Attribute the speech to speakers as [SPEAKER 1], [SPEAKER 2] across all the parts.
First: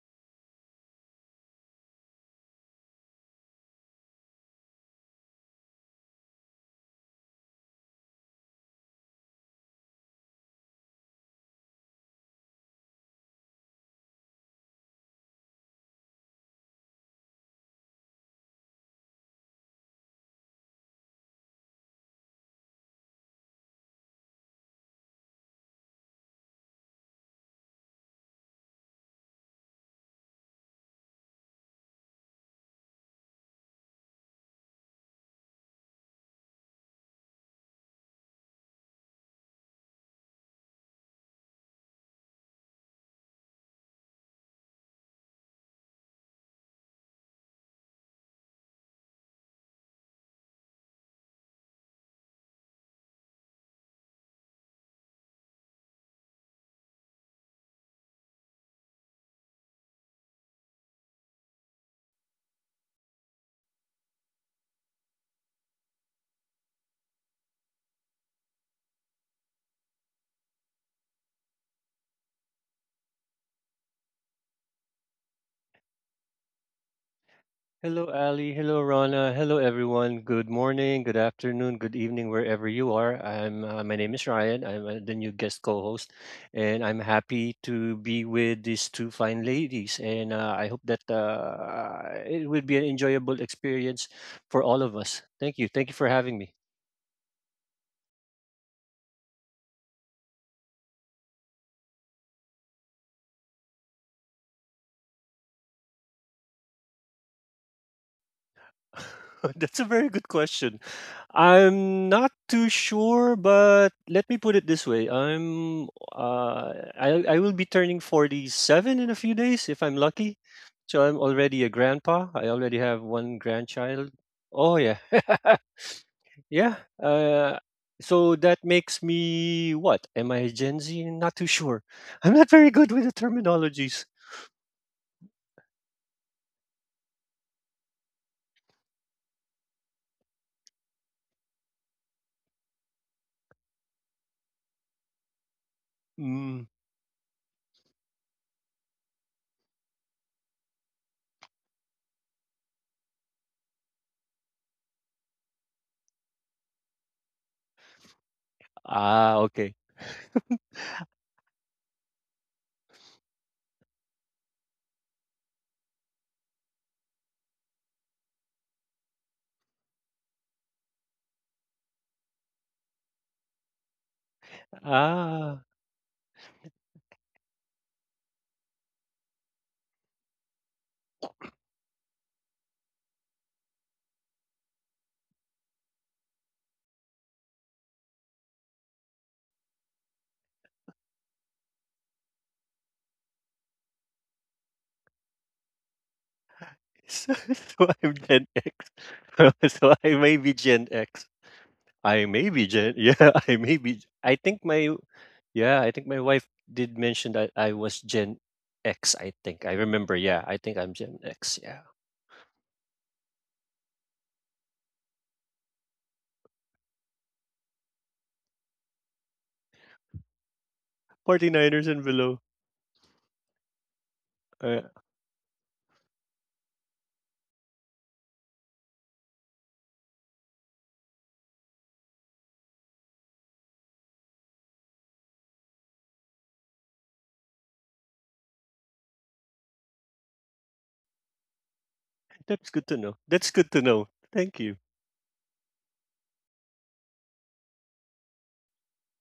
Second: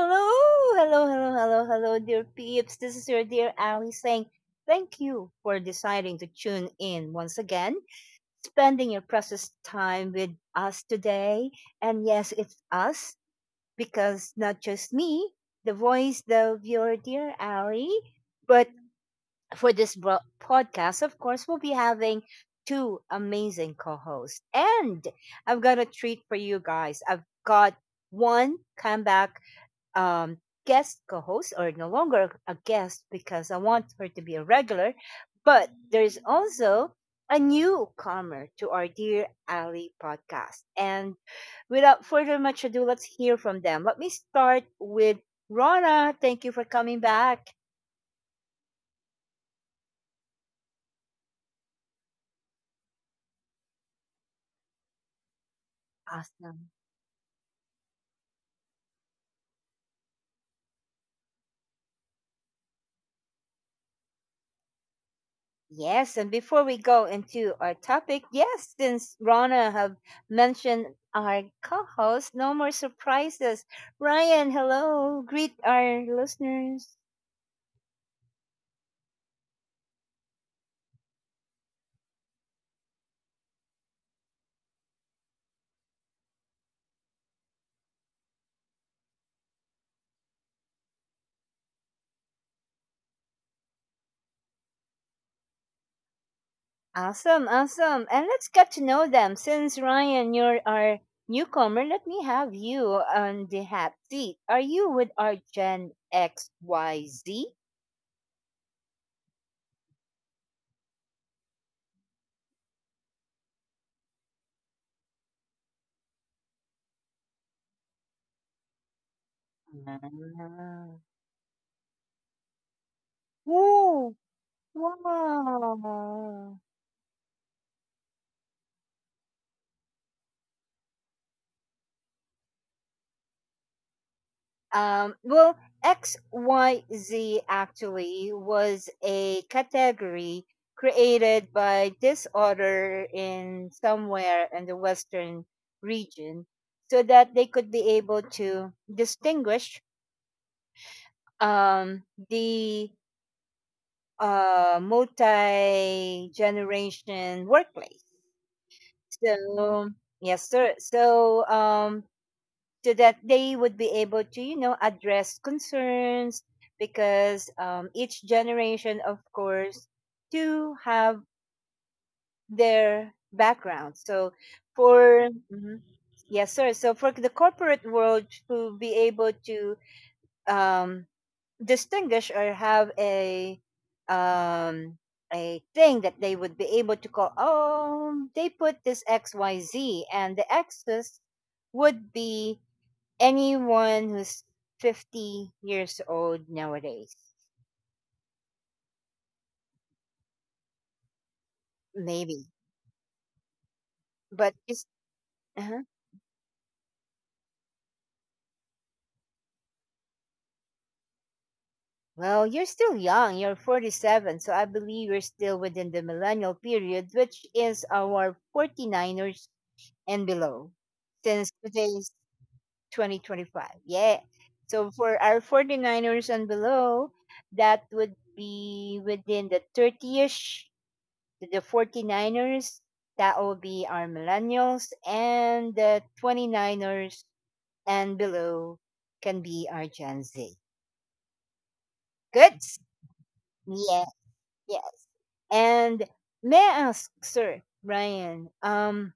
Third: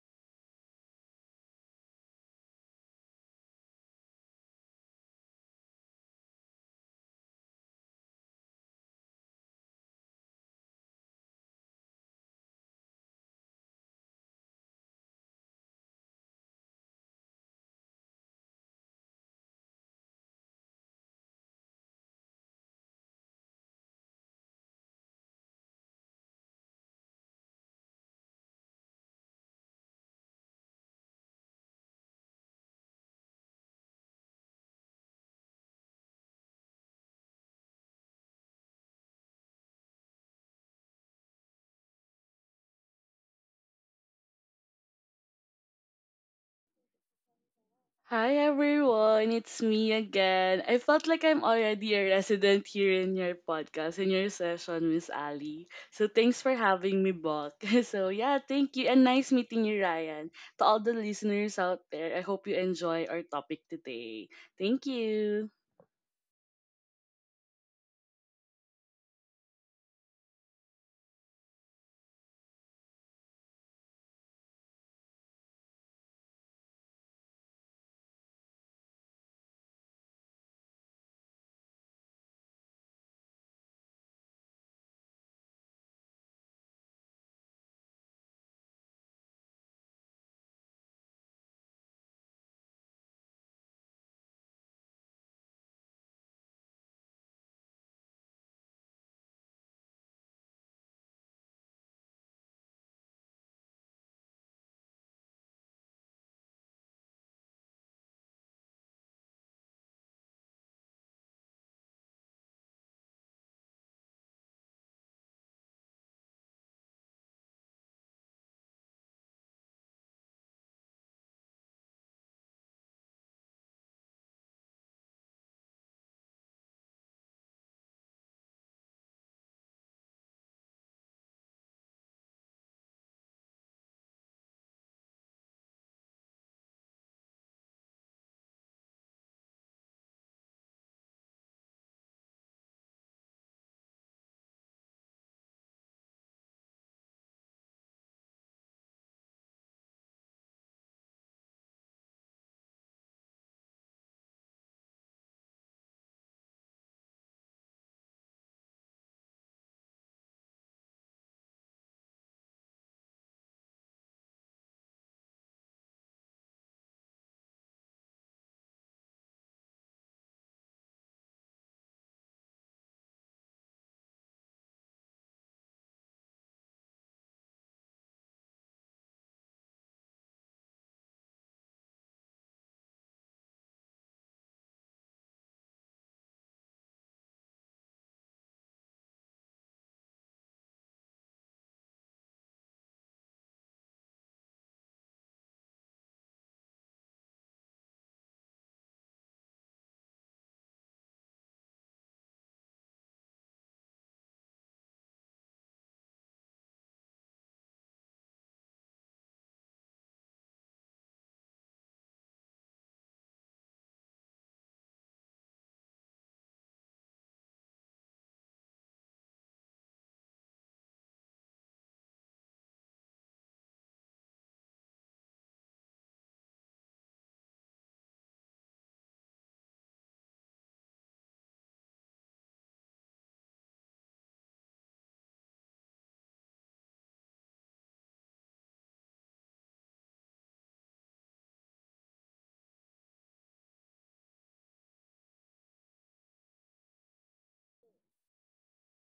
[SPEAKER 1] hello, hello, dear peeps. This is your dear Ali saying thank you for deciding to tune in once again, spending your precious time with us today. And yes, it's us because not just me, the voice of your dear Ali, but for this podcast, of course, we'll be having two amazing co hosts. And I've got a treat for you guys. I've got one comeback um, guest co host, or no longer a guest because I want her to be a regular. But there's also a newcomer to our Dear Ali podcast. And without further much ado, let's hear from them. Let me start with Rana. Thank you for coming back.
[SPEAKER 2] Hi everyone, it's me again. I felt like I'm already a resident here in your podcast, in your session, Miss Ali. So thanks for
[SPEAKER 1] Awesome.
[SPEAKER 2] having me back. So yeah, thank you and nice meeting you, Ryan. To all the listeners out there, I hope you enjoy our topic today. Thank you.
[SPEAKER 1] Yes, and before we go into our topic, yes, since Rana have mentioned our co-host, no more surprises. Ryan, hello, greet our listeners.
[SPEAKER 3] Hello, Ali. Hello, Rana. Hello, everyone. Good morning, good afternoon, good evening, wherever you are. I'm. My name is Ryan. I'm the new guest co-host, and I'm happy to be with these two fine ladies. And I hope that it will be an enjoyable experience for all of us. Thank you. Thank you for having me.
[SPEAKER 1] Awesome, awesome, and let's get to know them. Since Ryan, you're our newcomer, let me have you on the hot seat. Are you with our Gen X Y Z?
[SPEAKER 3] That's a very good question. I'm not too sure, but let me put it this way. Uh I will be turning 47 in a few days if I'm lucky. So
[SPEAKER 1] Ah.
[SPEAKER 3] I'm already a grandpa. I already have one grandchild.
[SPEAKER 1] Ooh,
[SPEAKER 3] Oh yeah.
[SPEAKER 1] wow.
[SPEAKER 3] yeah. Uh so that makes me what? Am I a Gen Z? Not too sure. I'm not very good with the terminologies.
[SPEAKER 1] Well, XYZ actually was a category created by disorder in somewhere in the Western region
[SPEAKER 3] Mm.
[SPEAKER 1] so that they could be able to distinguish um, the multi generation workplace.
[SPEAKER 3] Ah, okay.
[SPEAKER 1] So, yes, sir. So, so that they would be able to, you know, address concerns because each generation of course do have their background so for
[SPEAKER 3] Ah.
[SPEAKER 1] Mhm. Yes sir, so for the corporate world to be able to um, distinguish or have um, a thing that they would be able to call, oh, they put this xyz, and the x's would be anyone who's 50 years old nowadays.
[SPEAKER 3] So, so I'm Gen X. So I may be Gen X. I may
[SPEAKER 1] Maybe.
[SPEAKER 3] be Gen yeah, I may be I
[SPEAKER 1] But
[SPEAKER 3] think
[SPEAKER 1] just,
[SPEAKER 3] my yeah,
[SPEAKER 1] uh
[SPEAKER 3] I think my wife did mention that I was Gen X, I think. I remember, yeah. I think I'm Gen X, yeah.
[SPEAKER 1] well, you're still young. You're 47. So I believe you're still within the millennial period, which is our 40-niners and below, since
[SPEAKER 3] 49ers
[SPEAKER 1] today
[SPEAKER 3] and
[SPEAKER 1] is
[SPEAKER 3] below.
[SPEAKER 1] 2025. Yeah.
[SPEAKER 3] Uh,
[SPEAKER 1] So for our 40-niners and below, that would be within the 30ish, the 49ers, that will be our millennials, and the 29ers and below can be our Gen Z. Good?
[SPEAKER 3] that's good to know. That's good to know.
[SPEAKER 1] Yeah,
[SPEAKER 3] Thank you.
[SPEAKER 1] yes. And may I ask, sir, Brian,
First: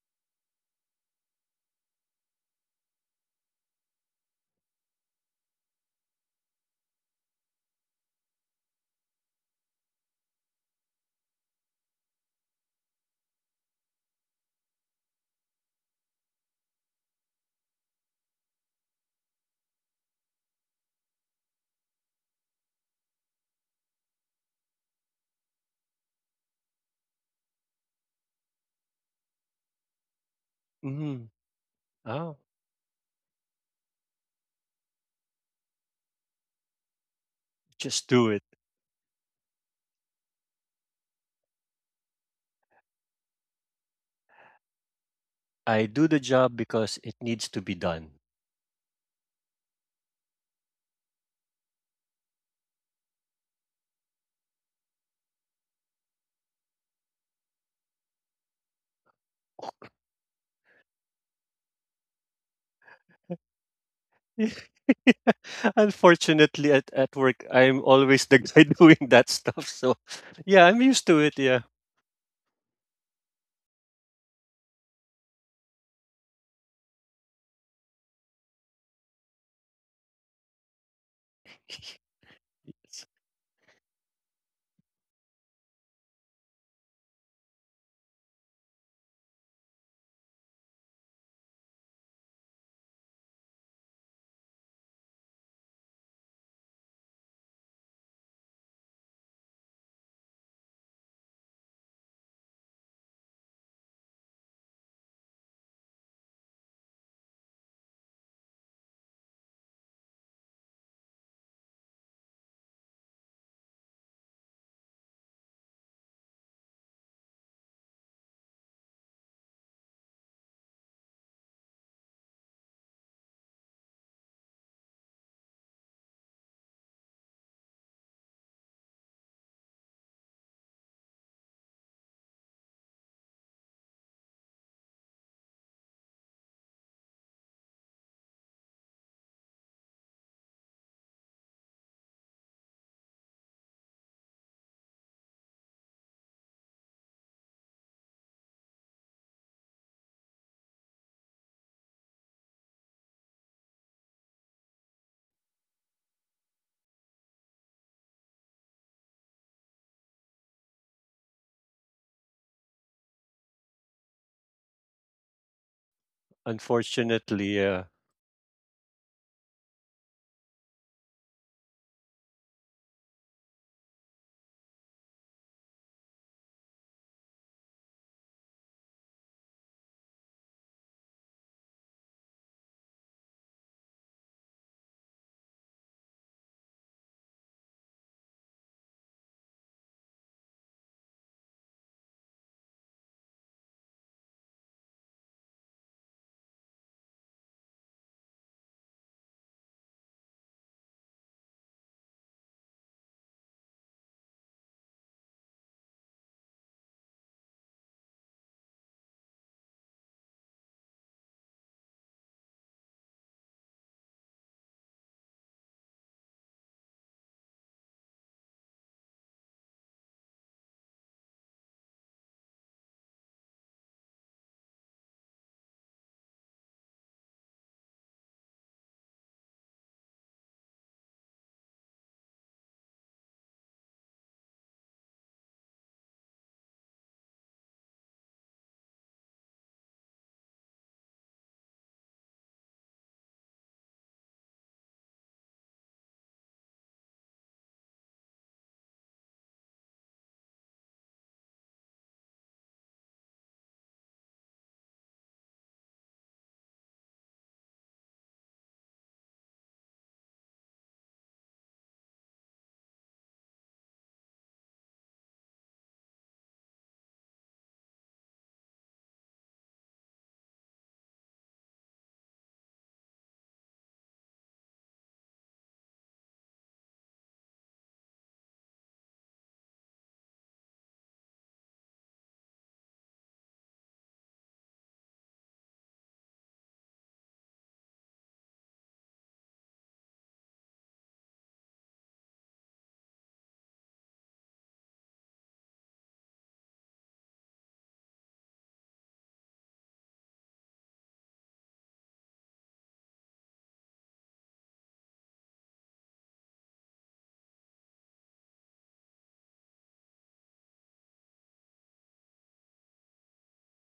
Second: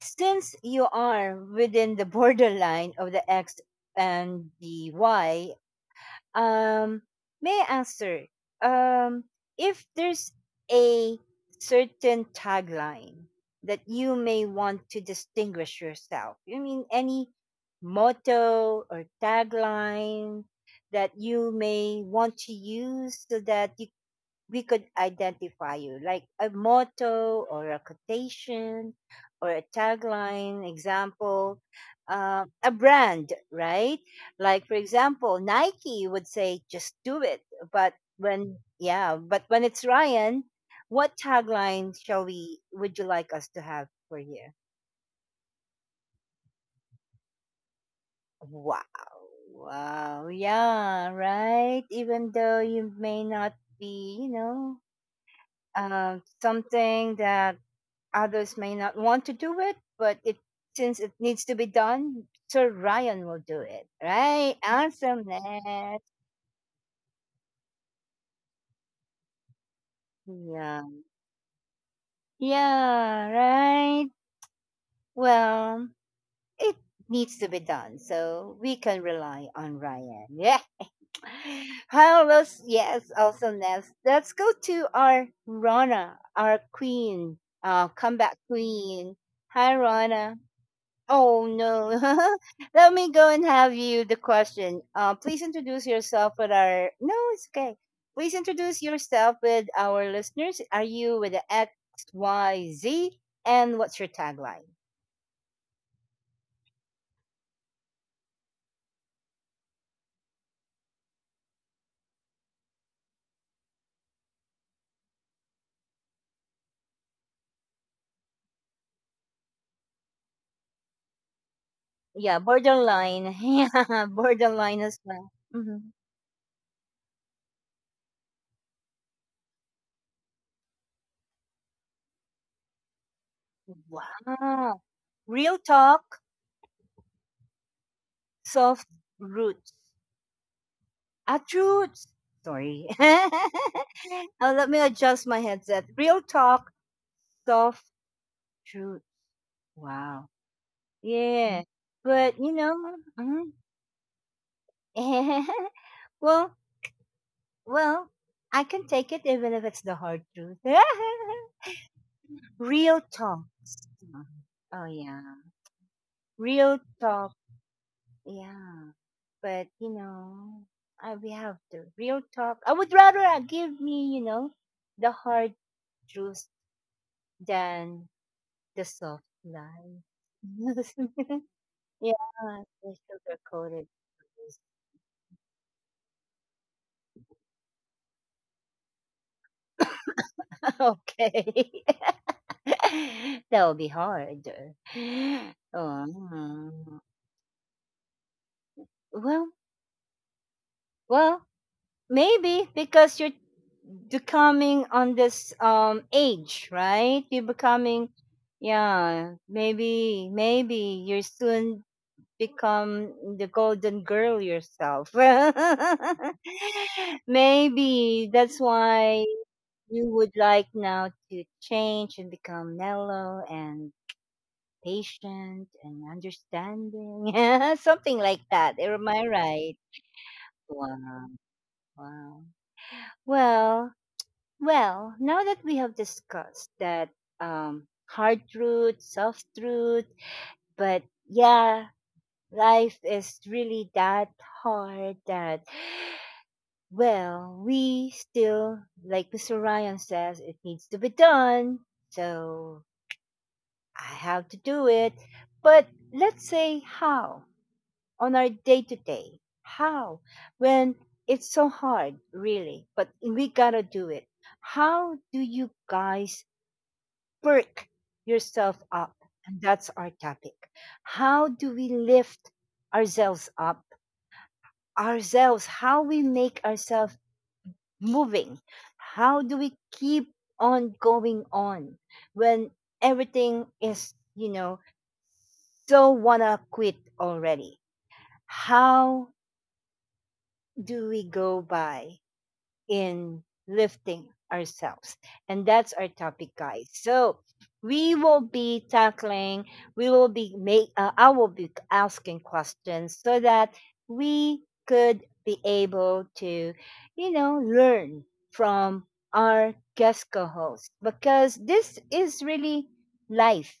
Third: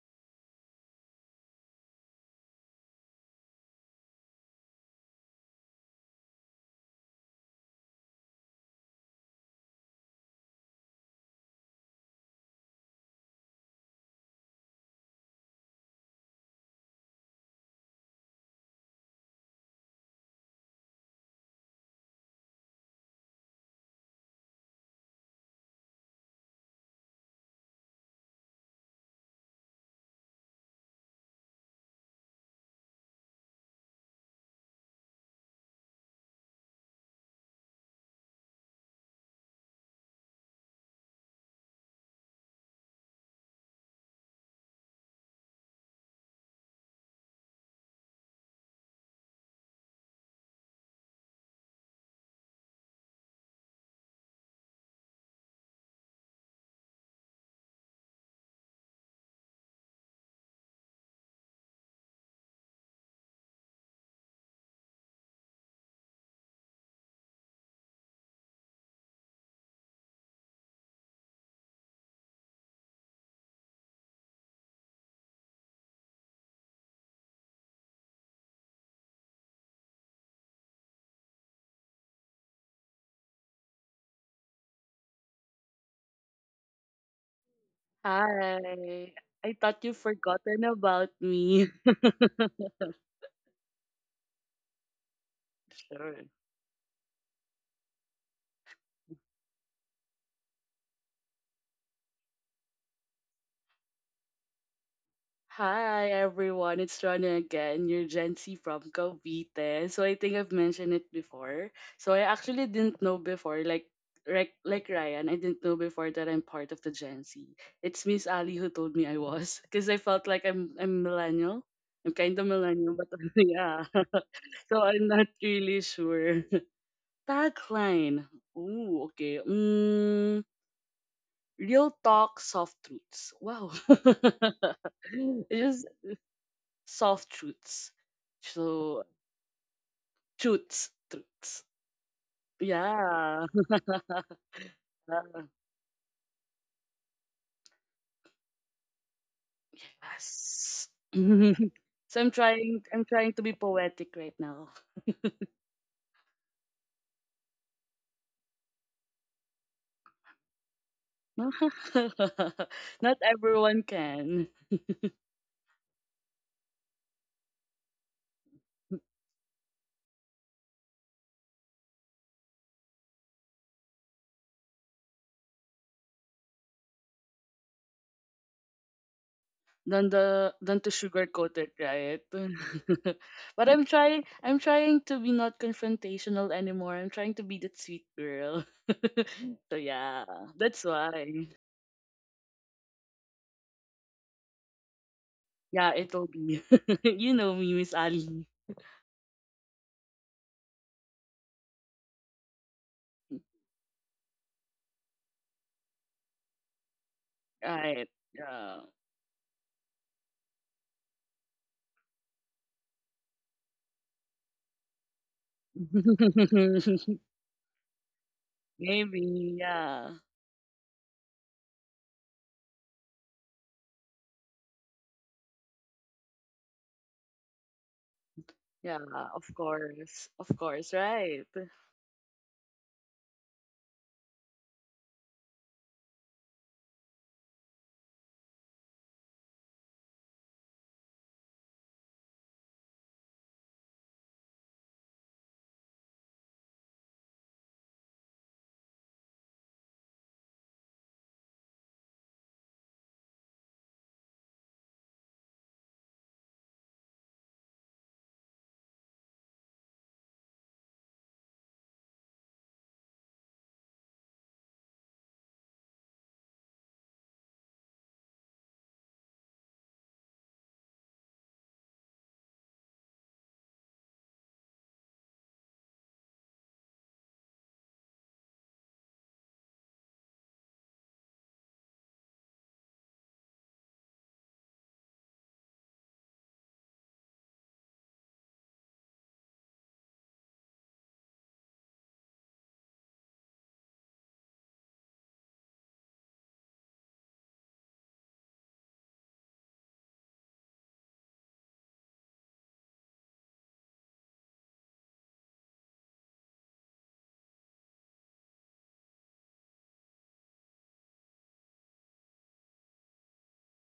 [SPEAKER 1] since you are within the borderline of the X and the Y. Um, may I answer? Um, if there's a certain tagline that you may want to distinguish yourself, I mean, any motto or tagline that you may want to use so that you we could identify you, like a motto or a quotation or a tagline,
[SPEAKER 3] hmm
[SPEAKER 1] example,
[SPEAKER 3] Oh,
[SPEAKER 1] a brand, right? Like, for example, Nike would say, just do it. But
[SPEAKER 3] just do it.
[SPEAKER 1] when, yeah, but when it's Ryan, what tagline would you like us to have for you?
[SPEAKER 3] I do the job because it needs to be done.
[SPEAKER 1] Wow. Wow. Yeah, right. Even though you may not be, you know, something that others may not want to do, it, but it since it needs to be done, Sir Ryan will do it. Right? Awesomeness.
[SPEAKER 3] Unfortunately, at work, I'm always the guy doing that stuff. So, yeah, I'm
[SPEAKER 1] Yeah.
[SPEAKER 3] used to it. Yeah.
[SPEAKER 1] Yeah, right. Well, it needs to be done, so we can rely on Ryan. Yeah. Hello, yes, awesomeness. Let's go to our Rana, our queen, comeback
[SPEAKER 2] Hi.
[SPEAKER 1] queen.
[SPEAKER 2] I
[SPEAKER 1] Hi,
[SPEAKER 2] thought you have
[SPEAKER 1] Rana.
[SPEAKER 2] forgotten about
[SPEAKER 1] Oh
[SPEAKER 2] me.
[SPEAKER 1] no. Let me go and have you the question. Please introduce
[SPEAKER 2] Sure.
[SPEAKER 1] yourself with our. No, it's okay. Please introduce yourself with our listeners. Are you with the X, Y, Z? And what's your tagline?
[SPEAKER 2] Hi everyone, it's Rana again, your Gen Z from Cavite. So I think I've mentioned it before. So I actually didn't know before, like Ryan, I didn't know before that I'm part of the Gen Z. It's Miss Ali who told me I was, because I felt like I'm millennial. I'm kind
[SPEAKER 1] Yeah,
[SPEAKER 2] of millennial, but
[SPEAKER 1] borderline.
[SPEAKER 2] yeah.
[SPEAKER 1] Yeah,
[SPEAKER 2] So
[SPEAKER 1] borderline as
[SPEAKER 2] I'm not
[SPEAKER 1] well.
[SPEAKER 2] really
[SPEAKER 1] Mhm.
[SPEAKER 2] sure. Tagline. Ooh, okay. Real talk, soft truths. Wow.
[SPEAKER 1] Wow.
[SPEAKER 2] It
[SPEAKER 1] Real
[SPEAKER 2] just.
[SPEAKER 1] talk,
[SPEAKER 2] Soft truths.
[SPEAKER 1] soft
[SPEAKER 2] So
[SPEAKER 1] roots.
[SPEAKER 2] truths, truths.
[SPEAKER 1] Uproots. Sorry.
[SPEAKER 2] Yeah.
[SPEAKER 1] Let me
[SPEAKER 2] Ah,
[SPEAKER 1] adjust my headset. Real talk, soft truth. Wow.
[SPEAKER 2] yes.
[SPEAKER 1] Yeah,
[SPEAKER 2] So I'm
[SPEAKER 1] but you know,
[SPEAKER 2] trying I'm trying to
[SPEAKER 1] mm,
[SPEAKER 2] be poetic right now.
[SPEAKER 1] well, well, I can take it even if it's the hard truth. Real
[SPEAKER 2] Not
[SPEAKER 1] talk.
[SPEAKER 2] everyone can.
[SPEAKER 1] Oh yeah, real talk.
[SPEAKER 3] Unfortunately, yeah.
[SPEAKER 1] Yeah, but you know, I we have the real talk. I would rather, give me, you know, the hard truth than the soft lie.
[SPEAKER 2] Than to sugarcoat it,
[SPEAKER 1] Yeah,
[SPEAKER 2] right?
[SPEAKER 1] the sugar
[SPEAKER 2] But I'm
[SPEAKER 1] coated.
[SPEAKER 2] trying I'm trying to be not confrontational anymore. I'm trying to be that sweet girl. So yeah, that's why.
[SPEAKER 1] Okay. That would be hard.
[SPEAKER 2] Yeah, it'll be.
[SPEAKER 1] Um,
[SPEAKER 2] You know me, Miss Ali.
[SPEAKER 1] well, well, maybe because you're becoming on this age, right? You're
[SPEAKER 2] Right.
[SPEAKER 1] becoming,
[SPEAKER 2] Yeah.
[SPEAKER 1] yeah, maybe, maybe you're soon become the golden girl yourself. Maybe that's why
[SPEAKER 2] Maybe.
[SPEAKER 1] you
[SPEAKER 2] Yeah.
[SPEAKER 1] would like now to change and become mellow and patient and understanding, something like that.
[SPEAKER 2] Yeah.
[SPEAKER 1] Am I
[SPEAKER 2] Of
[SPEAKER 1] right?
[SPEAKER 2] course. Of course.
[SPEAKER 1] Wow,
[SPEAKER 2] Right.
[SPEAKER 1] wow. Well, well, now that we have discussed that hard truth, soft truth, but yeah, life is really that hard that, well, we still, like Mr. Ryan says, it needs to be done. So I have to do it. But let's say how. On our day to day. How? When it's so hard, really, but we gotta do it. How do you guys perk yourself up? And that's our topic. How do we lift ourselves up? Ourselves, how we make ourselves moving? How do we keep on going on when everything is, you know, so wanna quit already? How do we go by in lifting ourselves? And that's our topic, guys. So we will be tackling, we will be make, I will be asking questions so that we could be able to, you know, learn from our guest co-host because this is really life.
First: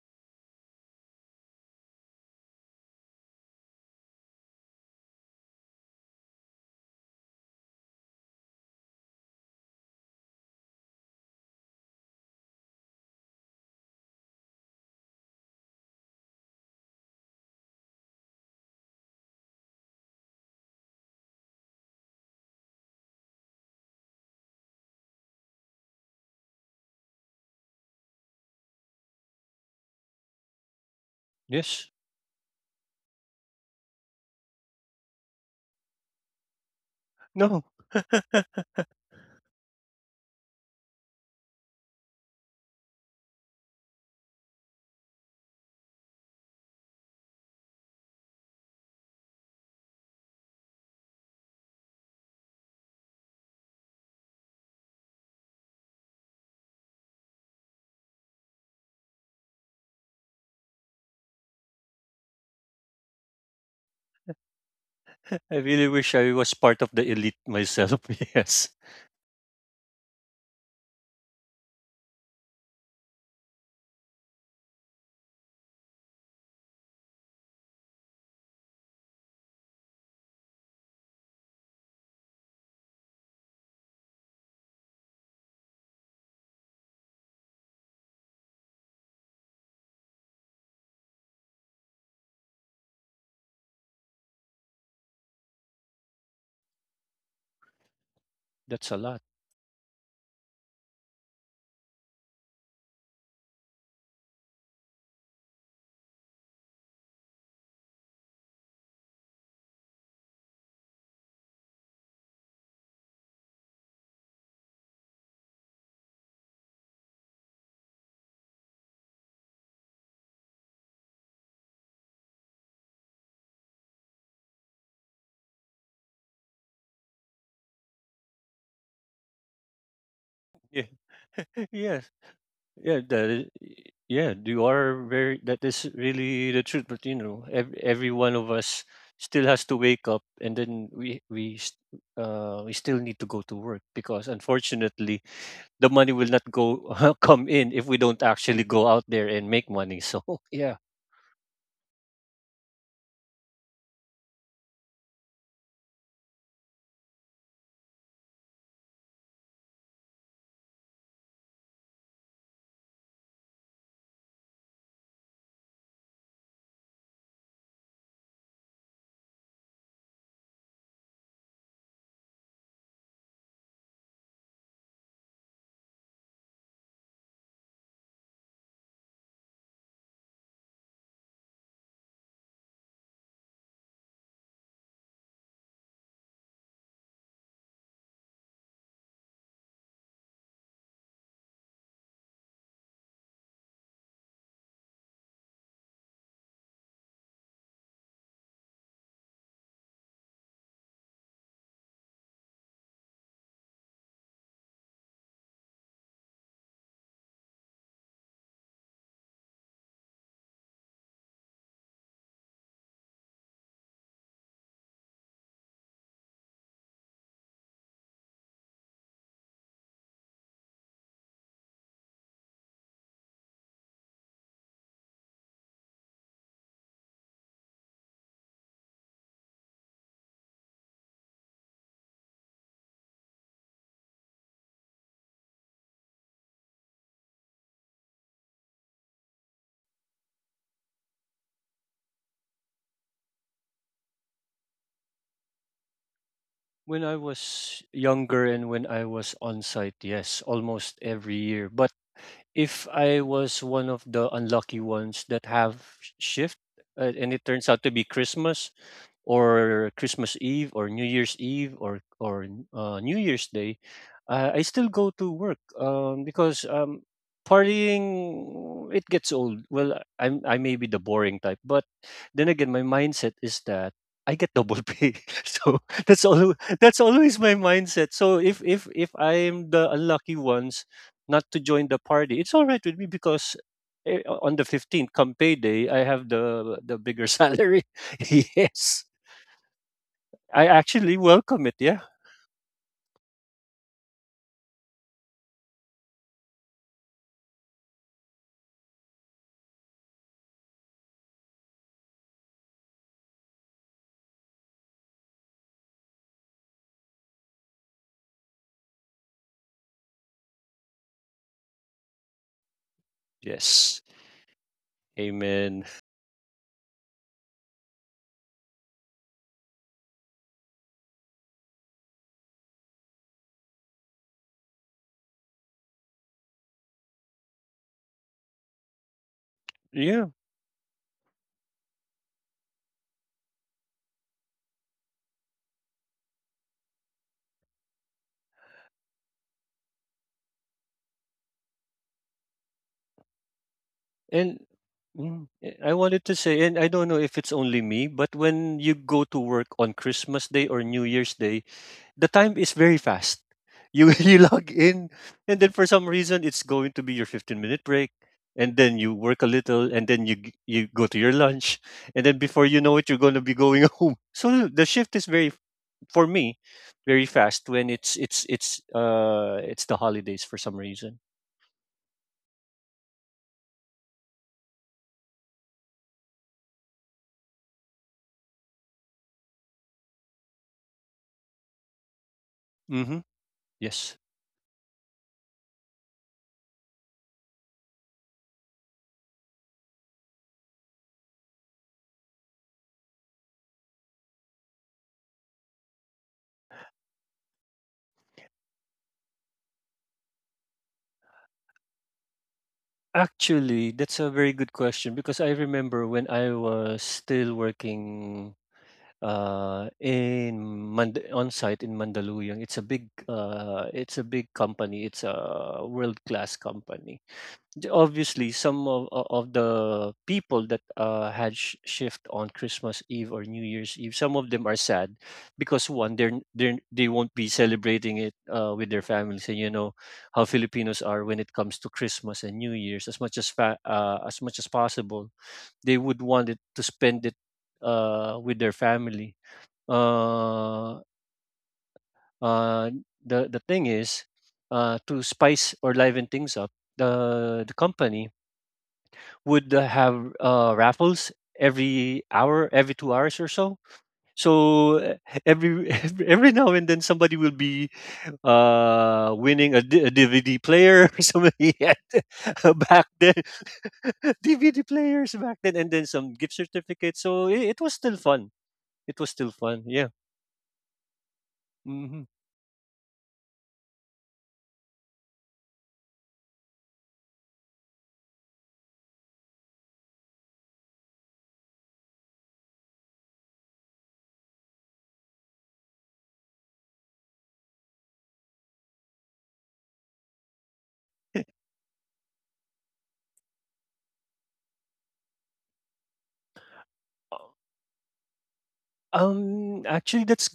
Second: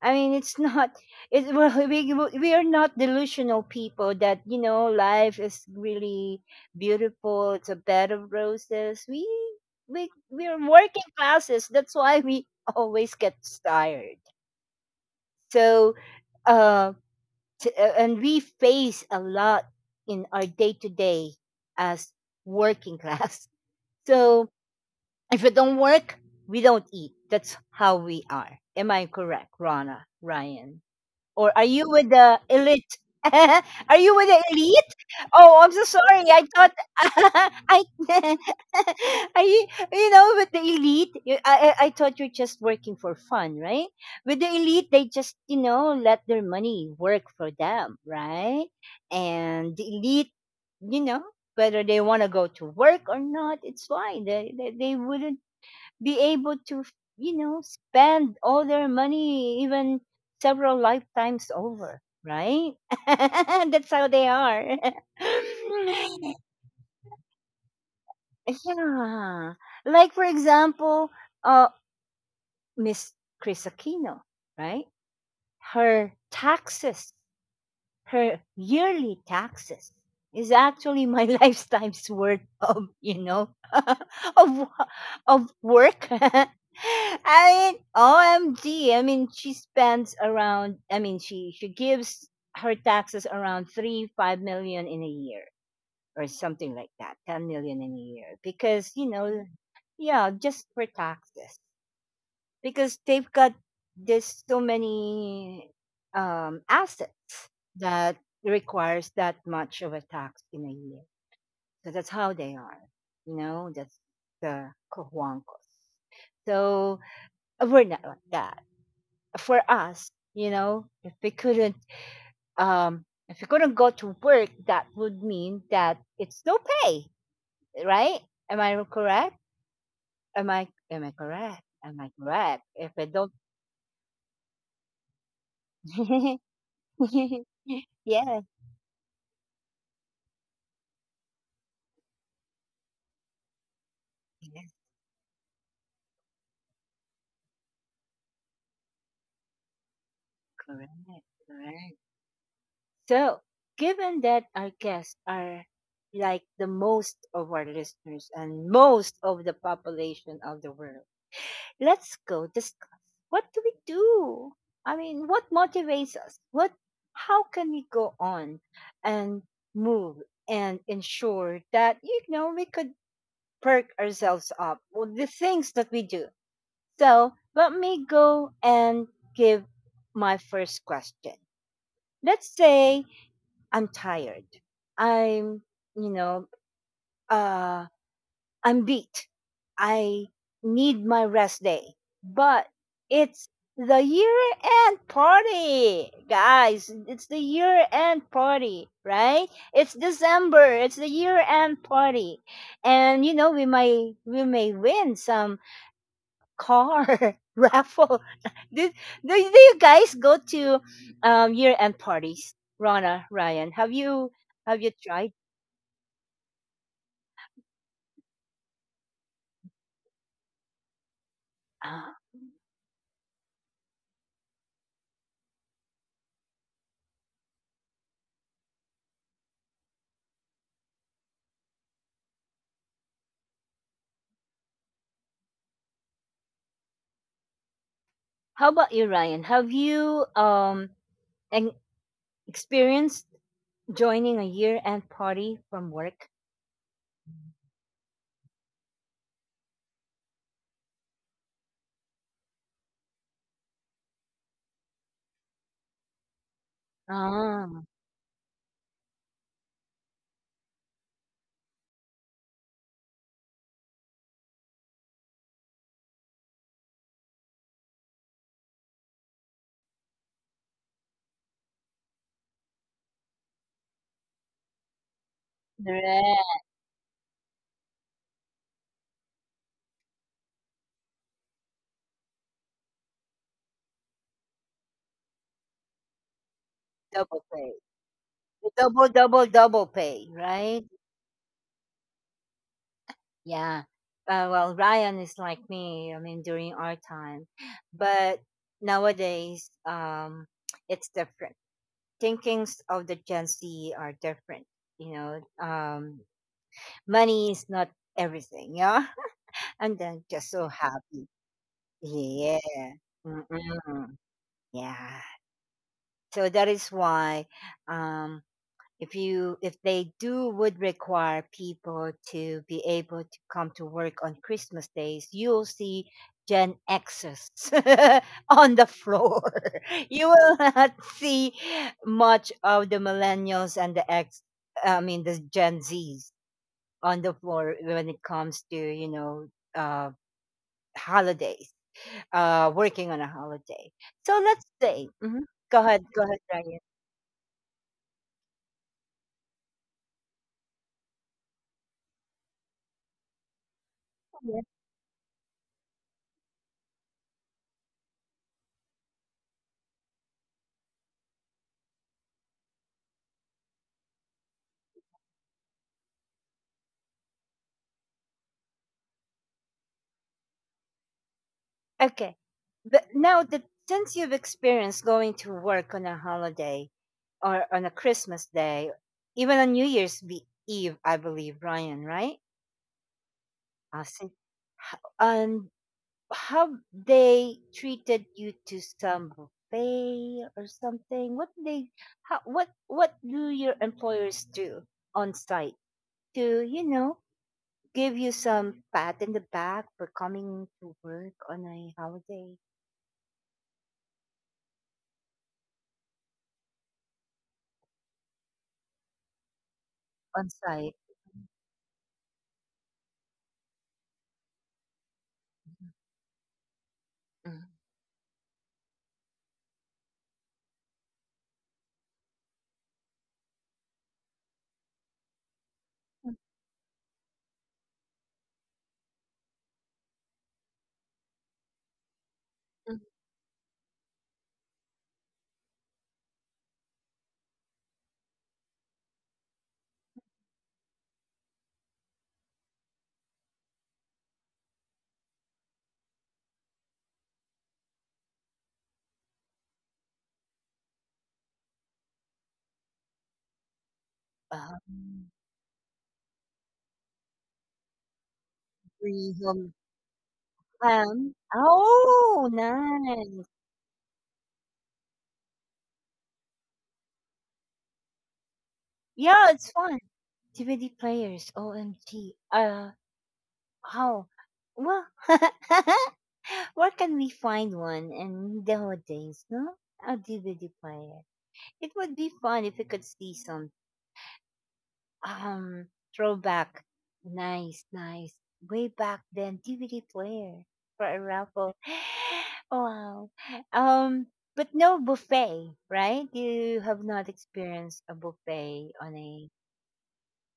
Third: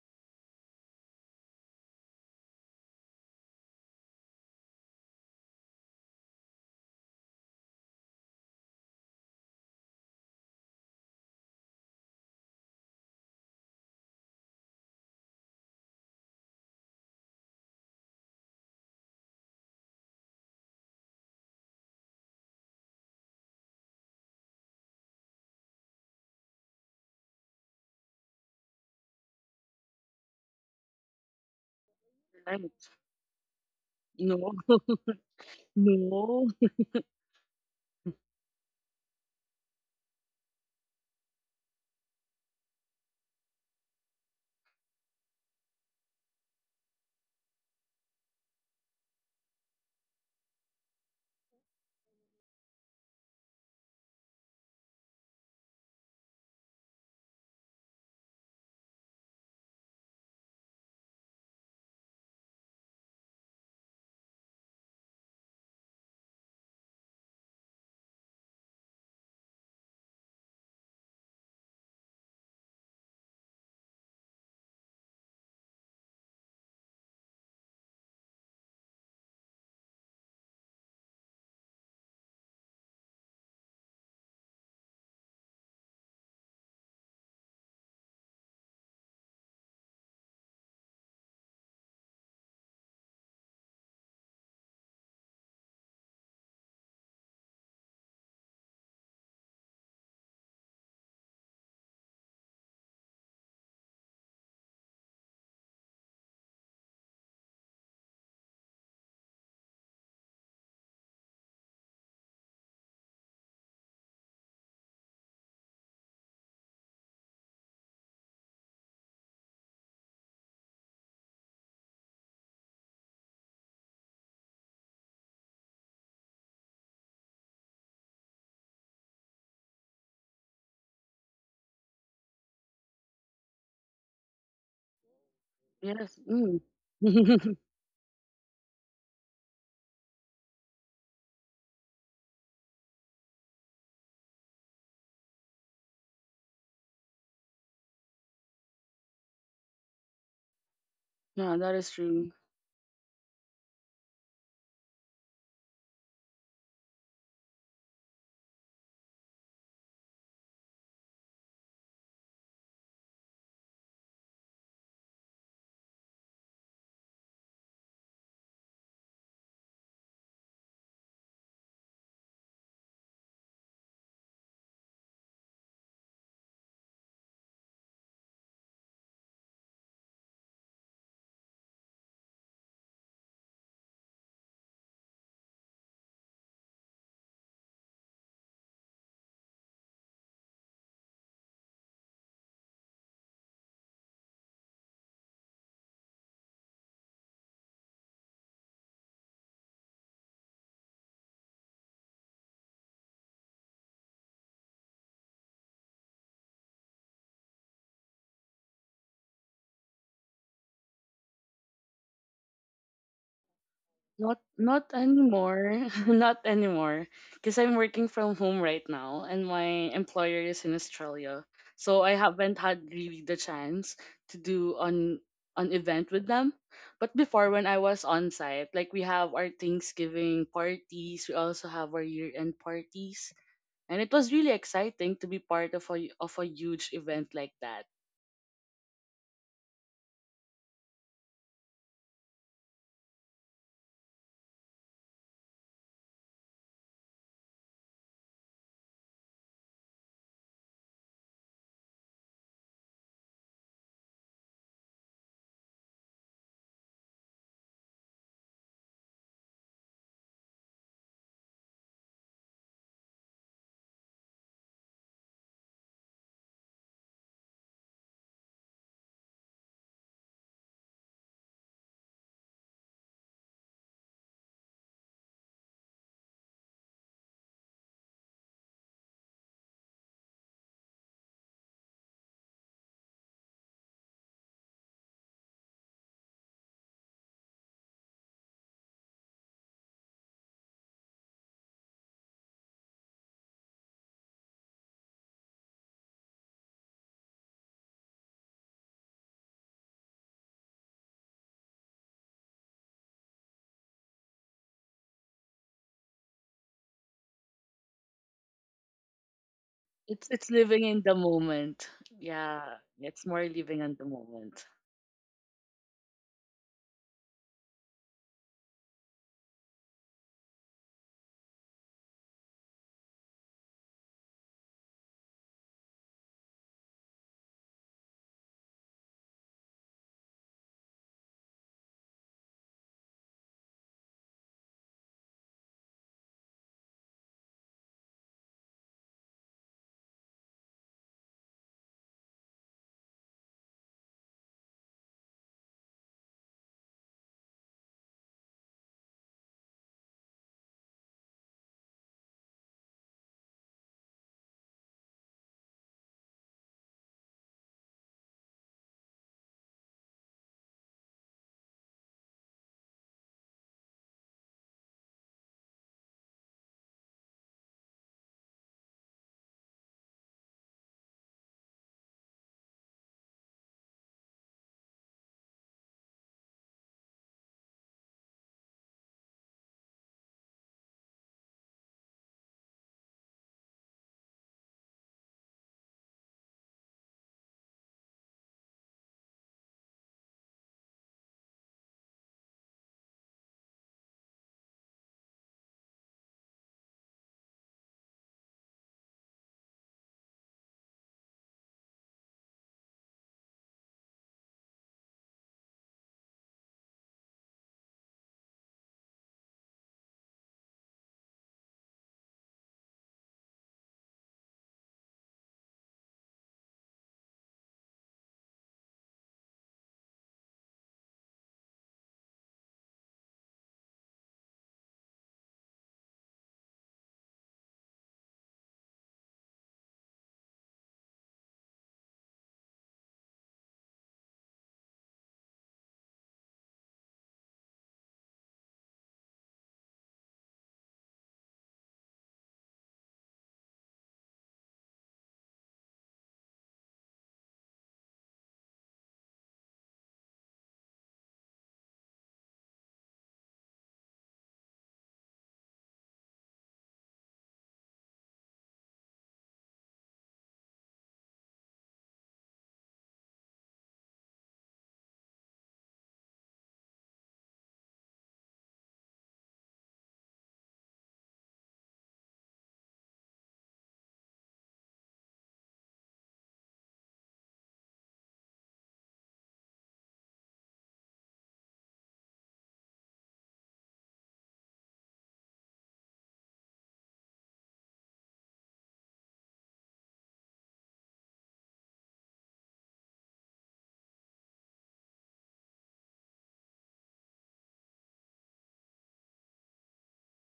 [SPEAKER 1] I mean, it's not. It, well, we are not delusional people that, you know, life is really beautiful. It's a bed of roses. We are working classes. That's why we always get tired. So, uh, and we face a lot in our day to day as working class. So if we don't work, we don't eat. That's how we are. Am I correct, Rana, Ryan? Or are
[SPEAKER 3] Yes.
[SPEAKER 1] you with the
[SPEAKER 2] Right.
[SPEAKER 1] elite? Are you with
[SPEAKER 2] No.
[SPEAKER 1] the elite? Oh, I'm so sorry. I
[SPEAKER 2] No.
[SPEAKER 1] thought
[SPEAKER 3] No.
[SPEAKER 1] I are you, you know, with the elite. I thought you're just working for fun, right? With the elite, they just, you know, let their money work for them, right? And the elite, you know, whether they want to go to work or not, it's fine. They wouldn't be able to, you know, spend all their money even several lifetimes over, right? That's how they are.
[SPEAKER 3] I really wish I was part of the elite myself. Yes.
[SPEAKER 1] Yeah. Like, for example, uh, Miss Chris Aquino, right? Her taxes. Her yearly taxes is actually my lifetime's worth of, you know, of work. I mean, OMG. I mean she spends around, I mean she gives her taxes around three five million in a year or something like that, 10 million in a year,
[SPEAKER 3] That's
[SPEAKER 1] because
[SPEAKER 3] a
[SPEAKER 1] you
[SPEAKER 3] lot.
[SPEAKER 1] know, yeah, just for taxes because they've got this so many assets that requires that much of a tax in a year. So that's how they are. You know, that's the Cojuancos. So we're not like that. For us, you know, if we couldn't go to work, that would mean that it's no pay, right? Am I correct?
[SPEAKER 3] Yeah.
[SPEAKER 1] Am
[SPEAKER 3] Yes.
[SPEAKER 1] I correct? If
[SPEAKER 3] Yeah.
[SPEAKER 1] I don't,
[SPEAKER 3] Is, yeah. You are that is
[SPEAKER 2] Yes.
[SPEAKER 3] really
[SPEAKER 2] Mm.
[SPEAKER 3] the truth. But, you know, every one
[SPEAKER 1] yes.
[SPEAKER 3] of us still has to wake up, and then we still need to go to work because
[SPEAKER 1] Yes,
[SPEAKER 3] unfortunately, the money will not go come in if we don't actually go out there and make money. So yeah,
[SPEAKER 1] correct,
[SPEAKER 2] Yeah, that is
[SPEAKER 1] correct.
[SPEAKER 2] true.
[SPEAKER 1] So, given that our guests are like the most of our listeners and most of the population of the world, let's go discuss what do we do? I mean, what motivates us? What, how can we go on and move and ensure that, you know, we could perk ourselves up with the things that we do? So, let me go and give my first question. Let's say I'm tired. I'm, you know, uh, I'm beat. I need my rest day. But it's the year end party, guys. It's the year end party, right? It's December. It's the year end party. And, you know, we may win some car raffle. Did, do you guys go to year-end parties? Rana, Ryan,
[SPEAKER 2] Not
[SPEAKER 1] have you
[SPEAKER 2] not
[SPEAKER 1] tried?
[SPEAKER 2] anymore. Not anymore. Because I'm working from home right now and my employer is in Australia. So
[SPEAKER 1] Ah,
[SPEAKER 2] I haven't had really the chance to do on an event with them. But before when I was on site, like we have our Thanksgiving parties, we also have our year end parties. And it was really exciting to be part of a huge event like that.
[SPEAKER 1] how about you, Ryan? Have you and experienced joining a year-end party from work?
[SPEAKER 3] when I was younger and when I was on site, yes, almost every year. But if I was one of the unlucky ones that have shift and it
[SPEAKER 1] Ah,
[SPEAKER 3] turns out to be Christmas or Christmas Eve or New Year's Eve or New Year's Day, I still go to work because partying, it gets old. Well, I may be the boring type, but then again, my mindset is that I get double pay, so that's all.
[SPEAKER 1] correct.
[SPEAKER 3] That's always my mindset. So if I'm the unlucky ones not to join the party, it's all right with me because on the 15th, come payday, I have the bigger
[SPEAKER 1] Double pay.
[SPEAKER 3] salary.
[SPEAKER 1] Double,
[SPEAKER 3] yes,
[SPEAKER 1] double, double pay,
[SPEAKER 3] I
[SPEAKER 1] right?
[SPEAKER 3] actually welcome it. Yeah.
[SPEAKER 1] Yeah. Well, Ryan is like me. I mean, during our time, but nowadays, it's different. Thinkings of the Gen Z are different. You know, um, money is not everything, yeah. And then
[SPEAKER 2] It's
[SPEAKER 1] just so
[SPEAKER 2] living in the
[SPEAKER 1] happy,
[SPEAKER 2] moment.
[SPEAKER 1] yeah,
[SPEAKER 2] Yeah. It's more living in
[SPEAKER 3] Yes.
[SPEAKER 2] the
[SPEAKER 1] Mm-mm.
[SPEAKER 2] moment.
[SPEAKER 1] Yeah.
[SPEAKER 3] Amen.
[SPEAKER 1] So that is why um, if you if they do would require people to be able to come to work on Christmas days, you'll see gen Xers on the floor.
[SPEAKER 3] Yeah.
[SPEAKER 1] You will not see much of the millennials and the x I mean the gen z's on the floor when it comes to, you know, uh holidays, working on a holiday. So
[SPEAKER 3] And
[SPEAKER 1] let's say Mhm. Go
[SPEAKER 3] I
[SPEAKER 1] ahead, go
[SPEAKER 3] wanted to
[SPEAKER 1] ahead,
[SPEAKER 3] say, and
[SPEAKER 1] Ryan.
[SPEAKER 3] I don't know if it's only me, but when you go to work on Christmas Day or New Year's Day, the time is very fast. You you log in, and then for some reason it's going to be your 15-minute minute break, and then you work a little, and then you go to your lunch, and then before you know it, you're going to be going home. So the shift is very for me very fast when it's the holidays for some reason.
[SPEAKER 1] Okay. But now that since you've experienced going to work on a holiday or on a Christmas day, even on Eve, I believe, Ryan, right?
[SPEAKER 3] Mm-hmm.
[SPEAKER 1] I
[SPEAKER 3] Yes.
[SPEAKER 1] see. And how they treated you to some buffet or something? What they how what do your employers do on site to, you know, give you some pat in the back for coming to work on a holiday
[SPEAKER 3] Actually, that's a very good question because I remember when I was still working
[SPEAKER 1] on
[SPEAKER 3] in
[SPEAKER 1] site?
[SPEAKER 3] On site in Mandaluyong. It's a big company. It's a world class company.
[SPEAKER 1] Mhm.
[SPEAKER 3] Obviously, of the people that had shift on Christmas Eve or New Year's Eve, some of them are sad because one, they won't be celebrating it with their families, and you know how Filipinos are when it comes to Christmas and New Year's. As much as possible, they would want it to spend it with their family uh, uh, the thing is, to spice or liven things up, the company would have raffles every hour, every 2 hours or so. So
[SPEAKER 1] Um,
[SPEAKER 3] every every now and then somebody will be
[SPEAKER 1] free home
[SPEAKER 3] winning a DVD player or
[SPEAKER 1] cam.
[SPEAKER 3] somebody had
[SPEAKER 1] Oh,
[SPEAKER 3] back then
[SPEAKER 1] nice.
[SPEAKER 3] DVD players back then, and then some gift certificates. So it was still fun. It was
[SPEAKER 1] Yeah,
[SPEAKER 3] still
[SPEAKER 1] it's
[SPEAKER 3] fun.
[SPEAKER 1] fun.
[SPEAKER 3] Yeah.
[SPEAKER 1] DVD players.
[SPEAKER 3] hmm
[SPEAKER 1] OMG. How? Well, where can we find one in nowadays? No, a DVD player. It would be fun if we could see some. Um, Throwback. Nice, nice. Way back then, DVD player for a raffle. Wow. Um, but no buffet, right? You have not experienced a buffet on a.
[SPEAKER 3] Actually, that's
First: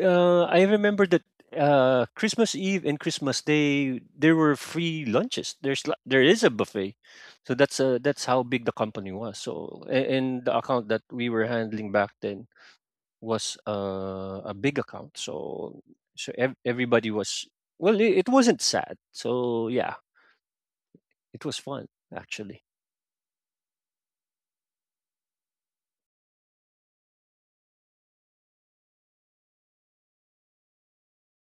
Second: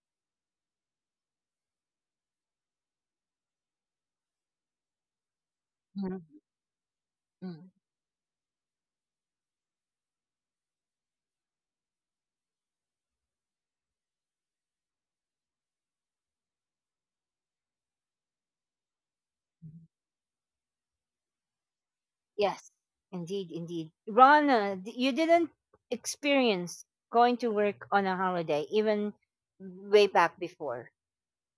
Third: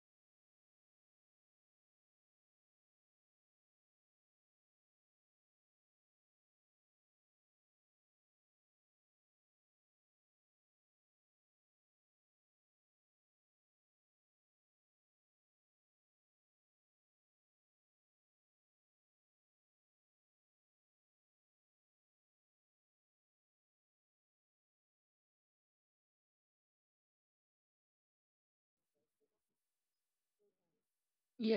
[SPEAKER 3] I remember that Christmas Eve and Christmas Day there were free lunches.
[SPEAKER 1] Mhm,
[SPEAKER 3] There is a buffet, so
[SPEAKER 1] mhm.
[SPEAKER 3] that's how big the company was. So and the account that we were handling back then was a big account. So everybody was well. It wasn't sad. So yeah, it was fun actually.
[SPEAKER 1] Yes, indeed, indeed. Rana, you didn't experience going to work on a holiday, even way back before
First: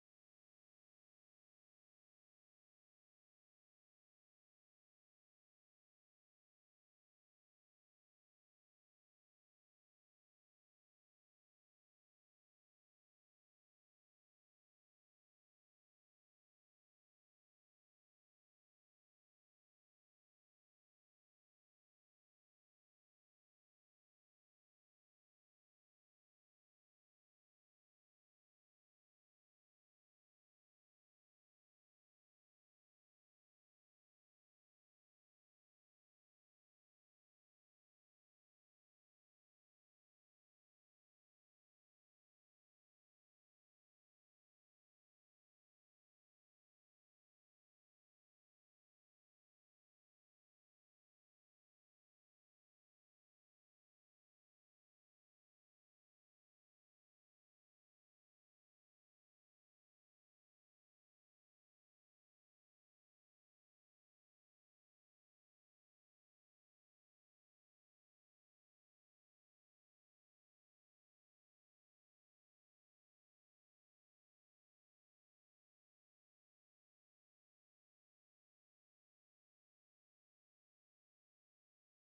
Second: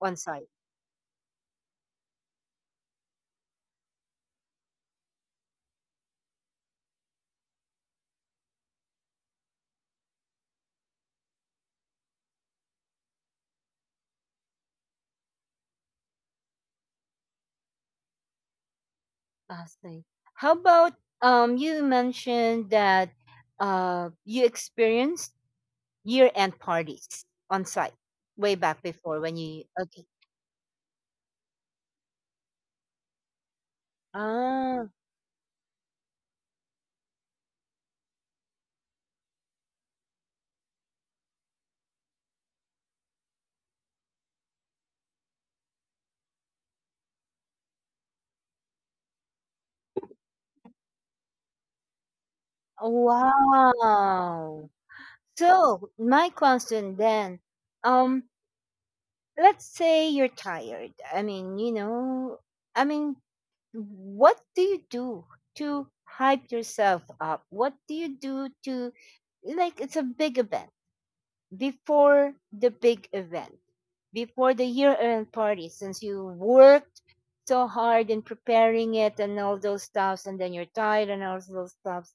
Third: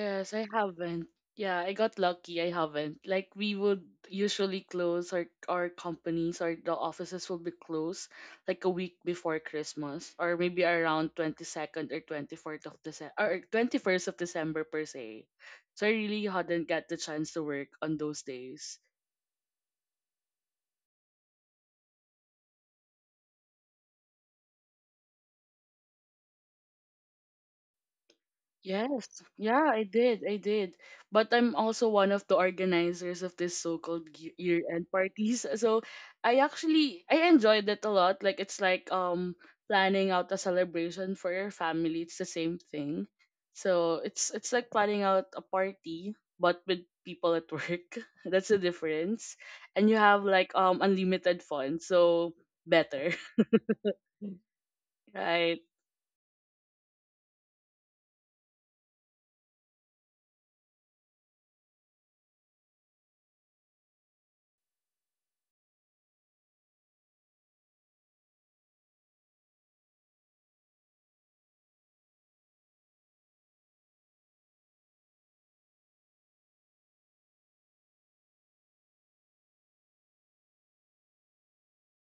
[SPEAKER 1] on
[SPEAKER 2] I
[SPEAKER 1] site.
[SPEAKER 2] haven't. Yeah, I got lucky. I haven't. Like we would usually close our companies or the offices will be closed like a week before Christmas, or maybe around 22nd or 24th of December or 21st of December per se. So I really hadn't got the chance to work on those days.
[SPEAKER 1] I see. How about you mentioned that you experienced year-end parties on site way back before
[SPEAKER 2] Yes,
[SPEAKER 1] when
[SPEAKER 2] yeah,
[SPEAKER 1] you
[SPEAKER 2] I
[SPEAKER 1] okay.
[SPEAKER 2] did. I did. But I'm also one of the organizers of this so-called year-end
[SPEAKER 1] Ah,
[SPEAKER 2] parties. So I actually I enjoyed it a lot. Like it's like planning out a celebration for your family. It's the same thing. So it's like planning out a party but with people at work. That's the difference. And you have like unlimited funds. So better.
[SPEAKER 1] wow.
[SPEAKER 2] Right.
[SPEAKER 1] So, my question then, um let's say you're tired. I mean, what do you do to hype yourself up? What do you do to like it's a big event before the big event, before the year end party, since you worked so hard in preparing it and all those stuffs, and then you're tired and all those stuffs.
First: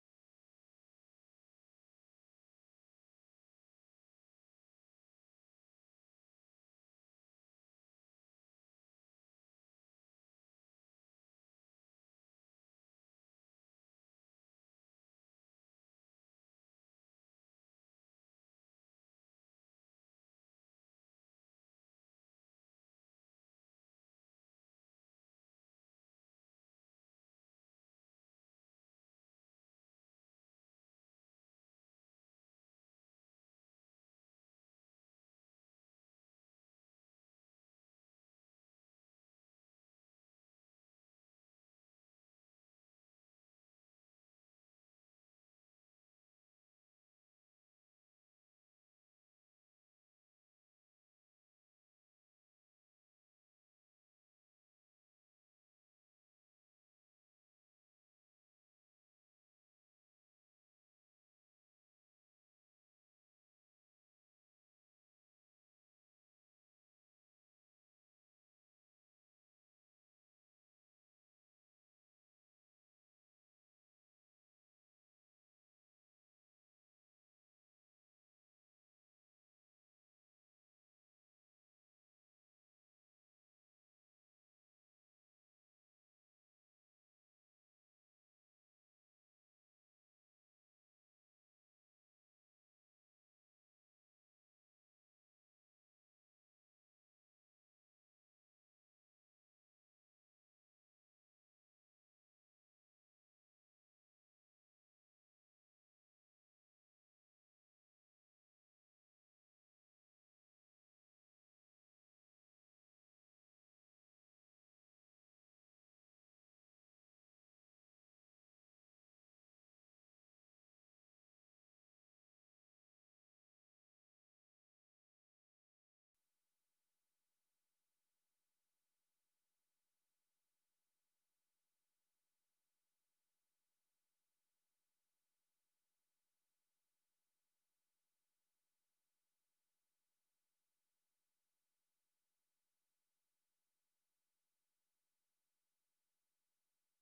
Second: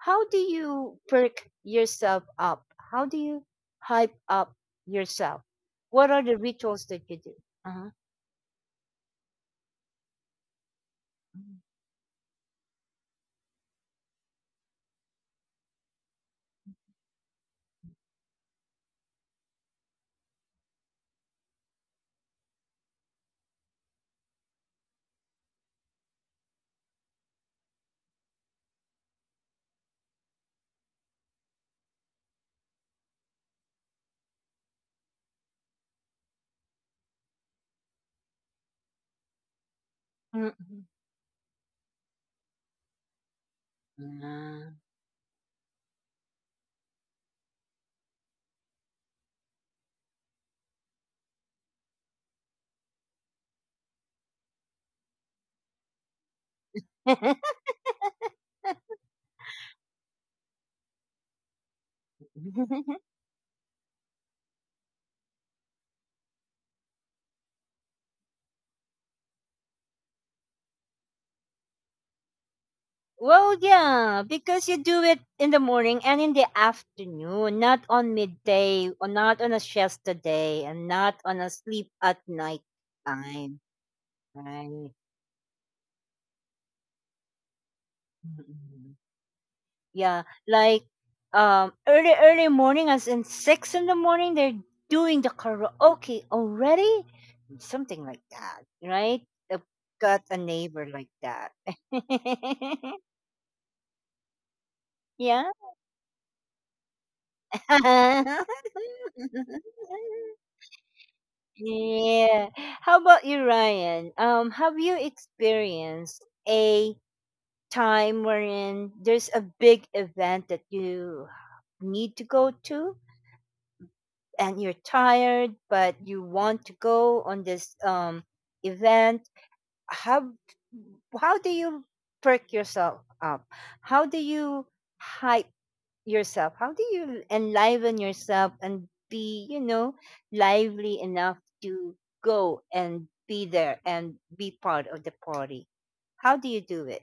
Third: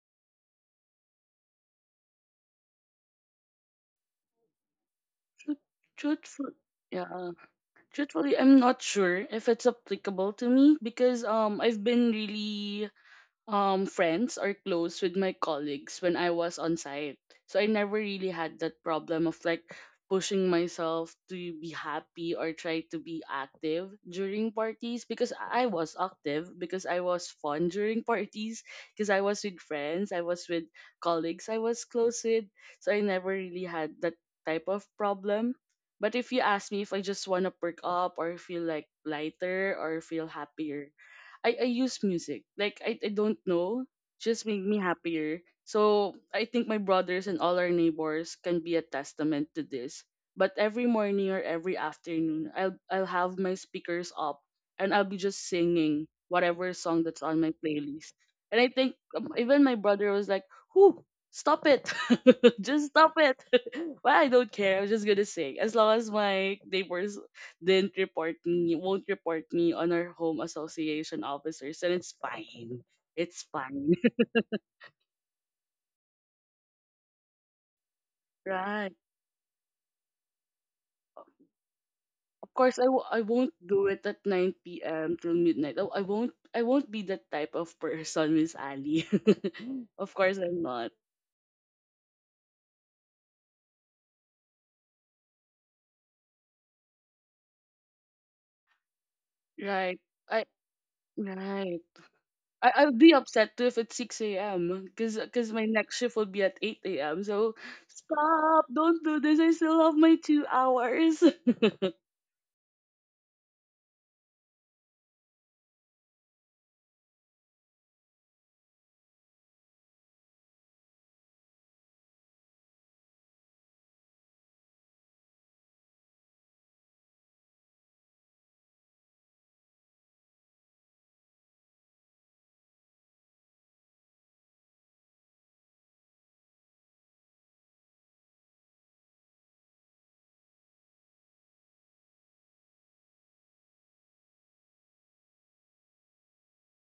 [SPEAKER 1] How do you perk yourself up? How do you hype up yourself? What are the
[SPEAKER 2] Truthful.
[SPEAKER 1] rituals that you
[SPEAKER 2] Yeah.
[SPEAKER 1] do? Uh-huh.
[SPEAKER 2] Truthfully, I'm not sure if it's applicable to me because I've been really friends or close with my colleagues when I was on site. So I never really had that problem of like pushing myself to be happy or try to be active during parties, because I was active, because I was fun during parties, because I was with friends, I was with colleagues I was close with. So I never really had that type of problem. But if you ask me, if I just want to perk up or feel like lighter or feel
[SPEAKER 1] Mm-mm.
[SPEAKER 2] happier, I use music. Like I don't know. Just make me happier. So I think my brothers and all our neighbors can be a testament to this. But every morning or every afternoon I'll have my speakers up and I'll be just singing whatever song that's on
[SPEAKER 1] Ah.
[SPEAKER 2] my playlist. And I think even my brother was like, "Whoo, stop it. Just stop it." Well, I don't care. I'm just gonna sing. As long as my neighbors didn't report me, won't report me on our home association officers, and it's fine. It's
[SPEAKER 1] Well,
[SPEAKER 2] fine.
[SPEAKER 1] yeah, because you do it in the morning and in the afternoon, not on midday,
[SPEAKER 2] Right.
[SPEAKER 1] or not on a siesta day, and not on a sleep at
[SPEAKER 2] Of
[SPEAKER 1] night
[SPEAKER 2] course, I won't
[SPEAKER 1] time,
[SPEAKER 2] do it at 9
[SPEAKER 1] right?
[SPEAKER 2] p.m. till midnight. I won't be that type of person, Miss
[SPEAKER 1] Mm-mm.
[SPEAKER 2] Ali. Of
[SPEAKER 1] Yeah,
[SPEAKER 2] course, I'm
[SPEAKER 1] like
[SPEAKER 2] not.
[SPEAKER 1] early early morning, as in six in the morning, they're doing the karaoke already, something like that, right? I've
[SPEAKER 2] Right.
[SPEAKER 1] got a
[SPEAKER 2] I
[SPEAKER 1] neighbor like that.
[SPEAKER 2] right. I'll be upset too if it's 6 a.m. Cause,
[SPEAKER 1] Yeah.
[SPEAKER 2] cause my next shift will be at 8 a.m. So stop! Don't do this. I still have my two hours.
[SPEAKER 1] Yeah. How about you, Ryan? Have you experienced a time wherein there's a big event that you need to go to and you're tired but you want to go on this event? How how do you perk yourself up? How do you hype yourself? How do you enliven yourself and be, you know, lively enough to go and be there and be part of the party? How do you do it?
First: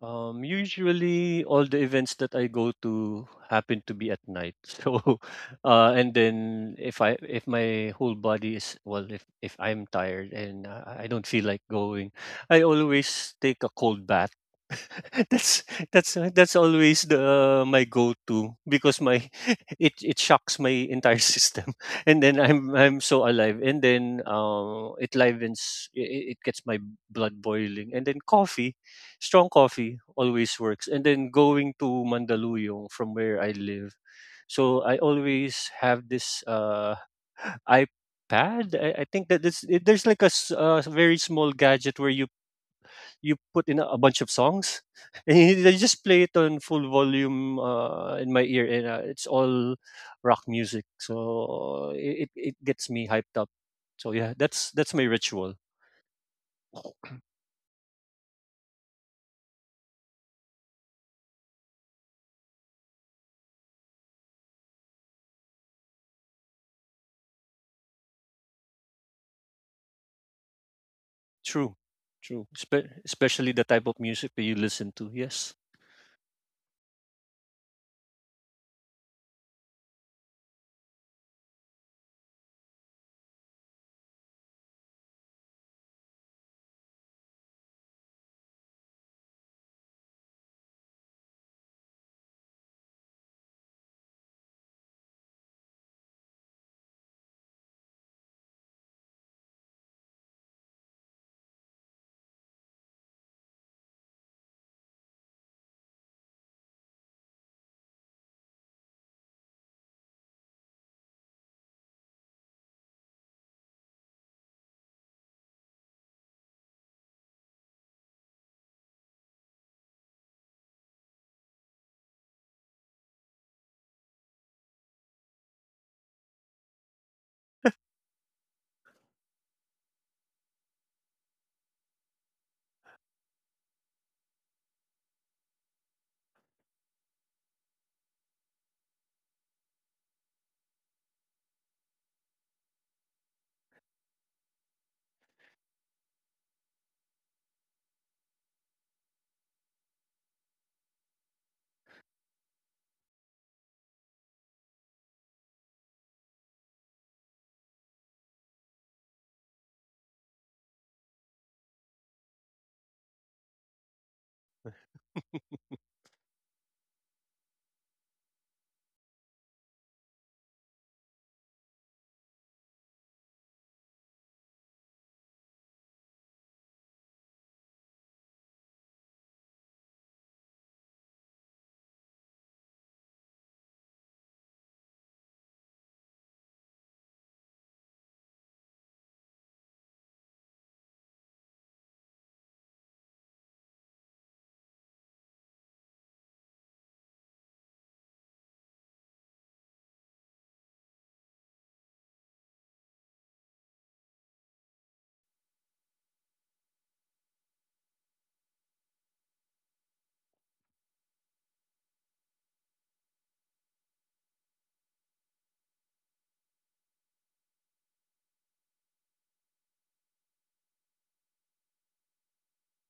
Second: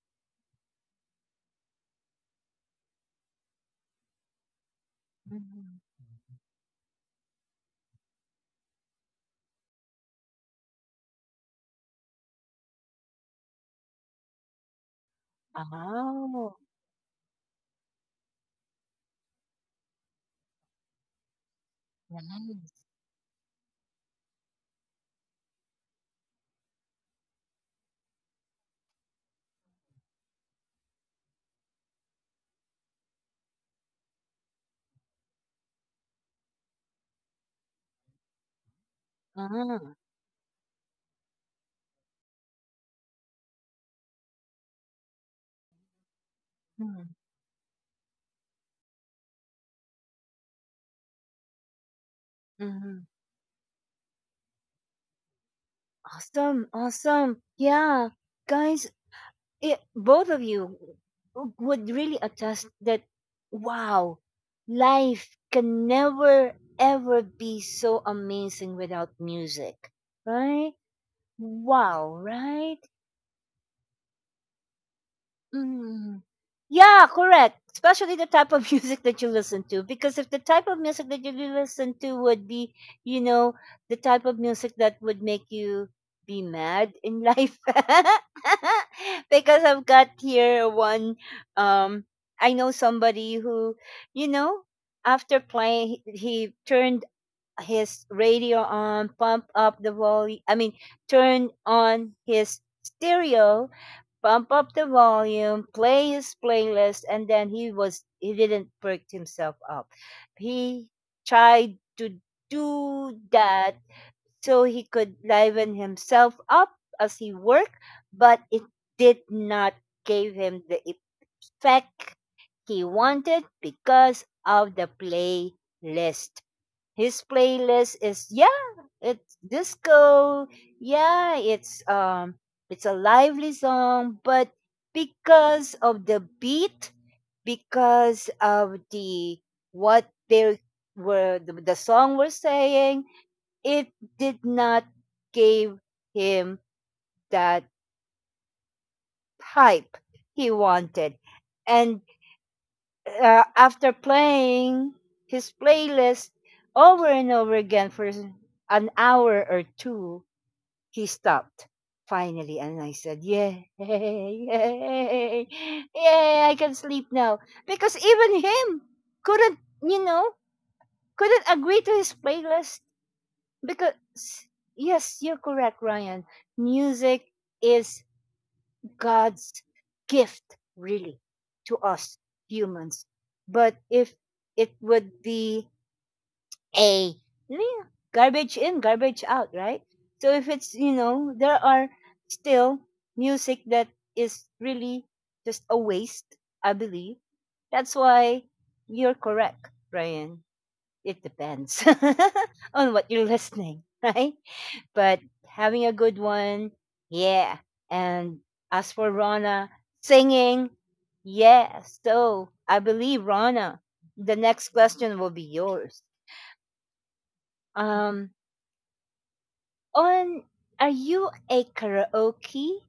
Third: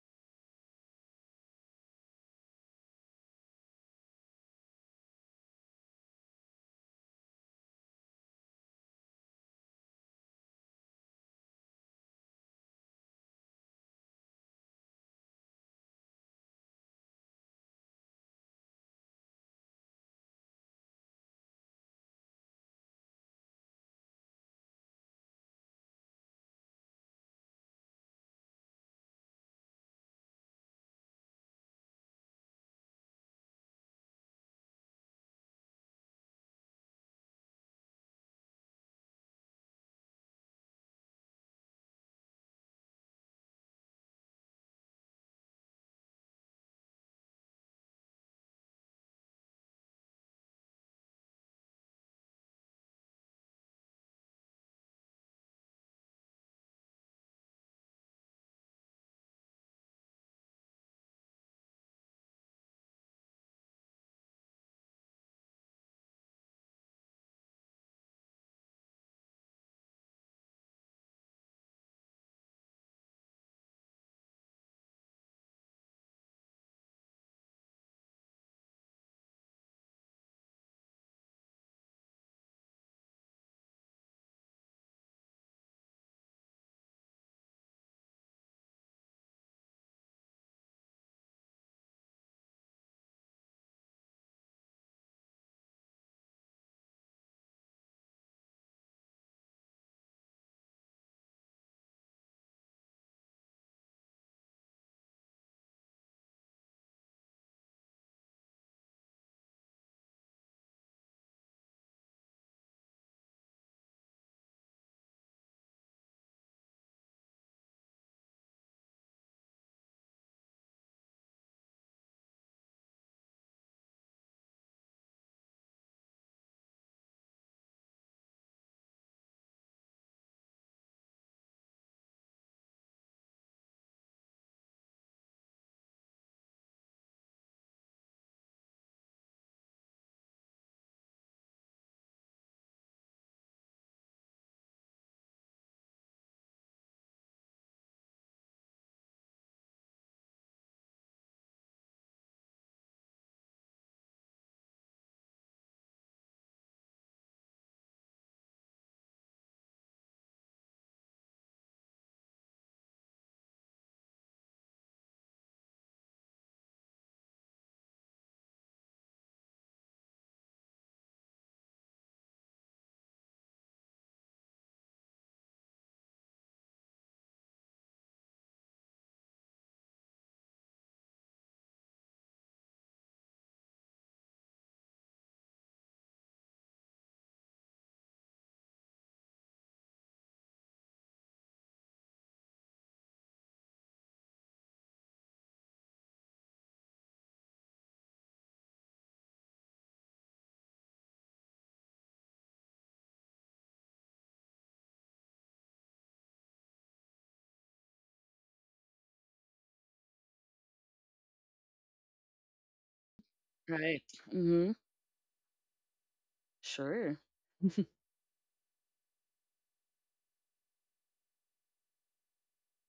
[SPEAKER 3] Usually all the events that I go to happen to be at night. So,
[SPEAKER 1] Mhm.
[SPEAKER 3] and then if my whole body is well, if I'm tired and I don't feel like going, I always take a cold bath. that's that's
[SPEAKER 1] Oh,
[SPEAKER 3] always the my go-to because my it shocks my entire system and then
[SPEAKER 1] nice.
[SPEAKER 3] I'm so alive, and then it livens, it gets my blood boiling, and then coffee strong coffee always works. And then going to Mandaluyong from where I live. So I always have this iPad. I think that
[SPEAKER 1] Ah.
[SPEAKER 3] there's like very small gadget where you put in a bunch of songs and I just play it on full
[SPEAKER 1] Mhm.
[SPEAKER 3] volume in my ear, and it's all rock music. So it gets
[SPEAKER 1] Mm-hmm.
[SPEAKER 3] me hyped up. So yeah, that's my ritual.
[SPEAKER 1] Awesome, awesome. Yeah. Guys, it, both of you would really attest that wow, life can never ever be so amazing without music, right?
[SPEAKER 3] True,
[SPEAKER 1] Wow, right.
[SPEAKER 3] Especially the type of music that you listen to. Yes.
[SPEAKER 1] Mm. Yeah, correct. Especially the type of music that you listen to. Because if the type of music that you listen to would be, you know, the type of music that would make you be mad in life. Because I've got here one um I know somebody who, you know, after playing he turned his radio on, pump up the volume, I mean, turned on his stereo, bump up the volume, play his playlist, and then he didn't perk himself up. He tried to do that so he could liven himself up as he worked, but it did not give him the effect he wanted because of the playlist. His playlist is, yeah, it's disco, yeah, it's a lively song, but because of the beat, because of what they the song was saying, it did not give him that hype he wanted. And after playing his playlist over and over again for an hour or two, he stopped finally. And I said, "Yay, yay,
[SPEAKER 3] I
[SPEAKER 1] yay, I can sleep now." Because even him couldn't, you know, couldn't agree to his playlist. Because, yes, you're correct, Ryan. Music is God's gift, really, to us humans. But if it would be a, yeah, garbage in, garbage out, right? So if it's, you know, there are still music that is really just a waste, I believe. That's why you're correct, Ryan. It depends on what you're listening, right? But having a good one, yeah. And as for Rana, singing, yeah. So I believe Rana,
[SPEAKER 2] Right.
[SPEAKER 1] the next
[SPEAKER 2] Mm-hmm.
[SPEAKER 1] question will be yours.
[SPEAKER 2] Sure.
[SPEAKER 1] Um, on are you a karaoke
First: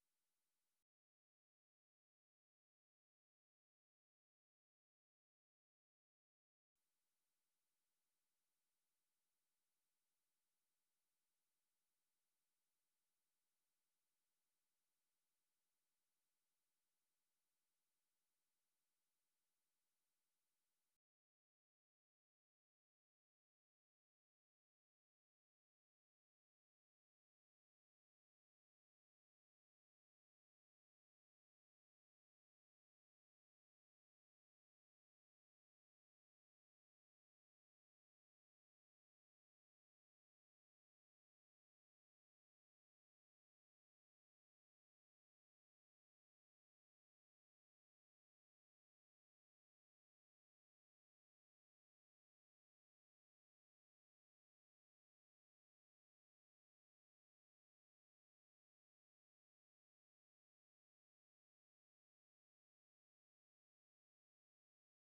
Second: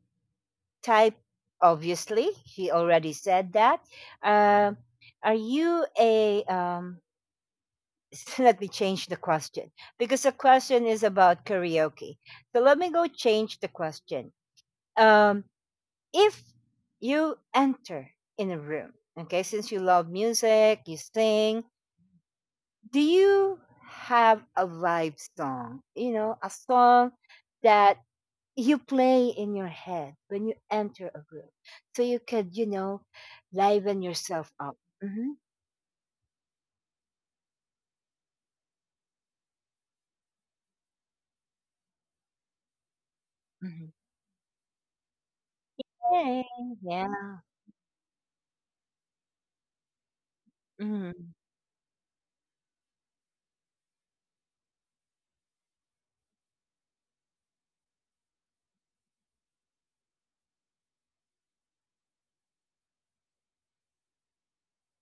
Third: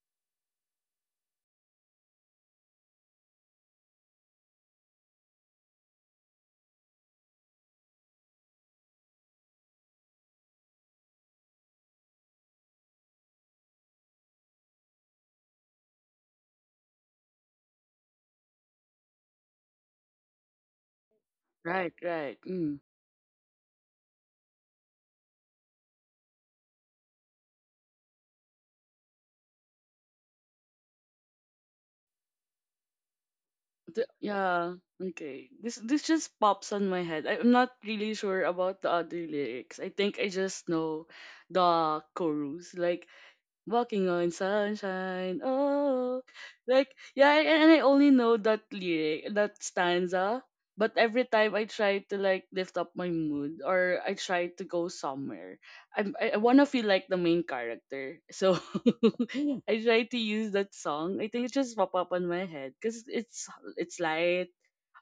[SPEAKER 1] type? Obviously, she already said that. Uh, are you a um? Let me change the question because the question is about karaoke. So let me go change the question. Um, if you enter in a room, okay, since you love music, you sing,
[SPEAKER 2] Right, right. Mm.
[SPEAKER 1] do you have a vibe song? You know, a song that you play in your head when you enter a room so you could, you know, liven yourself
[SPEAKER 2] Yeah.
[SPEAKER 1] up. Hmm.
[SPEAKER 2] Okay. This just pops on my head. I'm not really sure about the other lyrics. I think I just know the chorus. Like,
[SPEAKER 1] Hmm.
[SPEAKER 2] "Walking on sunshine." Oh,
[SPEAKER 1] Hey,
[SPEAKER 2] like
[SPEAKER 1] yeah.
[SPEAKER 2] yeah, and I only know that lyric, that stanza. But every
[SPEAKER 1] Hmm.
[SPEAKER 2] time I try to like lift up my mood or I try to go somewhere, I wanna feel like the main character. So I try to use that song. I think it just pop up on my head because it's light,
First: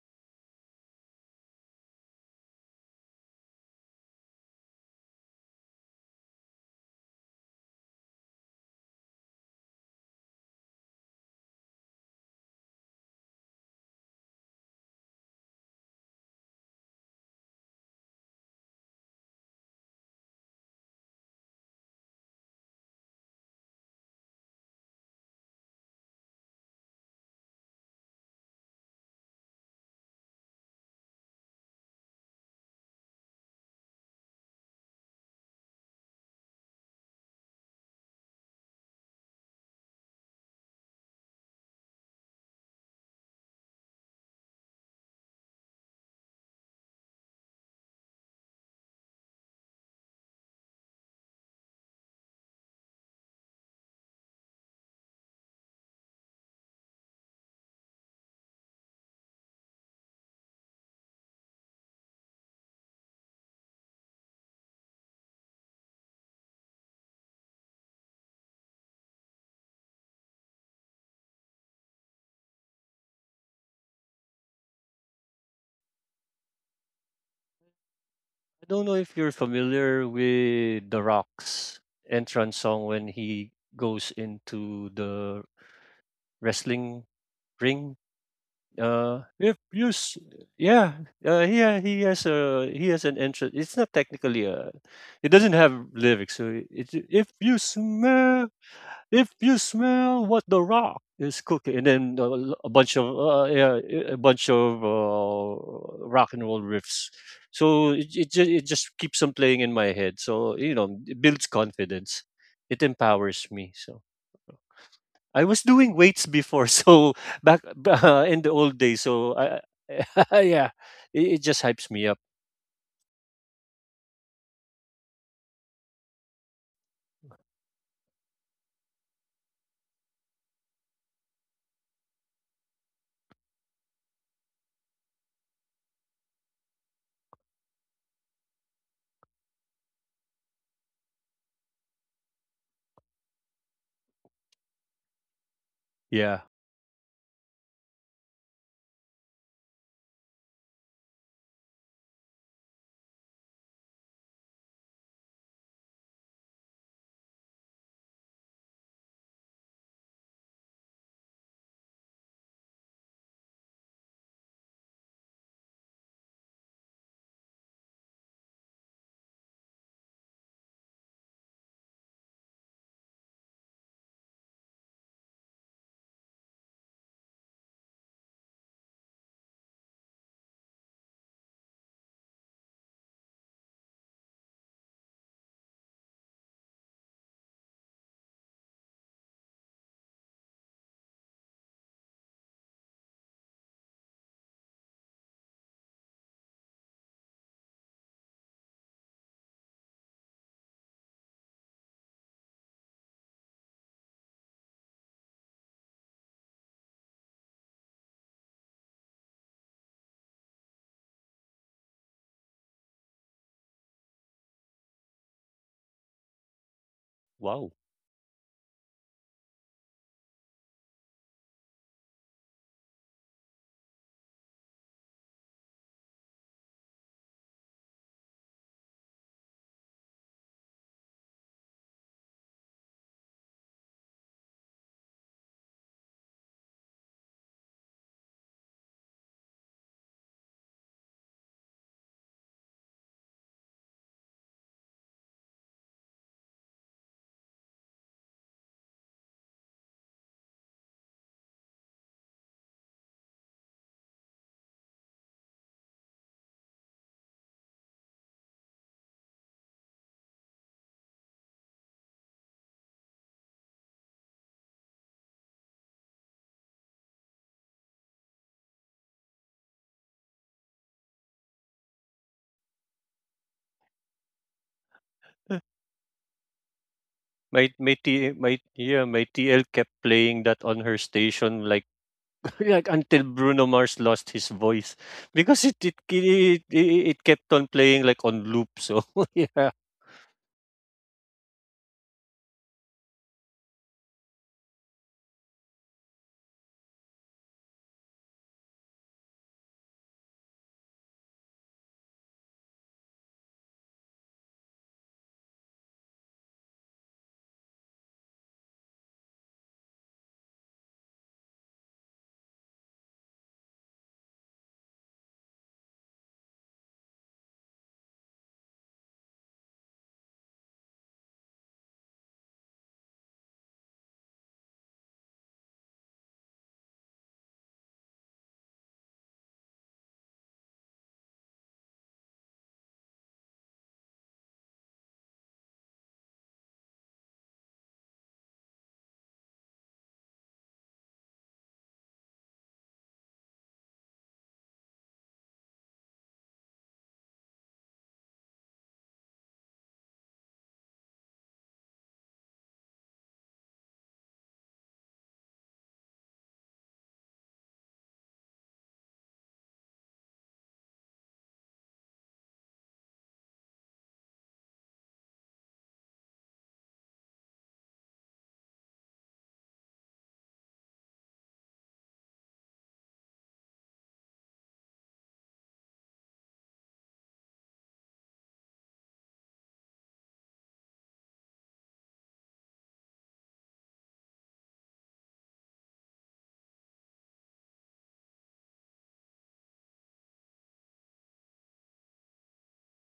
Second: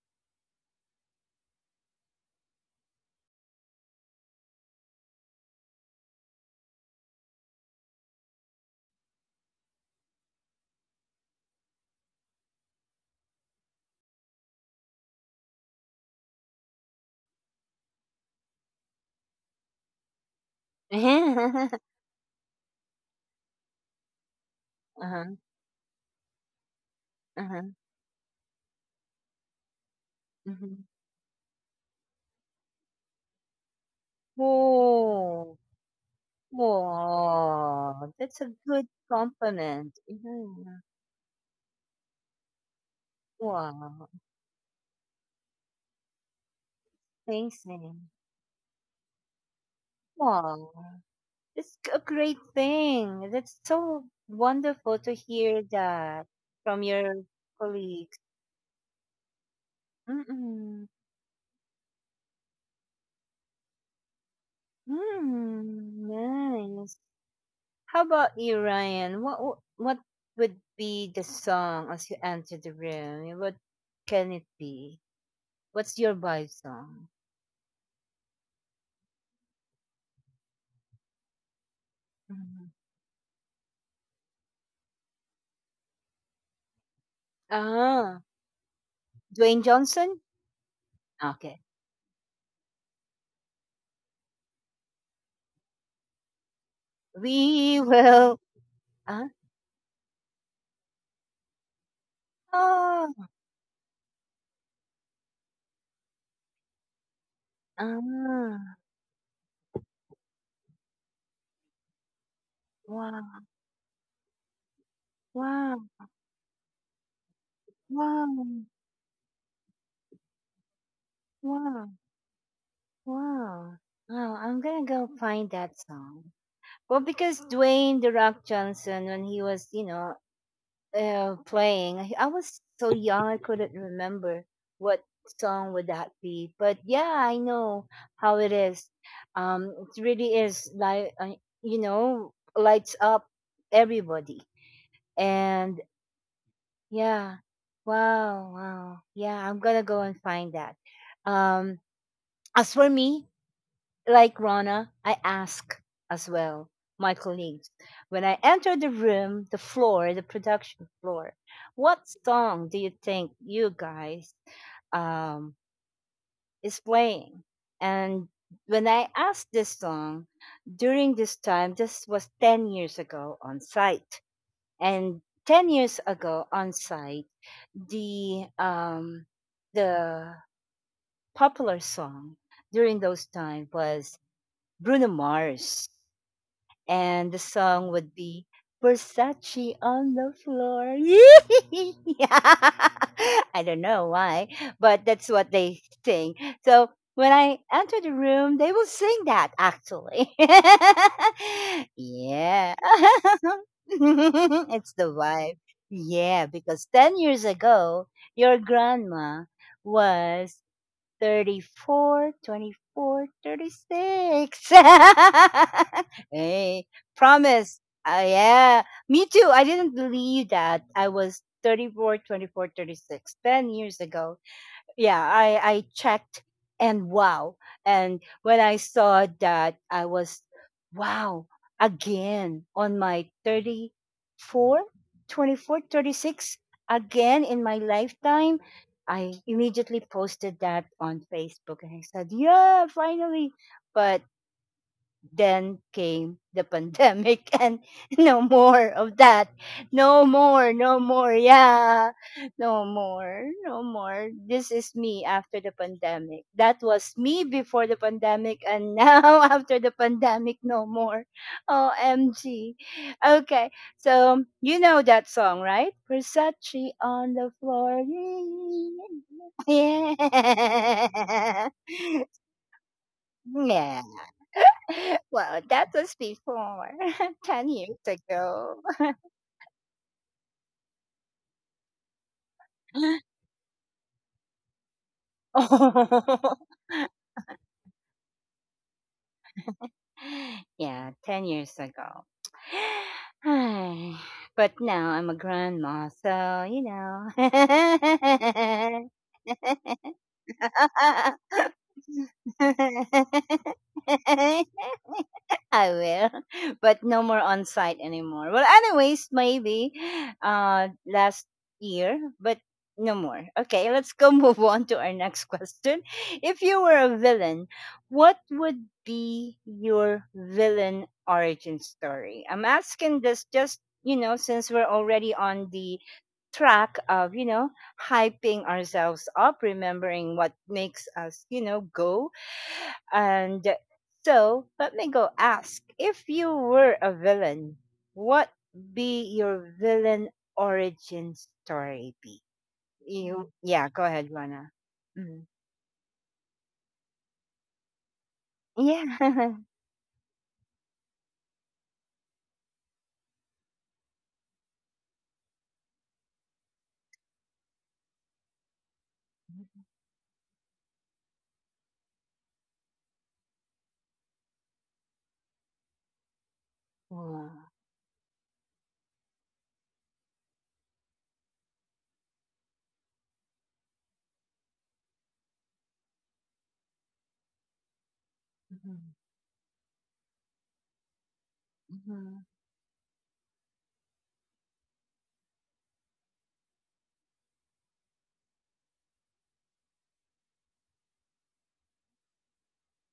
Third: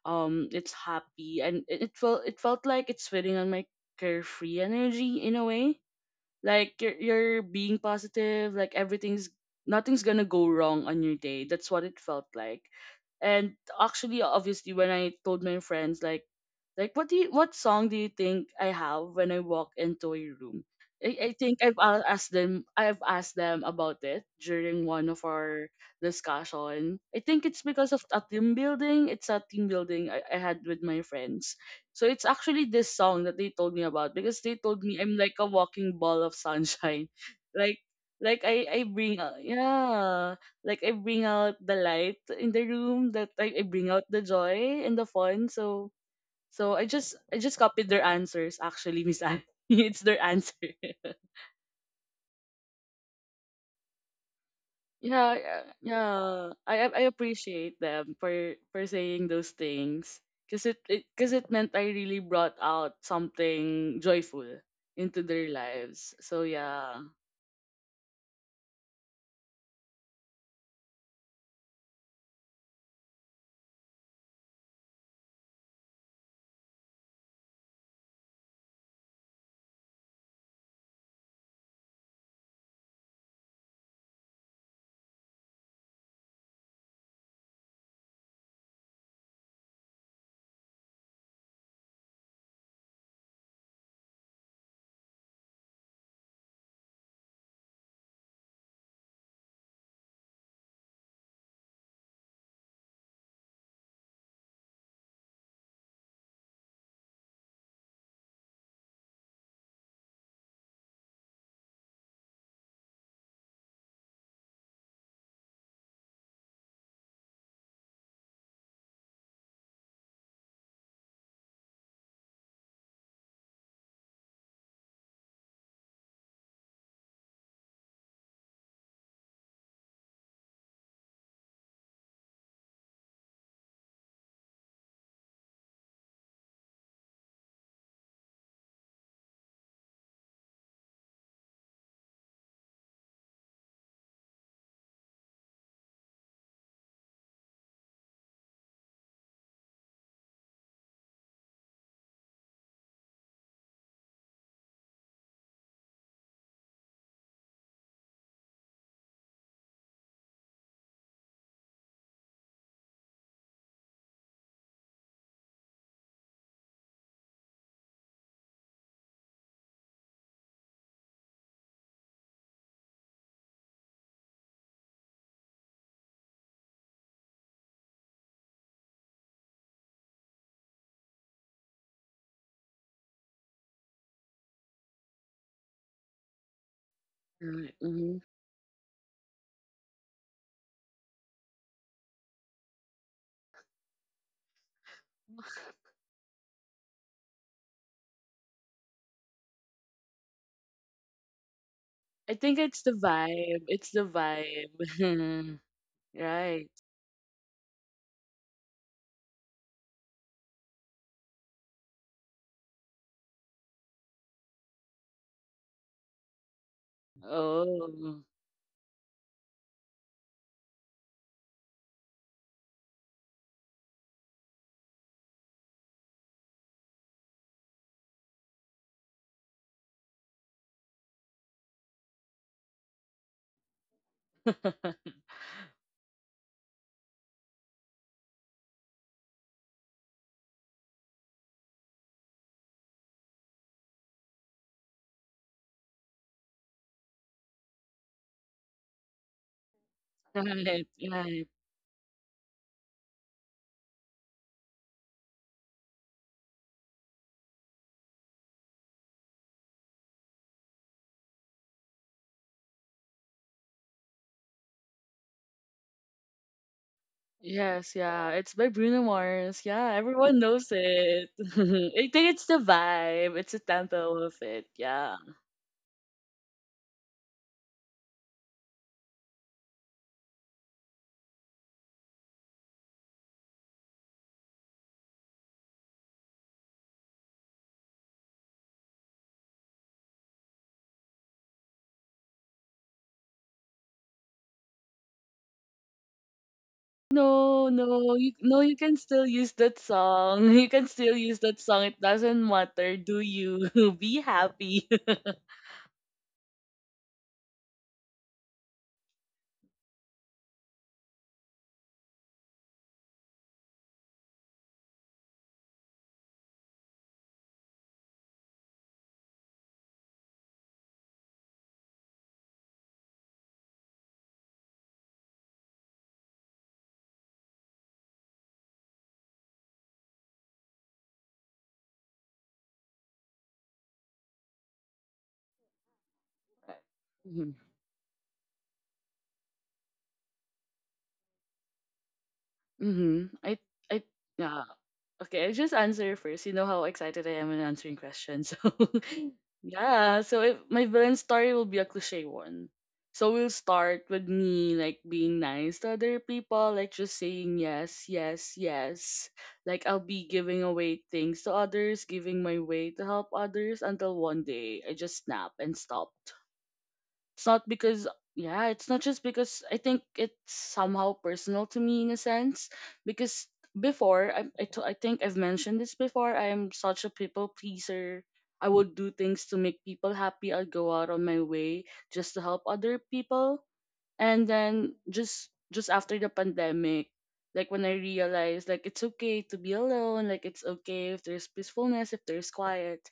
[SPEAKER 2] it's happy, and it felt like it's fitting on my carefree energy, in a way like you're being positive, like everything's nothing's gonna go wrong on your day. That's what it felt like. And actually, obviously, when I told my friends, like what song do you think I have when I walk into a room, I think
[SPEAKER 1] Uh-huh,
[SPEAKER 2] I've asked them about it during one of
[SPEAKER 1] uh-huh,
[SPEAKER 2] our discussion. I think it's because of a team building, it's a team building I had with
[SPEAKER 1] mhm.
[SPEAKER 2] my friends. So it's actually this song that they told me about, because they told me I'm like a
[SPEAKER 1] Oh,
[SPEAKER 2] walking ball of sunshine. Like
[SPEAKER 1] oh, that's
[SPEAKER 2] like
[SPEAKER 1] a
[SPEAKER 2] I
[SPEAKER 1] good
[SPEAKER 2] bring out,
[SPEAKER 1] compliment.
[SPEAKER 2] yeah,
[SPEAKER 1] Mm-hmm.
[SPEAKER 2] like I bring out the light in the room, that I bring out
[SPEAKER 1] Wow,
[SPEAKER 2] the joy and the fun. So I just copied their
[SPEAKER 1] amazing.
[SPEAKER 2] answers actually, Miss Anne. It's their answer.
[SPEAKER 1] Wow, it's a great thing. That's so wonderful to
[SPEAKER 2] Yeah,
[SPEAKER 1] hear
[SPEAKER 2] yeah, yeah.
[SPEAKER 1] that
[SPEAKER 2] I
[SPEAKER 1] from
[SPEAKER 2] I I
[SPEAKER 1] your
[SPEAKER 2] appreciate them
[SPEAKER 1] colleagues.
[SPEAKER 2] for saying those things, because it
[SPEAKER 1] Mm-mm.
[SPEAKER 2] it because it meant I really brought out something joyful into their
[SPEAKER 1] Mm,
[SPEAKER 2] lives. So
[SPEAKER 1] nice.
[SPEAKER 2] yeah,
[SPEAKER 1] How about you, Ryan? What would be the song as you enter the room? What can it be? What's your vibe song?
[SPEAKER 3] don't know if you're familiar with The Rock's entrance
[SPEAKER 1] Mm.
[SPEAKER 3] song when he goes into the wrestling ring.
[SPEAKER 1] Ah,
[SPEAKER 3] If
[SPEAKER 1] Dwayne
[SPEAKER 3] you s-
[SPEAKER 1] Johnson?
[SPEAKER 3] Yeah,
[SPEAKER 1] Okay.
[SPEAKER 3] he has a he has an interest. It's not technically a, it doesn't have lyrics. So it's
[SPEAKER 1] We will.
[SPEAKER 3] if
[SPEAKER 1] uh,
[SPEAKER 3] you smell what the rock is cooking, and then a bunch of
[SPEAKER 1] Ah, oh,
[SPEAKER 3] a bunch of rock and roll riffs. So it
[SPEAKER 1] ah.
[SPEAKER 3] just keeps on playing in my head. So you know, it builds confidence. It
[SPEAKER 1] Wow,
[SPEAKER 3] empowers me. So. uh. I was
[SPEAKER 1] wow,
[SPEAKER 3] doing weights before, so back
[SPEAKER 1] wow,
[SPEAKER 3] in the old days. So I, yeah, it just hypes
[SPEAKER 1] wow,
[SPEAKER 3] me up.
[SPEAKER 1] wow. Wow, I'm gonna go find that song. Well, because Dwayne The Rock Johnson, when he was, you know, playing, I was so young I couldn't remember what song would that be. But yeah, I know how it is. It really is like, you know, lights up everybody. And
[SPEAKER 3] Yeah.
[SPEAKER 1] yeah, wow, wow. Yeah, I'm gonna go and find that. Um, As for me, like Rana, I ask as well my colleagues when I enter the room, the floor, the production floor, what song do you think you guys um, is playing? And when I asked this song during this time, this was 10 years ago on site. And 10 years ago on site, the, um, the popular song during those time was Bruno Mars. And the
[SPEAKER 2] right.
[SPEAKER 1] song would
[SPEAKER 2] Mhm.
[SPEAKER 1] be Versace on the Floor. I don't know why, but that's what they sing. So when I enter the room, they will sing that actually.
[SPEAKER 2] I think
[SPEAKER 1] Yeah.
[SPEAKER 2] it's the vibe. It's the
[SPEAKER 1] It's the vibe.
[SPEAKER 2] vibe,
[SPEAKER 1] Yeah,
[SPEAKER 2] right?
[SPEAKER 1] because 10 years ago, your grandma was 34 24, 36. Hey,
[SPEAKER 3] Wow.
[SPEAKER 1] promise.
[SPEAKER 2] Oh,
[SPEAKER 1] Yeah, me too. I didn't believe that I was 34, 24, 36 ten years ago. Yeah, I checked and wow. And when I saw that, I was wow again on my 34, 24, 36 again in my lifetime. I immediately posted that on Facebook and I said, "Yeah, finally." But then came the pandemic and no more of that. No more,
[SPEAKER 2] right,
[SPEAKER 1] no more.
[SPEAKER 2] right.
[SPEAKER 1] Yeah. No more, no more. This is me after the pandemic. That was me before the pandemic and now after the pandemic, no more. OMG. Okay. So you know that song, right? Versace on the
[SPEAKER 2] Yes,
[SPEAKER 1] Floor.
[SPEAKER 2] yeah. It's by Bruno Mars. Yeah, everyone knows
[SPEAKER 1] Yeah.
[SPEAKER 2] it. I think it's the vibe. It's the
[SPEAKER 1] Yeah.
[SPEAKER 2] tempo of it. Yeah.
[SPEAKER 1] Well, that was before 10
[SPEAKER 3] My
[SPEAKER 1] years
[SPEAKER 3] T my
[SPEAKER 1] ago.
[SPEAKER 3] yeah my TL kept playing that on her station, like like until Bruno Mars lost his voice because
[SPEAKER 1] Oh.
[SPEAKER 3] it kept on playing like on loop. So yeah,
[SPEAKER 1] Yeah, 10 years ago. Hi. But now I'm a grandma, so you know.
[SPEAKER 2] No, no, no, you can still use that song. You can still use that song. It doesn't matter. Do you be happy?
[SPEAKER 1] I will, but no more on site anymore. Well, anyways, maybe last year, but no more. Okay, let's go move on to our next question. If you were a villain, what would be your villain origin story? I'm asking this just, you know, since we're already on the track of, you know, hyping ourselves up, remembering what makes us, you know, go. And so let me go ask if you were a villain, what be your villain origin story be?
[SPEAKER 2] Mm-hmm.
[SPEAKER 1] You,
[SPEAKER 2] I
[SPEAKER 1] yeah, go
[SPEAKER 2] I
[SPEAKER 1] ahead,
[SPEAKER 2] yeah.
[SPEAKER 1] Rana. Mhm.
[SPEAKER 2] Okay, I just answer first. You know how excited I am in answering questions.
[SPEAKER 1] Yeah.
[SPEAKER 2] So yeah, so if my villain story will be a cliche one. So we'll start with me like being nice to other people, like just saying yes, yes, yes. Like I'll be giving away things to others, giving my way to help others until one day I just snap and stop. It's
[SPEAKER 1] Oh.
[SPEAKER 2] not because, yeah, it's not just because, I think it's somehow personal to me in a sense, because before I think I've mentioned this before. I am such a people pleaser. I would
[SPEAKER 1] Mhm.
[SPEAKER 2] do things to make people happy. I'd go out on my way just to
[SPEAKER 1] Mhm.
[SPEAKER 2] help other people. And then just after the pandemic, like when I realized like it's okay to be alone, like it's okay if there's peacefulness, if there's quiet.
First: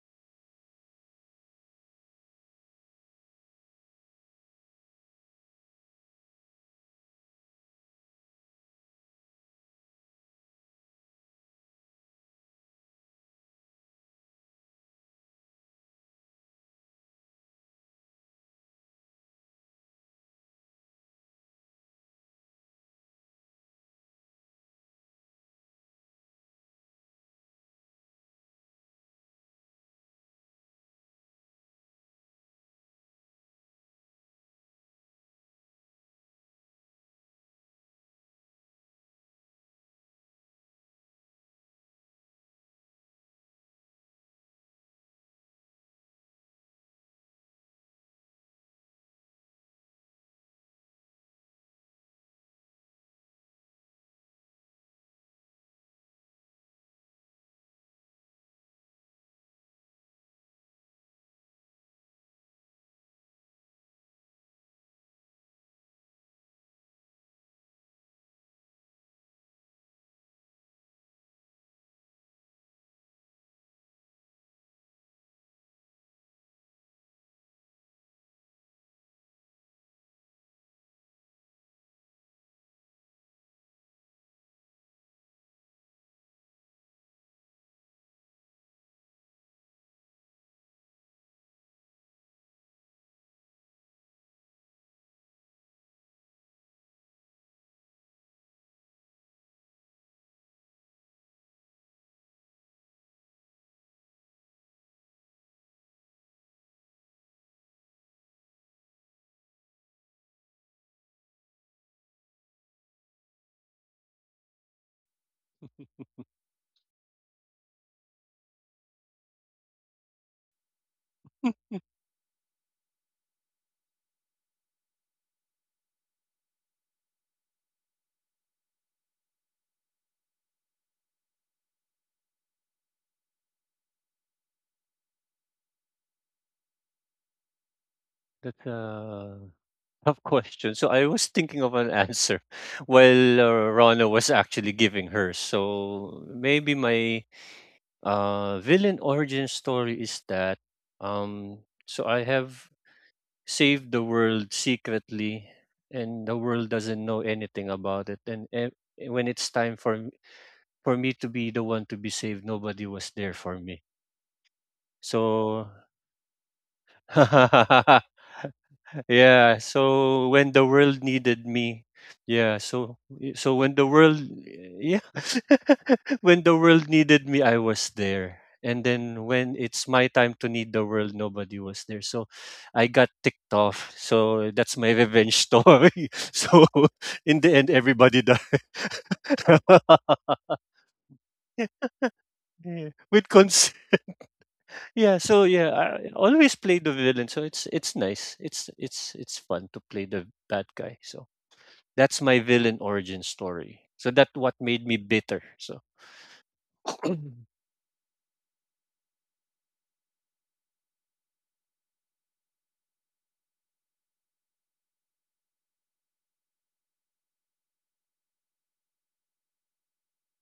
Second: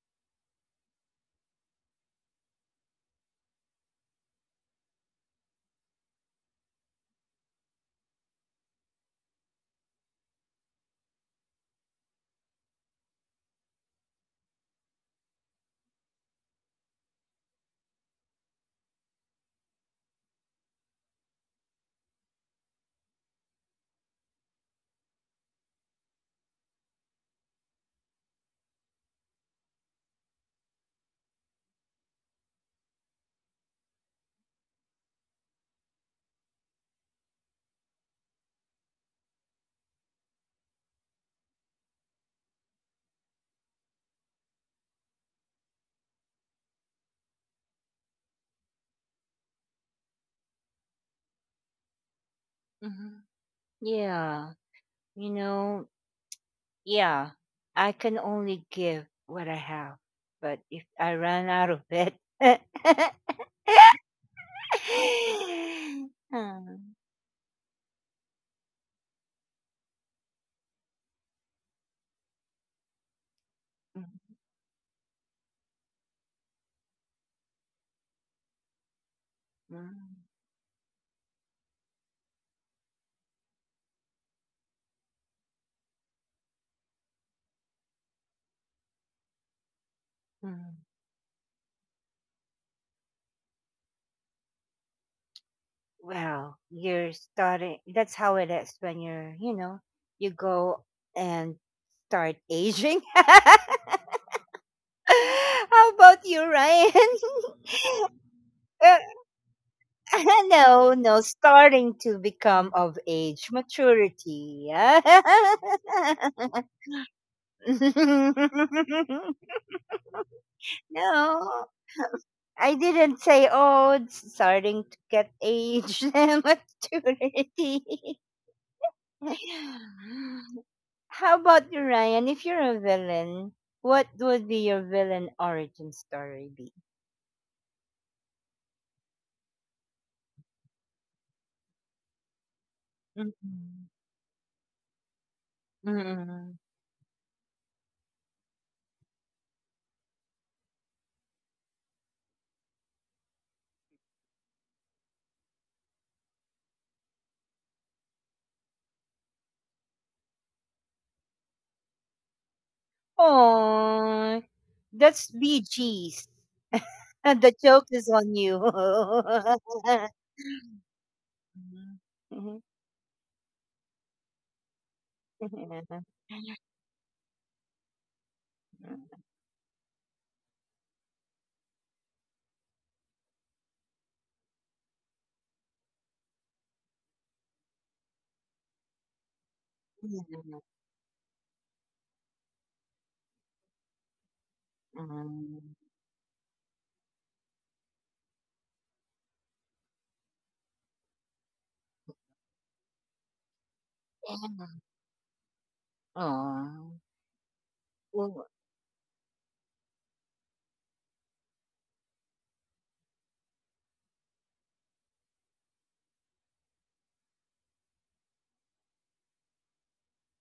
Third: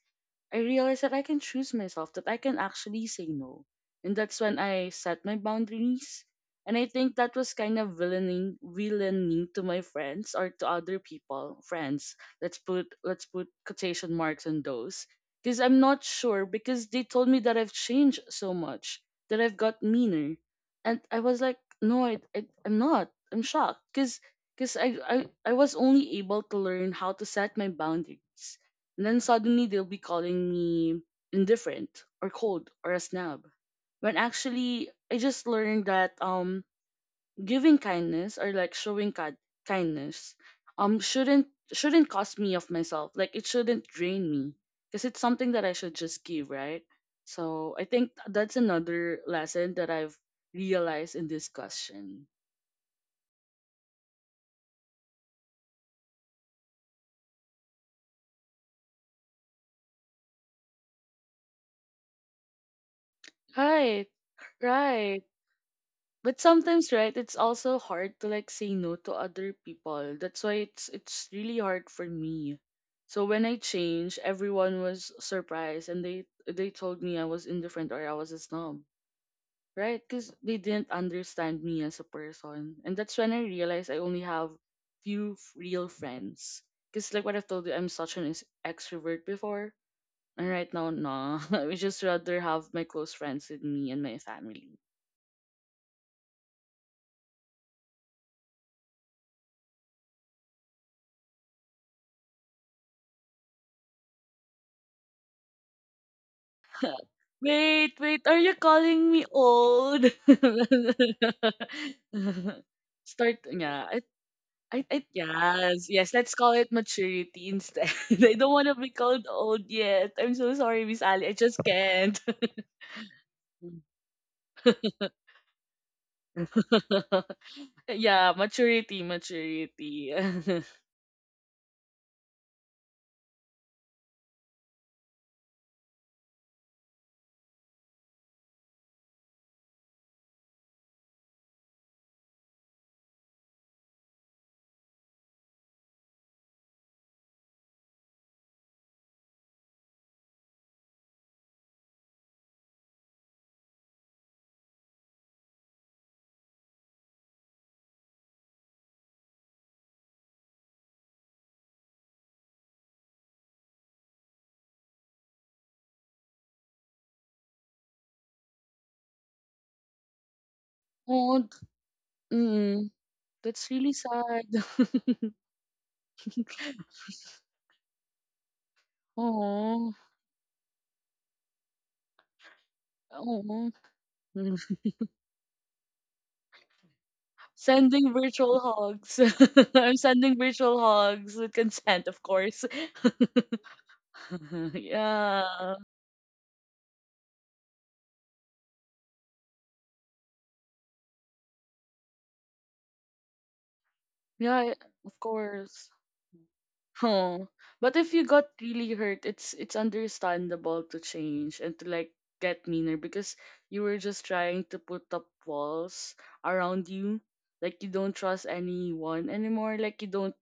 [SPEAKER 2] I realized that I can choose myself, that I can actually say no. And that's when I set my boundaries. And I think that was kind of villaining to my friends, or to other people, friends. Let's put quotation marks on those. Because I'm not sure, because they told me that I've changed so much, that I've got meaner. And I was like, "No, I'm not." I'm shocked. Because I was only able to learn how to set my boundaries, and then suddenly they'll be calling me indifferent or cold or a snob. When actually, I just learned that giving kindness, or like showing kindness, shouldn't cost me of myself. Like it shouldn't drain me, because it's something that I should just give, right? So I think that's another lesson that I've realized in this question.
[SPEAKER 1] Mhm. Yeah. You know, yeah, I can only give what I have. But if I run out of it,
[SPEAKER 2] Right, right. But sometimes,
[SPEAKER 1] Um,
[SPEAKER 2] right, it's also hard to like say no to other people, that's why it's really hard for me. So when I changed,
[SPEAKER 1] mm,
[SPEAKER 2] everyone was surprised and they told me I was indifferent or I was a snob, right, because they didn't understand me as a person, and that's when I realized I only have few real friends, because like what I've told you, I'm such an extrovert before, and right
[SPEAKER 1] mm.
[SPEAKER 2] now, nah, I would just rather have my close friends with me and my family.
[SPEAKER 1] Well, you're starting. That's how it is when you're, you know, you go and start aging. How about you, Ryan?
[SPEAKER 2] Wait, wait, are you
[SPEAKER 1] Uh,
[SPEAKER 2] calling me old?
[SPEAKER 1] no, no, starting to become of
[SPEAKER 2] Start,
[SPEAKER 1] age,
[SPEAKER 2] yeah,
[SPEAKER 1] maturity.
[SPEAKER 2] yes, yes, let's call it maturity instead. I don't want to be called old yet. I'm so sorry, Miss Ali. I just
[SPEAKER 1] No,
[SPEAKER 2] can't.
[SPEAKER 1] I didn't say, oh, it's starting to get age and maturity.
[SPEAKER 2] Yeah, maturity, maturity.
[SPEAKER 1] How about you, Ryan? If you're a villain, what would be your villain origin story be?
[SPEAKER 3] that tough question. So I was thinking of an answer while
[SPEAKER 1] Mm-hmm.
[SPEAKER 3] Rana was actually giving hers. So maybe my villain origin story is that um, so I have saved the world secretly, and the world doesn't know anything about it. And when it's time for me to be the one to be saved, nobody was there for me.
[SPEAKER 1] Oh, that's
[SPEAKER 3] So
[SPEAKER 1] BG's. The joke is on you.
[SPEAKER 3] yeah, so when the world
[SPEAKER 2] Oh,
[SPEAKER 3] needed me,
[SPEAKER 1] Mhm.
[SPEAKER 3] yeah,
[SPEAKER 2] mm,
[SPEAKER 3] so so
[SPEAKER 2] that's
[SPEAKER 3] when the
[SPEAKER 2] really
[SPEAKER 3] world
[SPEAKER 2] sad.
[SPEAKER 3] yeah,
[SPEAKER 1] Mhm.
[SPEAKER 3] when the world needed me, I was there. And then when it's
[SPEAKER 2] Oh,
[SPEAKER 3] my time to need the world, nobody was there. So I got ticked
[SPEAKER 2] oh.
[SPEAKER 3] off. So that's my revenge story. So in the end,
[SPEAKER 2] Sending
[SPEAKER 3] everybody died.
[SPEAKER 2] virtual hugs. I'm sending virtual hugs with consent, of course.
[SPEAKER 3] Yeah, yeah. So yeah,
[SPEAKER 2] yeah.
[SPEAKER 1] Mhm.
[SPEAKER 3] I always play the villain. So it's nice. It's fun to play the bad guy. So that's my villain origin story. So that what
[SPEAKER 2] Yeah,
[SPEAKER 3] made me
[SPEAKER 2] of
[SPEAKER 3] bitter. So
[SPEAKER 2] course.
[SPEAKER 1] Oh,
[SPEAKER 2] Huh. But if you
[SPEAKER 1] well,
[SPEAKER 2] got really hurt, it's understandable to change and to, like, get meaner because you were just trying to put up walls around you. Like, you don't trust anyone anymore. Like, you don't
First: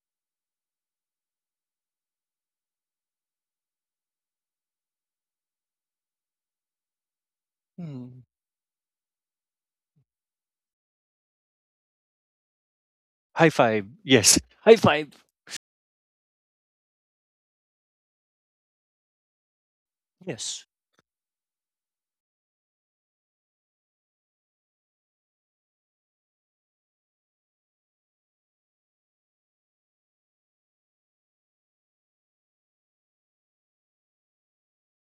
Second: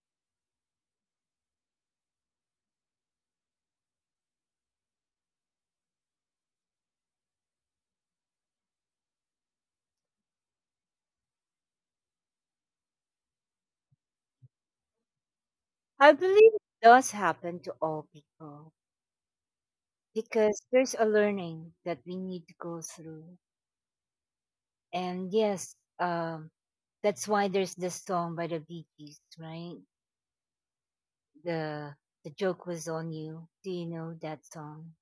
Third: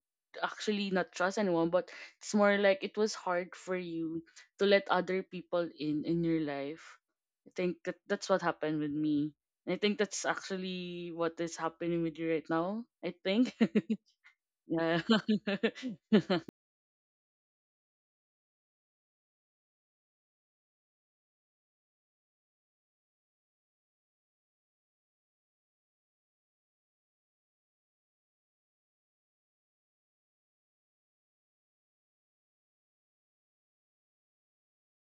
[SPEAKER 2] actually not trust anyone, but it's more like it was hard for you to let other people in your life. I think that
[SPEAKER 3] Hmm.
[SPEAKER 2] that's what happened with me. I think that's actually what is happening with you right now. I
[SPEAKER 3] High
[SPEAKER 2] think.
[SPEAKER 3] five. Yes. High
[SPEAKER 2] yeah.
[SPEAKER 3] five.
[SPEAKER 1] I believe it does happen to all people because
[SPEAKER 3] Yes.
[SPEAKER 1] there's a learning that we need to go through. And yes, um, that's why there's this song by the Bee Gees, right? The the joke was on you. Do you know that song?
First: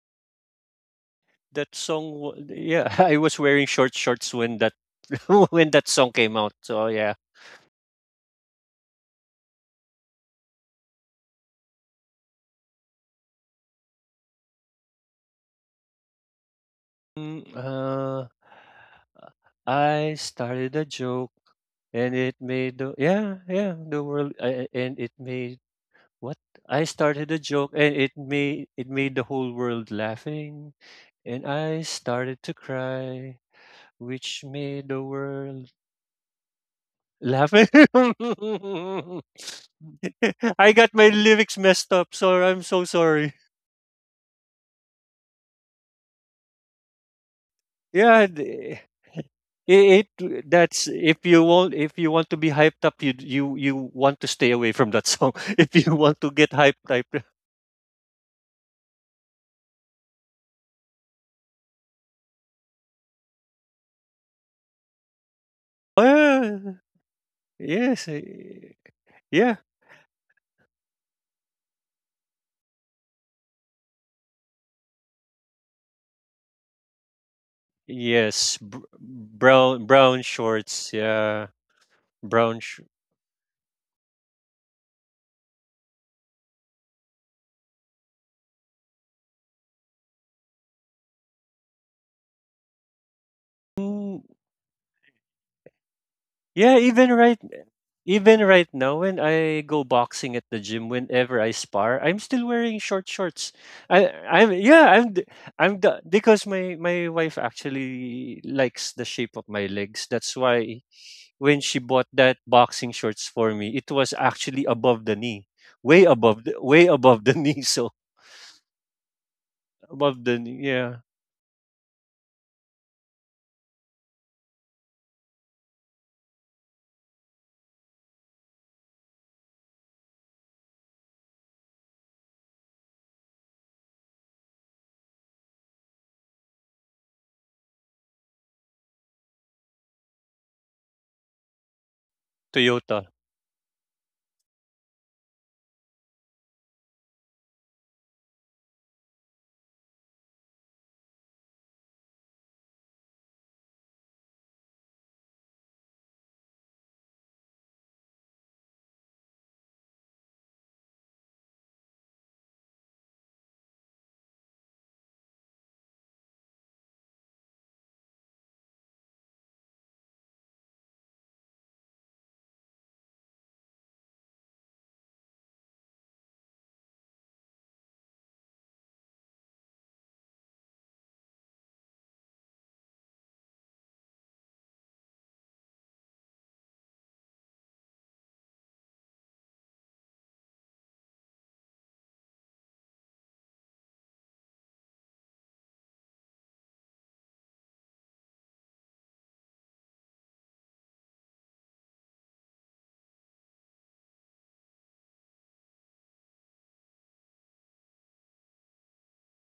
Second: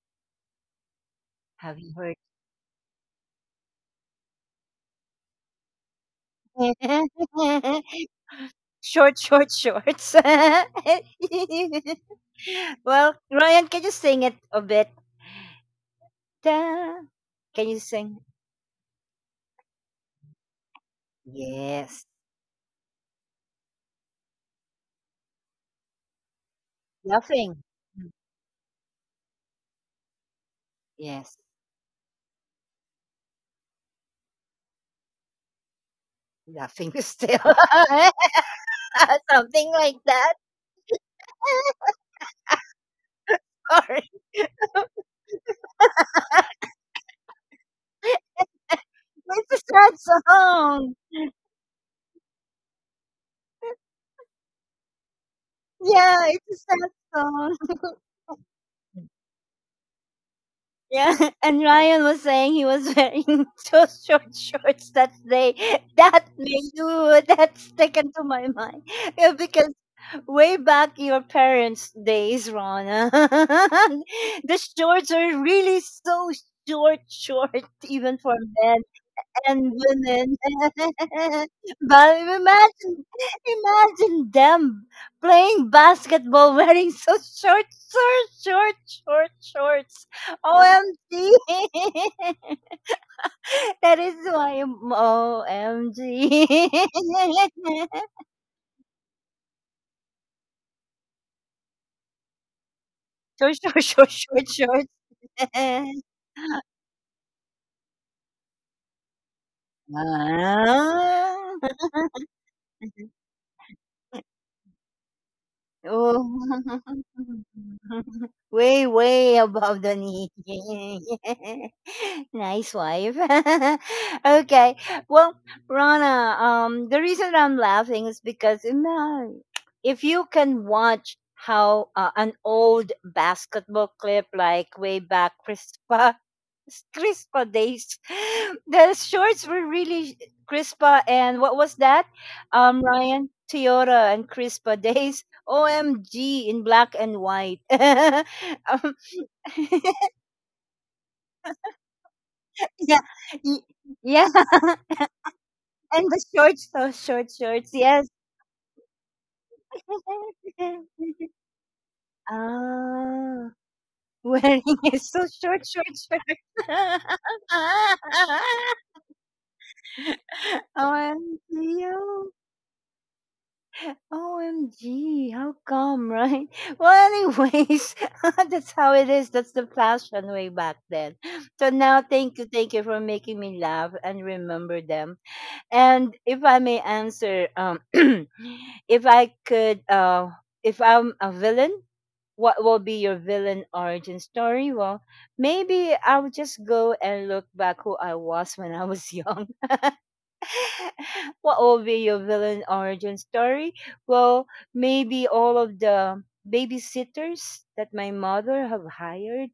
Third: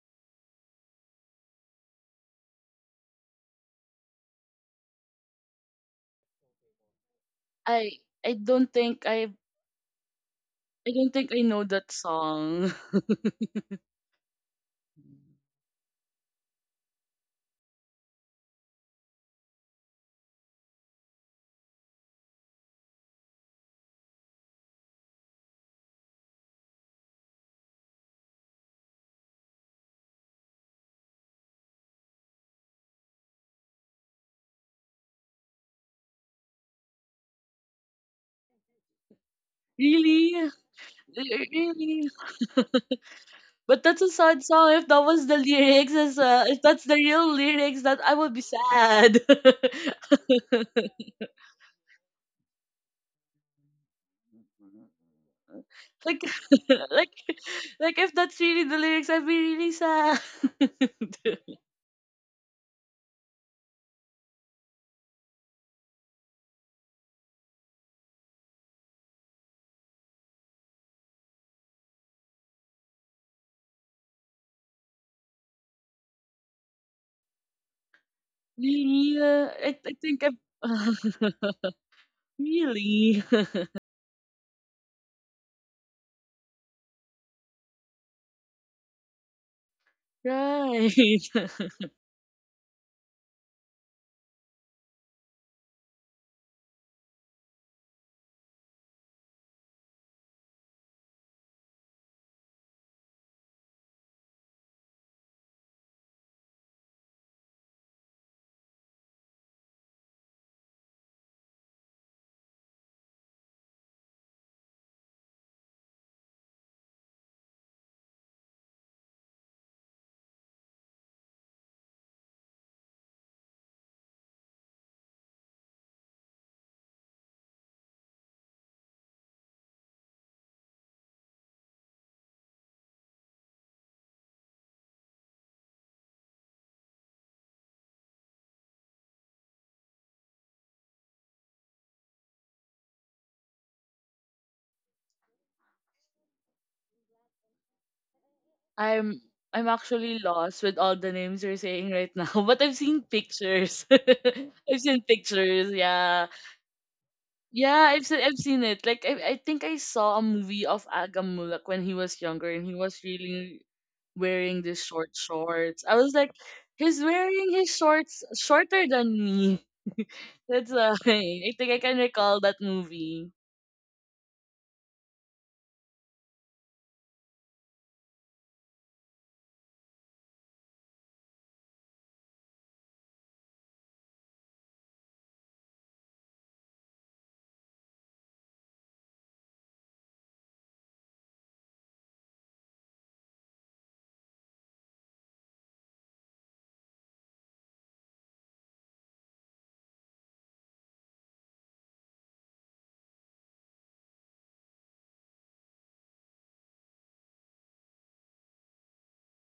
[SPEAKER 1] Have you heard?
[SPEAKER 3] Yeah, I was wearing short shorts when that when that song came out. So yeah.
[SPEAKER 2] I I don't think
[SPEAKER 1] Short,
[SPEAKER 2] I
[SPEAKER 1] short, shorts.
[SPEAKER 2] I don't think I know that song.
[SPEAKER 1] Well, Ryan, can you sing it a bit? Ta-
[SPEAKER 3] Mm,
[SPEAKER 1] Can you sing?
[SPEAKER 3] uh, I started a joke,
[SPEAKER 1] Yes,
[SPEAKER 3] and it made the world. And it made what? I started a
[SPEAKER 1] nothing.
[SPEAKER 3] joke, and it made the whole world laughing,
[SPEAKER 1] Yes,
[SPEAKER 3] and I started to cry, which made the world
[SPEAKER 1] laughing still,
[SPEAKER 3] laugh. I
[SPEAKER 1] something like that.
[SPEAKER 2] really?
[SPEAKER 3] got my lyrics messed
[SPEAKER 2] Really?
[SPEAKER 3] up, so I'm so sorry.
[SPEAKER 2] But
[SPEAKER 1] Or
[SPEAKER 2] that's a sad song. If that was the lyrics, as if that's the real lyrics, that I
[SPEAKER 3] Yeah,
[SPEAKER 2] would be
[SPEAKER 3] th-
[SPEAKER 2] sad.
[SPEAKER 1] it's a sad
[SPEAKER 3] it, that's
[SPEAKER 1] song.
[SPEAKER 3] if you want, if you want to be hyped up, you want to stay away from that song. If you
[SPEAKER 2] like,
[SPEAKER 3] want
[SPEAKER 1] Yeah,
[SPEAKER 3] to get
[SPEAKER 1] it's a
[SPEAKER 3] hyped
[SPEAKER 1] sad
[SPEAKER 3] up,
[SPEAKER 2] like,
[SPEAKER 1] song.
[SPEAKER 2] like if that's really the lyrics, I'd be really sad.
[SPEAKER 1] Yeah, and Ryan was saying he was wearing those short shorts that day. That made
[SPEAKER 3] ah,
[SPEAKER 1] you. That's
[SPEAKER 3] yes,
[SPEAKER 1] sticking to my
[SPEAKER 3] eh,
[SPEAKER 1] mind. Yeah,
[SPEAKER 3] yeah,
[SPEAKER 1] because way back your parents' days, Rana, the shorts are really so short, short even for men. And
[SPEAKER 2] I,
[SPEAKER 3] brown
[SPEAKER 2] I think I'm
[SPEAKER 1] women.
[SPEAKER 3] shorts, yeah,
[SPEAKER 1] But
[SPEAKER 3] brown. Sh-
[SPEAKER 1] imagine,
[SPEAKER 2] really
[SPEAKER 1] imagine them playing basketball wearing so short, short, short, short shorts.
[SPEAKER 2] right.
[SPEAKER 1] OMG! That is why I'm OMG.
[SPEAKER 3] yeah, even right now when I go boxing at the gym whenever I spar, I'm still wearing short shorts.
[SPEAKER 1] Short, short,
[SPEAKER 3] I
[SPEAKER 1] short, short,
[SPEAKER 3] I'm
[SPEAKER 1] short.
[SPEAKER 3] yeah, I'm the, because my wife actually likes the shape of my legs. That's why when
[SPEAKER 1] Ah.
[SPEAKER 3] she bought that boxing shorts for me, it was actually above the knee.
[SPEAKER 1] Oh.
[SPEAKER 3] Way above the knee, so
[SPEAKER 1] Way, way above the
[SPEAKER 3] above
[SPEAKER 1] knee.
[SPEAKER 3] the knee, yeah.
[SPEAKER 1] Nice wife. Okay. Well, Rana, the reason I'm laughing is because imagine if you can watch how an old basketball clip like way back Chris Crispa days. The shorts were really Crispa and what was that?
[SPEAKER 3] Toyota.
[SPEAKER 1] Ryan Toyota and Crispa days. OMG in black and white.
[SPEAKER 2] I'm I'm actually lost with all the names you're saying right now, but I've
[SPEAKER 1] Yeah,
[SPEAKER 2] seen
[SPEAKER 1] y-
[SPEAKER 2] pictures.
[SPEAKER 1] yeah,
[SPEAKER 2] I've seen pictures,
[SPEAKER 1] and the
[SPEAKER 2] yeah.
[SPEAKER 1] shorts, those short shorts,
[SPEAKER 2] Yeah,
[SPEAKER 1] yes.
[SPEAKER 2] I've seen it. Like, I think I saw a movie of Agamulak when he was younger and he was
[SPEAKER 1] ah,
[SPEAKER 2] really
[SPEAKER 1] wearing
[SPEAKER 2] wearing these
[SPEAKER 1] is
[SPEAKER 2] short
[SPEAKER 1] so short,
[SPEAKER 2] shorts.
[SPEAKER 1] short,
[SPEAKER 2] I was
[SPEAKER 1] short.
[SPEAKER 2] like, he's wearing his shorts shorter than me. That's why I think I
[SPEAKER 1] OMG.
[SPEAKER 2] can recall that movie.
[SPEAKER 1] OMG, how come, right? Well, anyways, that's how it is. That's the fashion way back then. So now, thank you for making me laugh and remember them. And if I may answer, if I could, if I'm a villain, what will be your villain origin story? Well, maybe I'll just go and look back who I was when I was young. What will be your villain origin story? Well, maybe all of the babysitters that my mother have hired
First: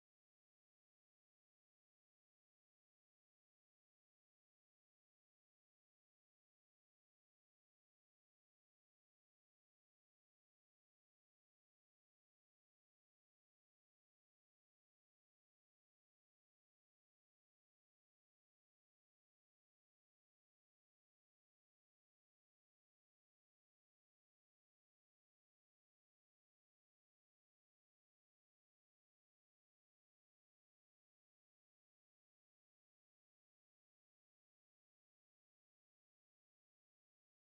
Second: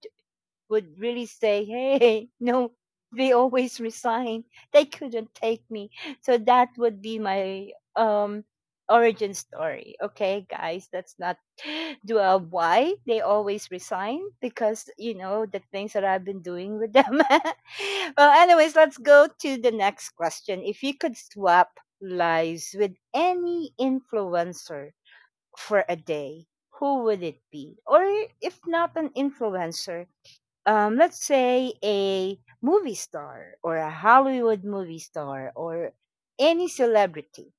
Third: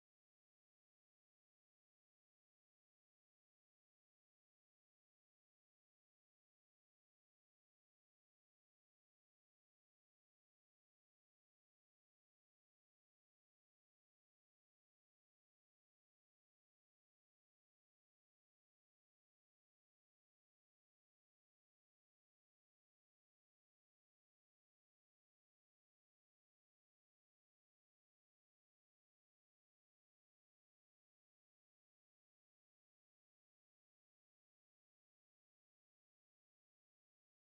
[SPEAKER 1] would really say, hey, no, they always resign. They couldn't take me. So that would be my origin story. Okay, guys, that's not do why they always resign because you know the things that I've been doing with them. Well, anyways, let's go to the next question. If you could swap lives with any influencer for a day, who would it be? Or if not an influencer, let's say a movie star or a Hollywood movie star or any celebrity,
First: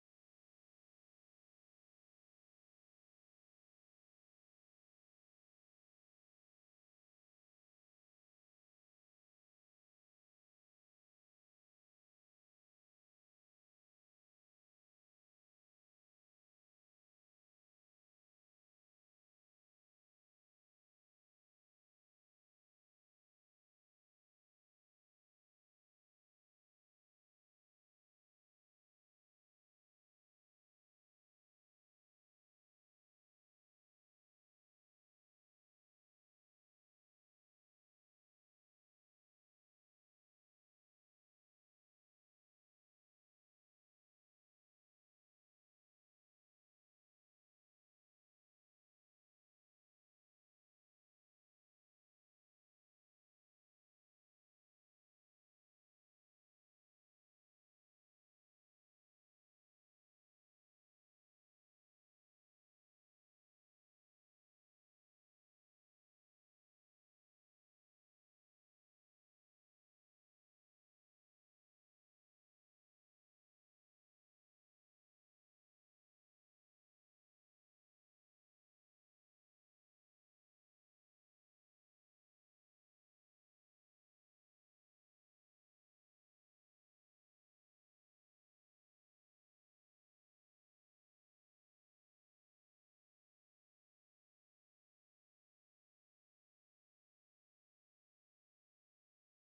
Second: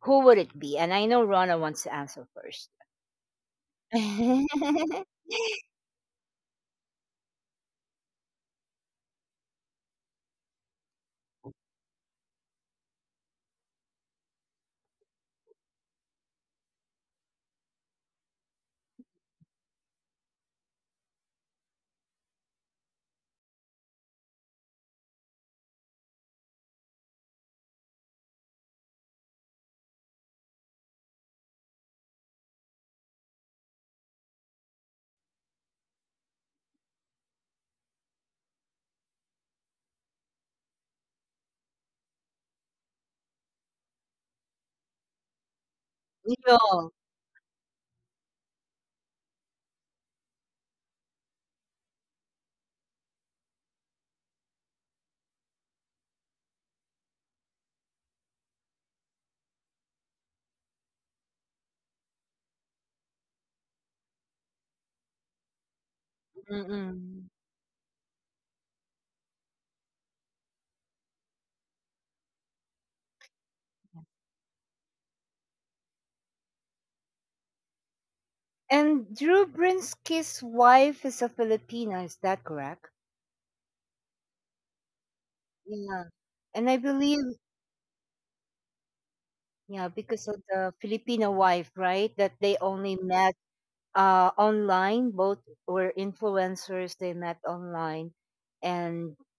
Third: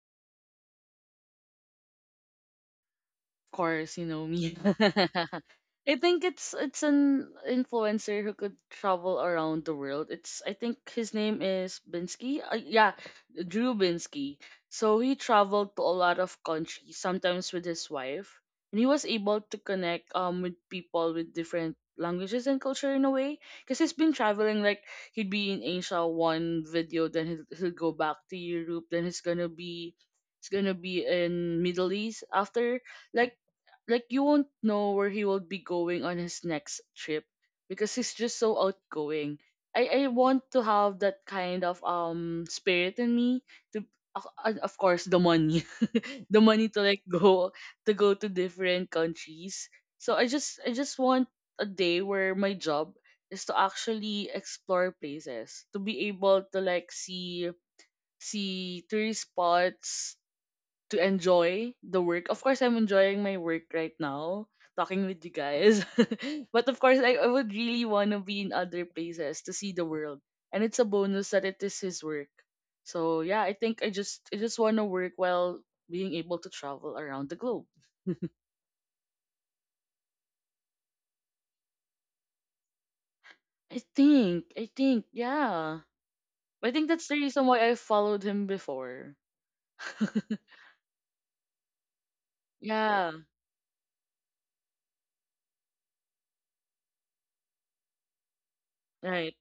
[SPEAKER 1] who would it be? And I know Rona wants to answer first.
[SPEAKER 2] Course, you know me. I think it's an influencer who could travel around the world. It's, I think his name is Binsky. Yeah, Drew Binsky. So he traveled to a lot of countries, sometimes with his wife, and he was able to connect with people with different languages and culture in a way. Because he's been traveling like he'd be in Asia one video, then he'll go back to Europe, then he's gonna be in Middle East after like like you won't know where he will be going on his next trip because he's just so outgoing. I want to have that kind of spirit in me to of and of course the money the money to,
[SPEAKER 1] No.
[SPEAKER 2] like, go to go to different countries. So I just want a day where my job is to actually explore places to be able to, like, see see tourist spots to enjoy the work. Of course, I'm enjoying my work right now, talking with you guys. but of course, I
[SPEAKER 1] Mm-mm.
[SPEAKER 2] would really want to be in other places to see the world. And it's a bonus that it is his work. So yeah, I think I just want to work while being able to travel around the globe.
[SPEAKER 1] And Drew Brinsky's wife is a Filipina, is that correct?
[SPEAKER 2] I think yeah.
[SPEAKER 1] Yeah.
[SPEAKER 2] I
[SPEAKER 1] And I
[SPEAKER 2] think that's the
[SPEAKER 1] believe,
[SPEAKER 2] reason why I followed him before.
[SPEAKER 1] yeah, because of the Filipino wife, right? That they only
[SPEAKER 2] yeah.
[SPEAKER 1] met online. Both were influencers. They met online. And
[SPEAKER 2] Right.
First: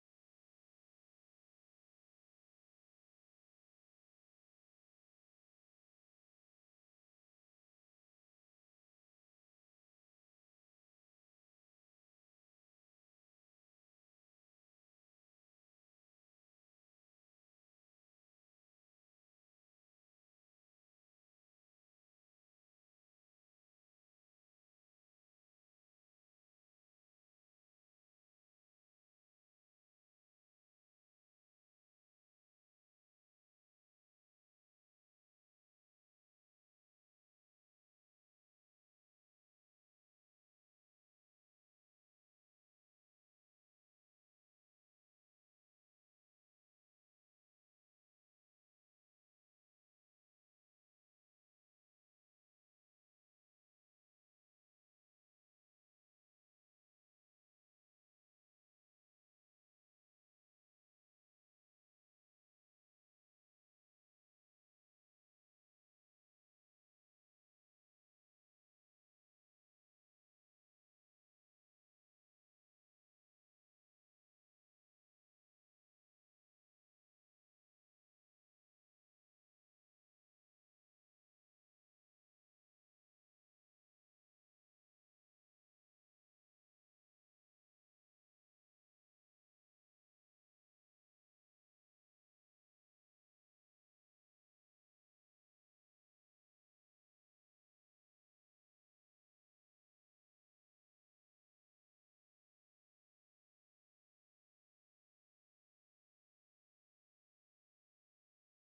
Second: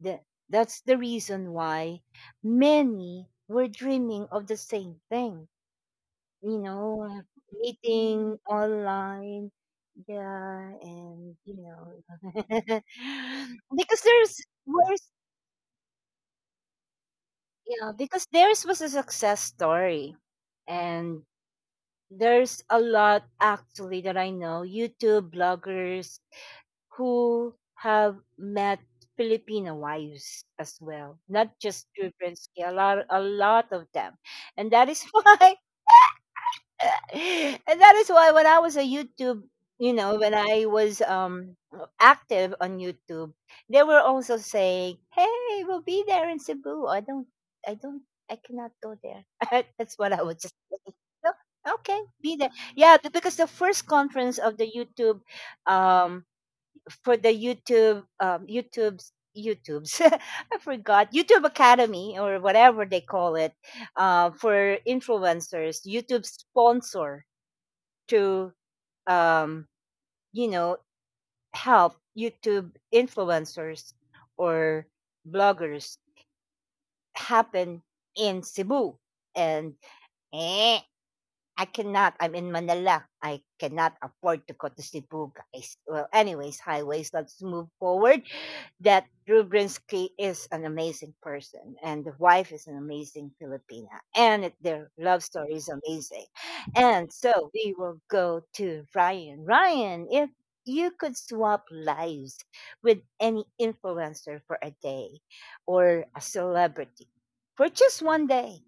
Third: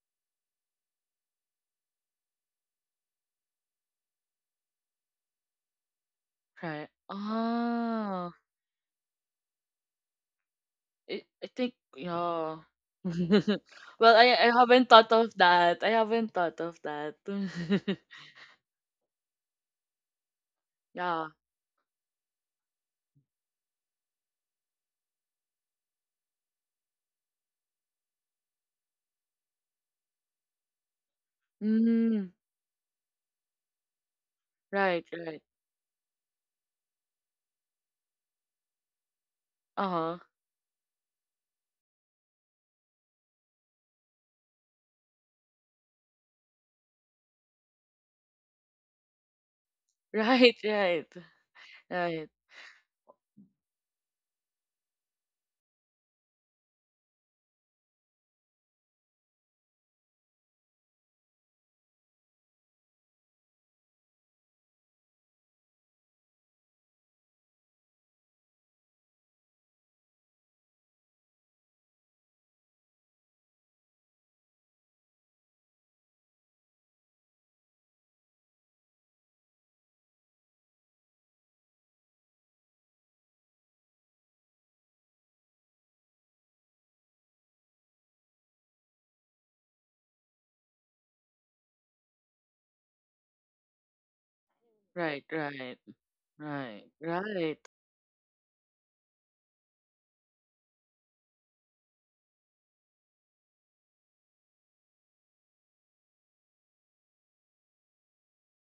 [SPEAKER 1] The, that's the reason why many were dreaming of the same thing. You
[SPEAKER 2] Right.
[SPEAKER 1] know,
[SPEAKER 2] Ah.
[SPEAKER 1] meeting online, yeah, and
[SPEAKER 2] I
[SPEAKER 1] you
[SPEAKER 2] think
[SPEAKER 1] know,
[SPEAKER 2] yeah.
[SPEAKER 1] because
[SPEAKER 2] well,
[SPEAKER 1] there's
[SPEAKER 2] I haven't
[SPEAKER 1] worse,
[SPEAKER 2] thought of that. I haven't thought of that.
[SPEAKER 1] yeah, because theirs was a success story, and
[SPEAKER 2] yeah.
[SPEAKER 1] there's a lot actually that I know, YouTube bloggers who have met Filipino wives as well, not just
[SPEAKER 2] Mm,
[SPEAKER 1] Trubinsky, a lot of them, and that is
[SPEAKER 2] right, right.
[SPEAKER 1] why, and that is why when I was a YouTube, you know,
[SPEAKER 2] Uh-huh.
[SPEAKER 1] when I was active on YouTube, they were also saying, "Hey, we'll be there in Cebu." I don't, I cannot go there. That's what I was just.
[SPEAKER 2] Right,
[SPEAKER 1] Saying.
[SPEAKER 2] right.
[SPEAKER 1] No, okay,
[SPEAKER 2] Right,
[SPEAKER 1] be there. Yeah, because the first conference of the YouTube um for the YouTube YouTube's I forgot YouTube Academy or whatever they call it for influencers. YouTube sponsor to um, you know help YouTube influencers or bloggers happen in Cebu and I cannot. I'm in Manila. I cannot afford to go to Cebu, guys. Well, anyways, highways. Let's move forward. That Rubrinsky is an amazing person, and the wife is an amazing Filipina, and it, their love
[SPEAKER 2] right,
[SPEAKER 1] story is
[SPEAKER 2] right.
[SPEAKER 1] amazing.
[SPEAKER 2] Right,
[SPEAKER 1] And so
[SPEAKER 2] right.
[SPEAKER 1] we will go to Ryan. Ryan, if you could swap lives with any influencer for a day or a celebrity for just one day,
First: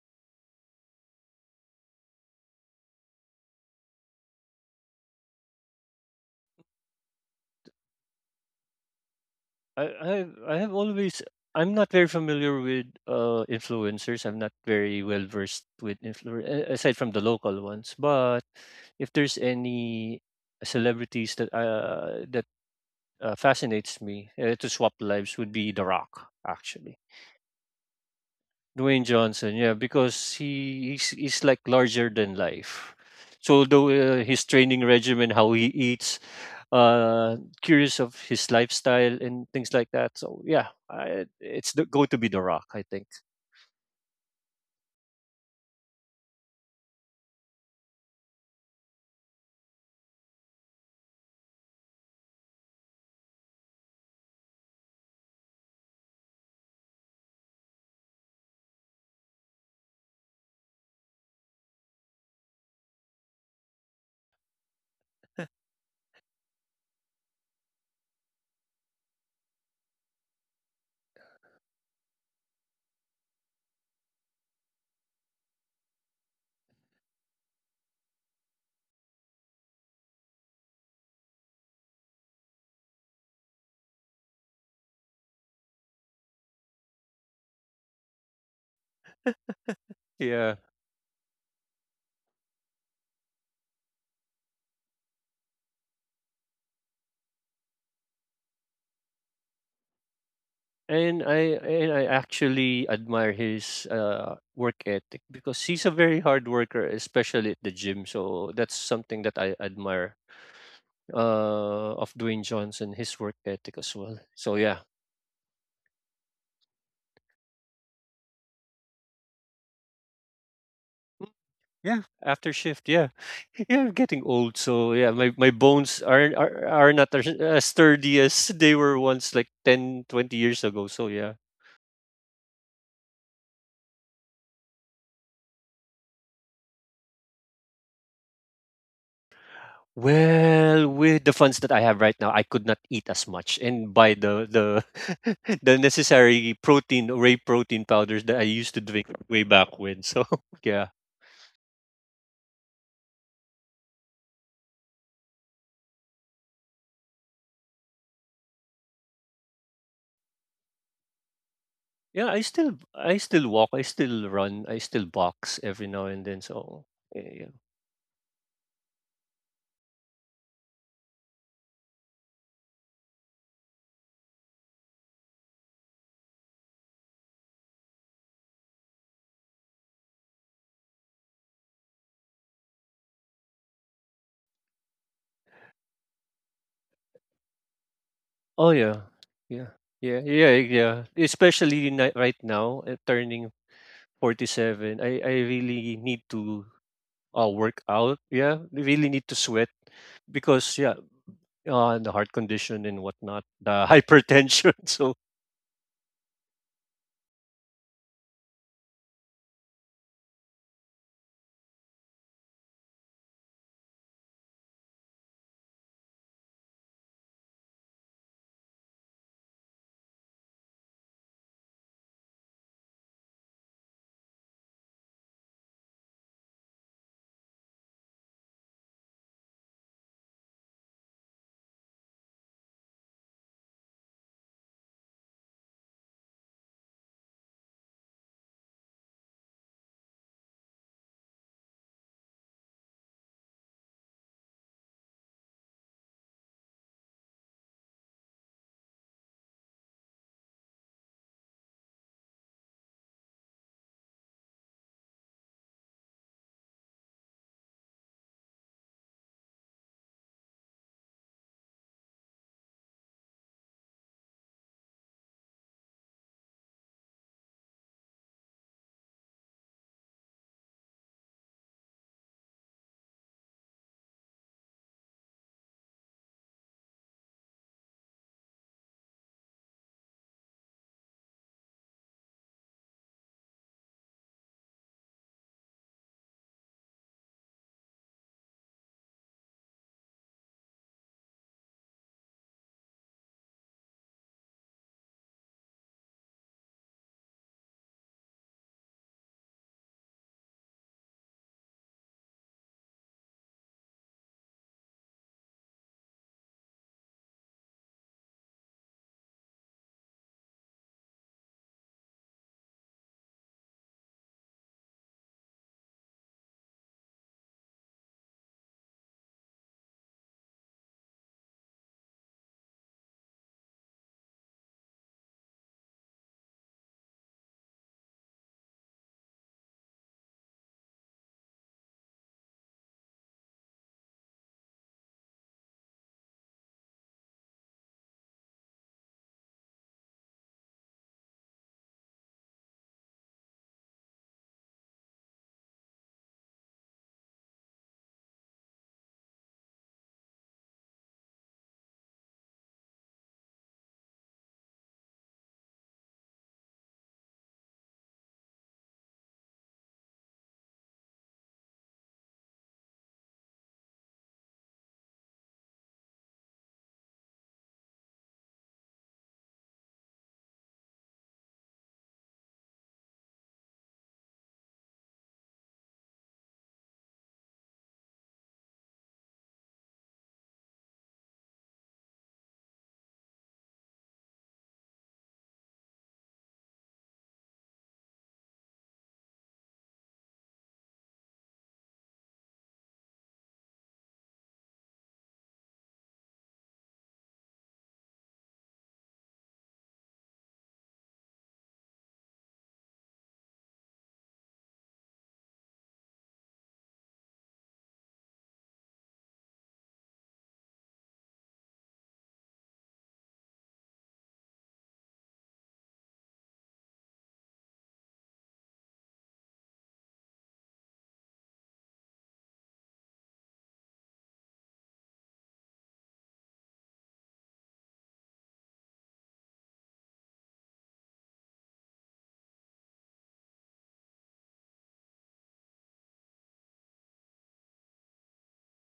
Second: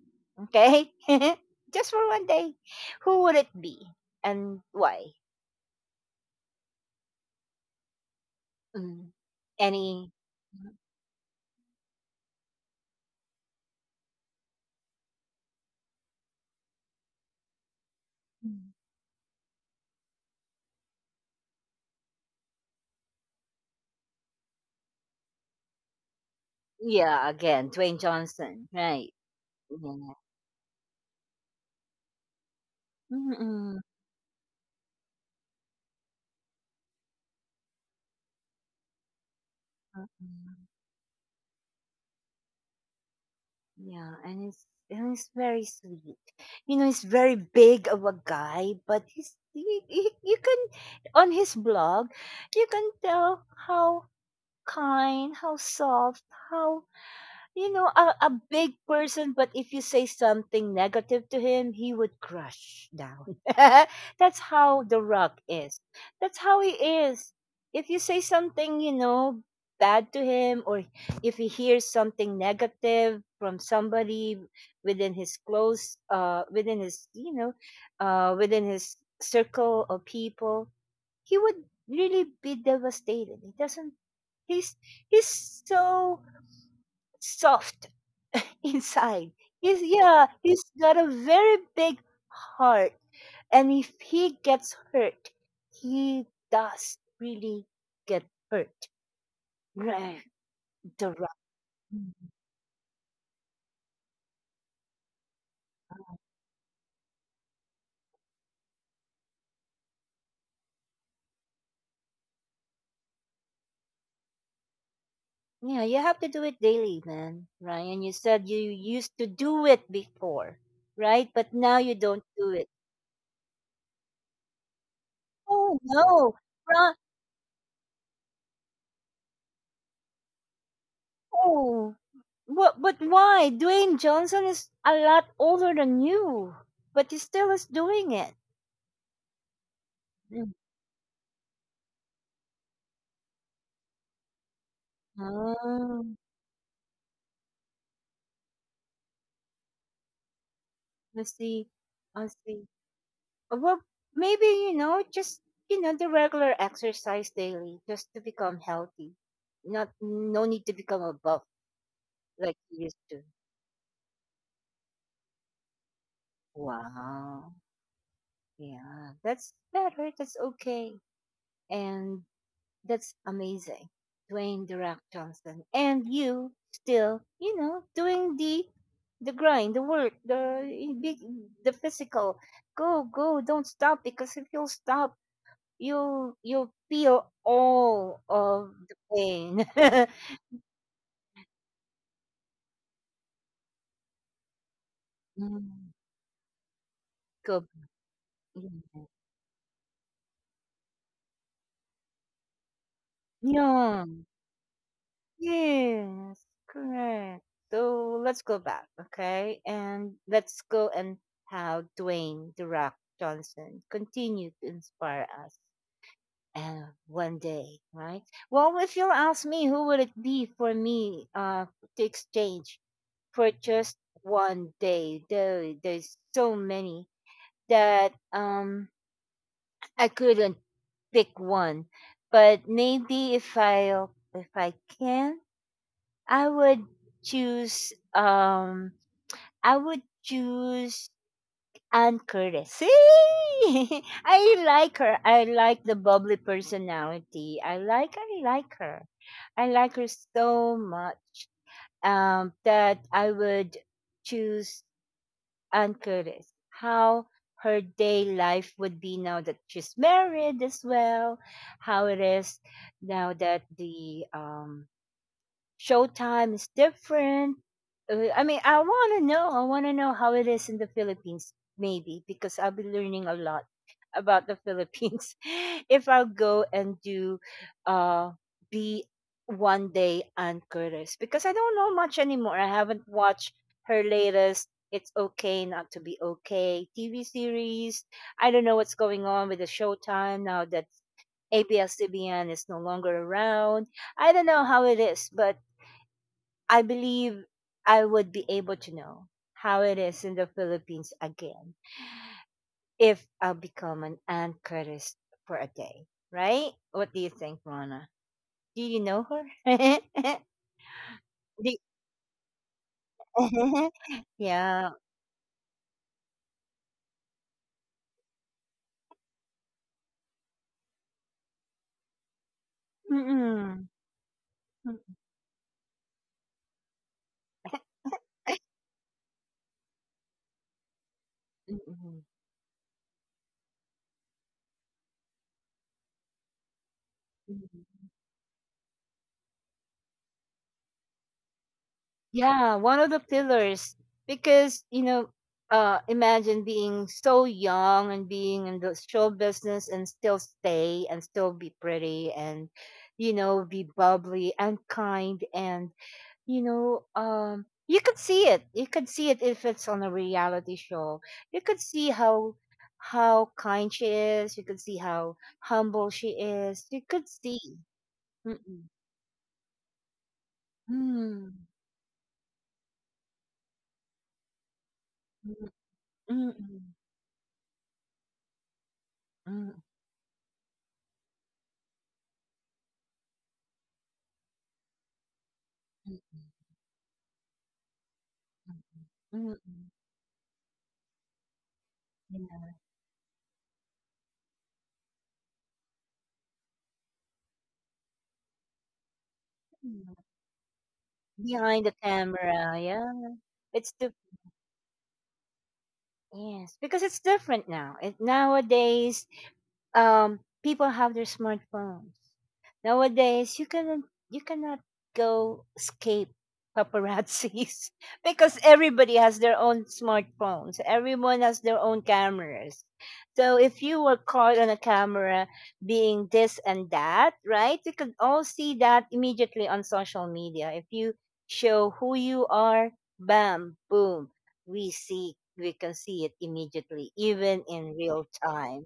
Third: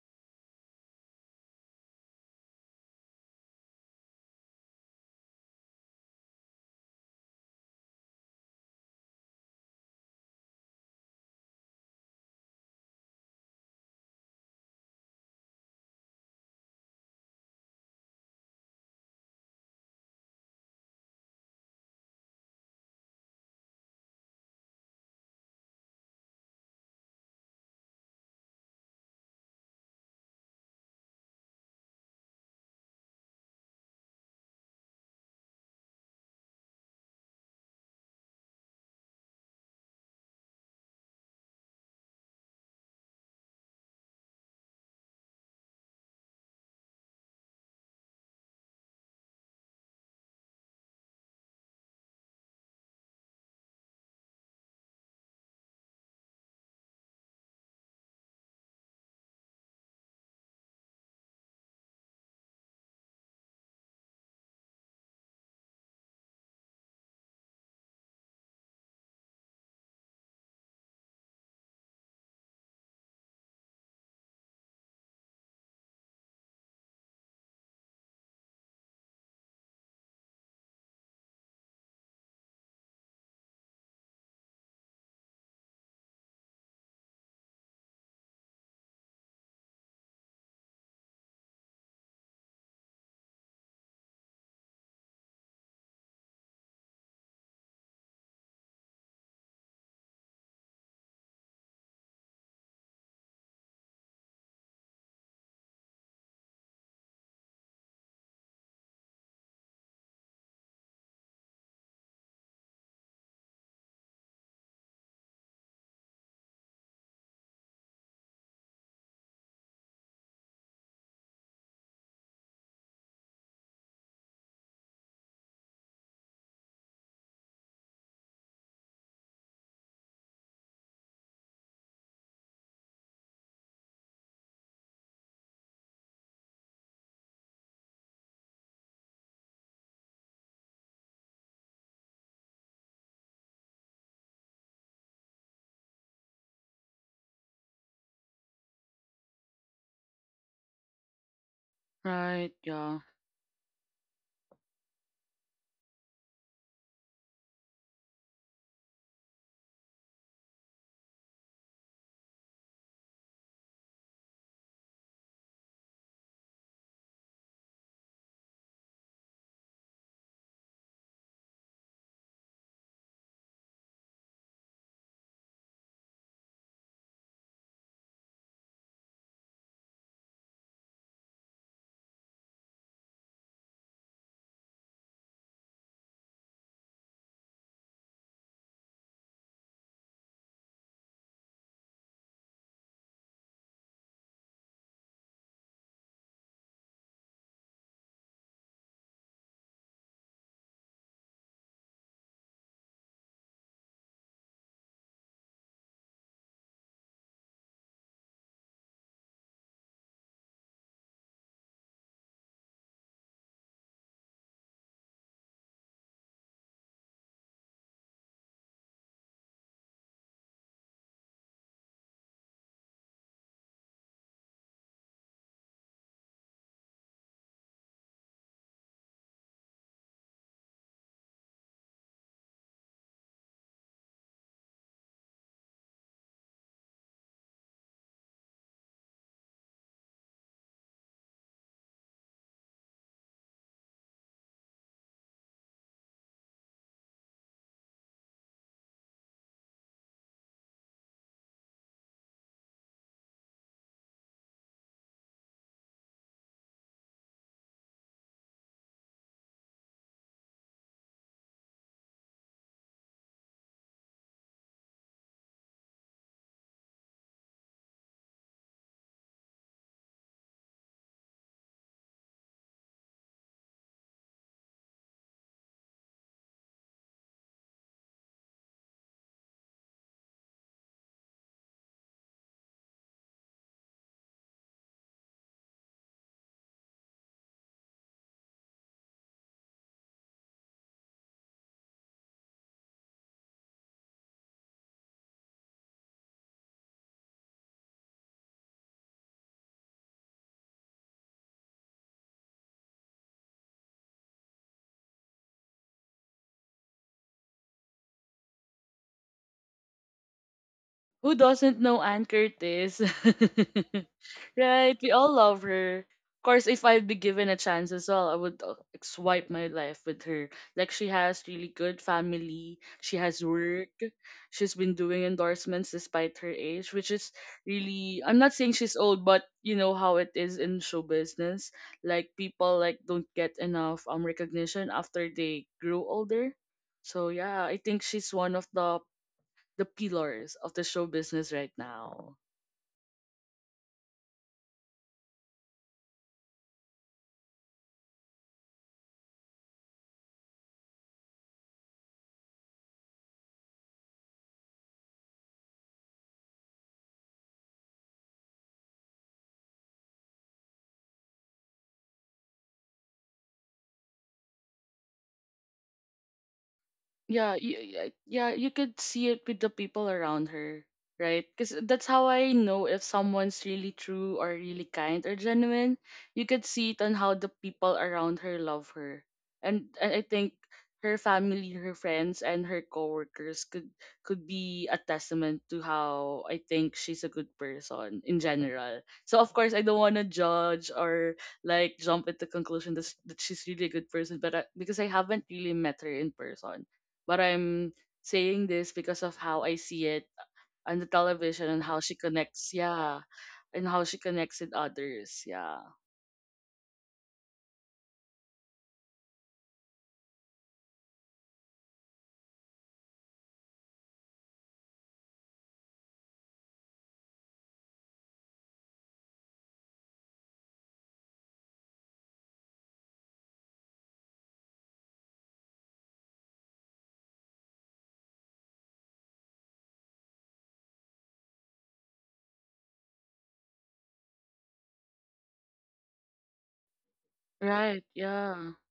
[SPEAKER 1] okay? Just for one day. Who would it be and why? Mm.
[SPEAKER 3] I
[SPEAKER 1] Any.
[SPEAKER 3] i I have always I'm not very familiar with influencers. I'm not very well versed with influencers aside from the local ones. But
[SPEAKER 1] Mm.
[SPEAKER 3] if there's any celebrities that fascinates me to swap lives would be The Rock actually.
[SPEAKER 1] Yeah, again, Dwayne Johnson,
[SPEAKER 3] Dwayne
[SPEAKER 1] right.
[SPEAKER 3] Johnson, yeah,
[SPEAKER 1] Yeah.
[SPEAKER 3] because he's like larger than life. So
[SPEAKER 1] Mm-mm.
[SPEAKER 3] though his training regimen, how he eats, curious of his lifestyle and things like that. So yeah, going to be The Rock, I think.
[SPEAKER 1] Yeah, and it's and he's very sweet. You know, he's very big of a guy, but he's you can on his blog, you can tell how kind, how soft, how you know, a big person, but if you say something negative to him, he would crush down. That's how The Rock is. That's how he is. If you say something, you know, bad to him, or if he hears something negative from somebody within his close, within his, you know, within his circle of people, he would really be devastated. He doesn't, he's, he's so soft inside. He's yeah,
[SPEAKER 3] Yeah,
[SPEAKER 1] he's got a very big heart. And if he gets hurt, he does really get hurt. Right. The right.
[SPEAKER 3] and I actually admire his work ethic because he's a very hard worker, especially at the gym. So that's something that I admire of Dwayne Johnson, his work ethic as well. So yeah.
[SPEAKER 1] Yeah, you have to do it daily, man. Ryan, you said you used to do it before, right? But now you
[SPEAKER 3] Yeah,
[SPEAKER 1] don't
[SPEAKER 3] after
[SPEAKER 1] do it.
[SPEAKER 3] shift, yeah. Yeah, I'm getting old, so yeah, my
[SPEAKER 1] Oh
[SPEAKER 3] bones
[SPEAKER 1] no.
[SPEAKER 3] are
[SPEAKER 1] Ra-
[SPEAKER 3] not as as sturdy as they were once like 10, 20 years ago. So yeah.
[SPEAKER 1] Oh. What but why? Dwayne Johnson is a lot older than you, but he still is doing it.
[SPEAKER 3] Well, with the funds that I have right now, I could not eat as much and buy the the
[SPEAKER 1] Mm.
[SPEAKER 3] necessary protein, whey protein powders that I used to drink way back when. So yeah.
[SPEAKER 1] I see. I
[SPEAKER 2] Right,
[SPEAKER 1] see.
[SPEAKER 2] yeah.
[SPEAKER 1] Well, maybe, you know, just, you know, the regular exercise daily just to become healthy. Not, no need to become a buff
[SPEAKER 3] Yeah,
[SPEAKER 1] like you used
[SPEAKER 3] I
[SPEAKER 1] to.
[SPEAKER 3] still walk, I still run, I still box every now and then. So yeah, yeah.
[SPEAKER 1] Wow. Yeah. That's better. That's okay. And that's amazing. Dwayne The Rock Johnson. And you still, you know, doing the grind, the work, the, big, the physical. Go, go. Don't stop because if you'll stop, you feel all
[SPEAKER 3] Oh,
[SPEAKER 1] of the
[SPEAKER 3] yeah. Yeah.
[SPEAKER 1] pain.
[SPEAKER 3] Yeah. Especially right now, turning 47, I
[SPEAKER 1] Mm,
[SPEAKER 3] really need to
[SPEAKER 1] go-
[SPEAKER 3] work out. Yeah, really need to sweat because, yeah, the heart condition and whatnot, the
[SPEAKER 1] Yeah.
[SPEAKER 3] hypertension. So,
[SPEAKER 1] Yes, correct. So let's go back, okay? And let's go and how Dwayne The Rock Johnson continued to inspire us. And one day, right? Well, if you'll ask me, who would it be for me to exchange for just one day? There's so many that I couldn't pick one, but maybe if I can, I would choose um I would choose Anne Curtis. See, I like her. I like the bubbly personality. I like her. I like her so much that I would choose and Curtis, how her day life would be now that she's married as well, how it is now that the showtime is different. I mean, I want to know. I want to know how it is in the Philippines, maybe, because I'll be learning a lot about the Philippines if I'll go and do uh, be one day Ann Curtis, because I don't know much anymore. I haven't watched her latest. It's okay not to be okay. TV series. I don't know what's going on with the Showtime now that ABS-CBN is no longer around. I don't know how it is, but I believe I would be able to know how it is in the Philippines again if I'll become an anchorist for a day, right? What do you think, Rana? Do you know her?
[SPEAKER 2] Who
[SPEAKER 1] Do-
[SPEAKER 2] doesn't know Ann Curtis?
[SPEAKER 1] yeah.
[SPEAKER 2] right? We all love her. Of course, if I'd be given a chance as well, I would, like, swipe my life with her. Like, she has really good family. She has
[SPEAKER 1] Mm-mm.
[SPEAKER 2] work. She's been doing endorsements despite her age, which is really, I'm not saying she's old, but you know how it is in show business.
[SPEAKER 1] Mm-mm.
[SPEAKER 2] Like, people like don't get enough recognition after they grow older. So yeah, I think
[SPEAKER 1] Mm-mm.
[SPEAKER 2] she's one of the pillars of the show business right now.
[SPEAKER 1] Yeah, one of the pillars because you know, imagine being so young and being in the show business and still stay and still be pretty and you know be bubbly and kind and you know you could see it if it's on a reality show you could see how kind she is you could see how humble she is you could
[SPEAKER 2] Yeah,
[SPEAKER 1] see.
[SPEAKER 2] yeah, yeah, you
[SPEAKER 1] Mm-mm.
[SPEAKER 2] could see it with the people around her. Right,
[SPEAKER 1] Mm.
[SPEAKER 2] because that's how I know if someone's really true or really kind or genuine. You could
[SPEAKER 1] Mm-mm.
[SPEAKER 2] see it on how the people around her love her.
[SPEAKER 1] Mm-mm.
[SPEAKER 2] And I think her family, her friends and her coworkers could be a testament to how I
[SPEAKER 1] Mm.
[SPEAKER 2] think she's a good person in general. So
[SPEAKER 1] Mm,
[SPEAKER 2] of
[SPEAKER 1] mm,
[SPEAKER 2] course I don't want to judge or, like, jump at the
[SPEAKER 1] yeah,
[SPEAKER 2] conclusion that, that she's really a good person, but because I haven't really met her in person, but I'm saying this because of how I see
[SPEAKER 1] yeah.
[SPEAKER 2] it on the television and
[SPEAKER 1] Behind the
[SPEAKER 2] how she connects,
[SPEAKER 1] camera, yeah.
[SPEAKER 2] yeah, and
[SPEAKER 1] It's
[SPEAKER 2] how
[SPEAKER 1] the
[SPEAKER 2] she connects with others, yeah.
[SPEAKER 1] yes, because it's different now. It nowadays people have their smartphones nowadays. You cannot go escape paparazzis because everybody has their own smartphones. Everyone has their own cameras. So if you were caught on a camera being this and that, right? You could all see that immediately on social media. If you show who you are, bam, boom, we can see it immediately, even in
[SPEAKER 2] Right,
[SPEAKER 1] real
[SPEAKER 2] yeah,
[SPEAKER 1] time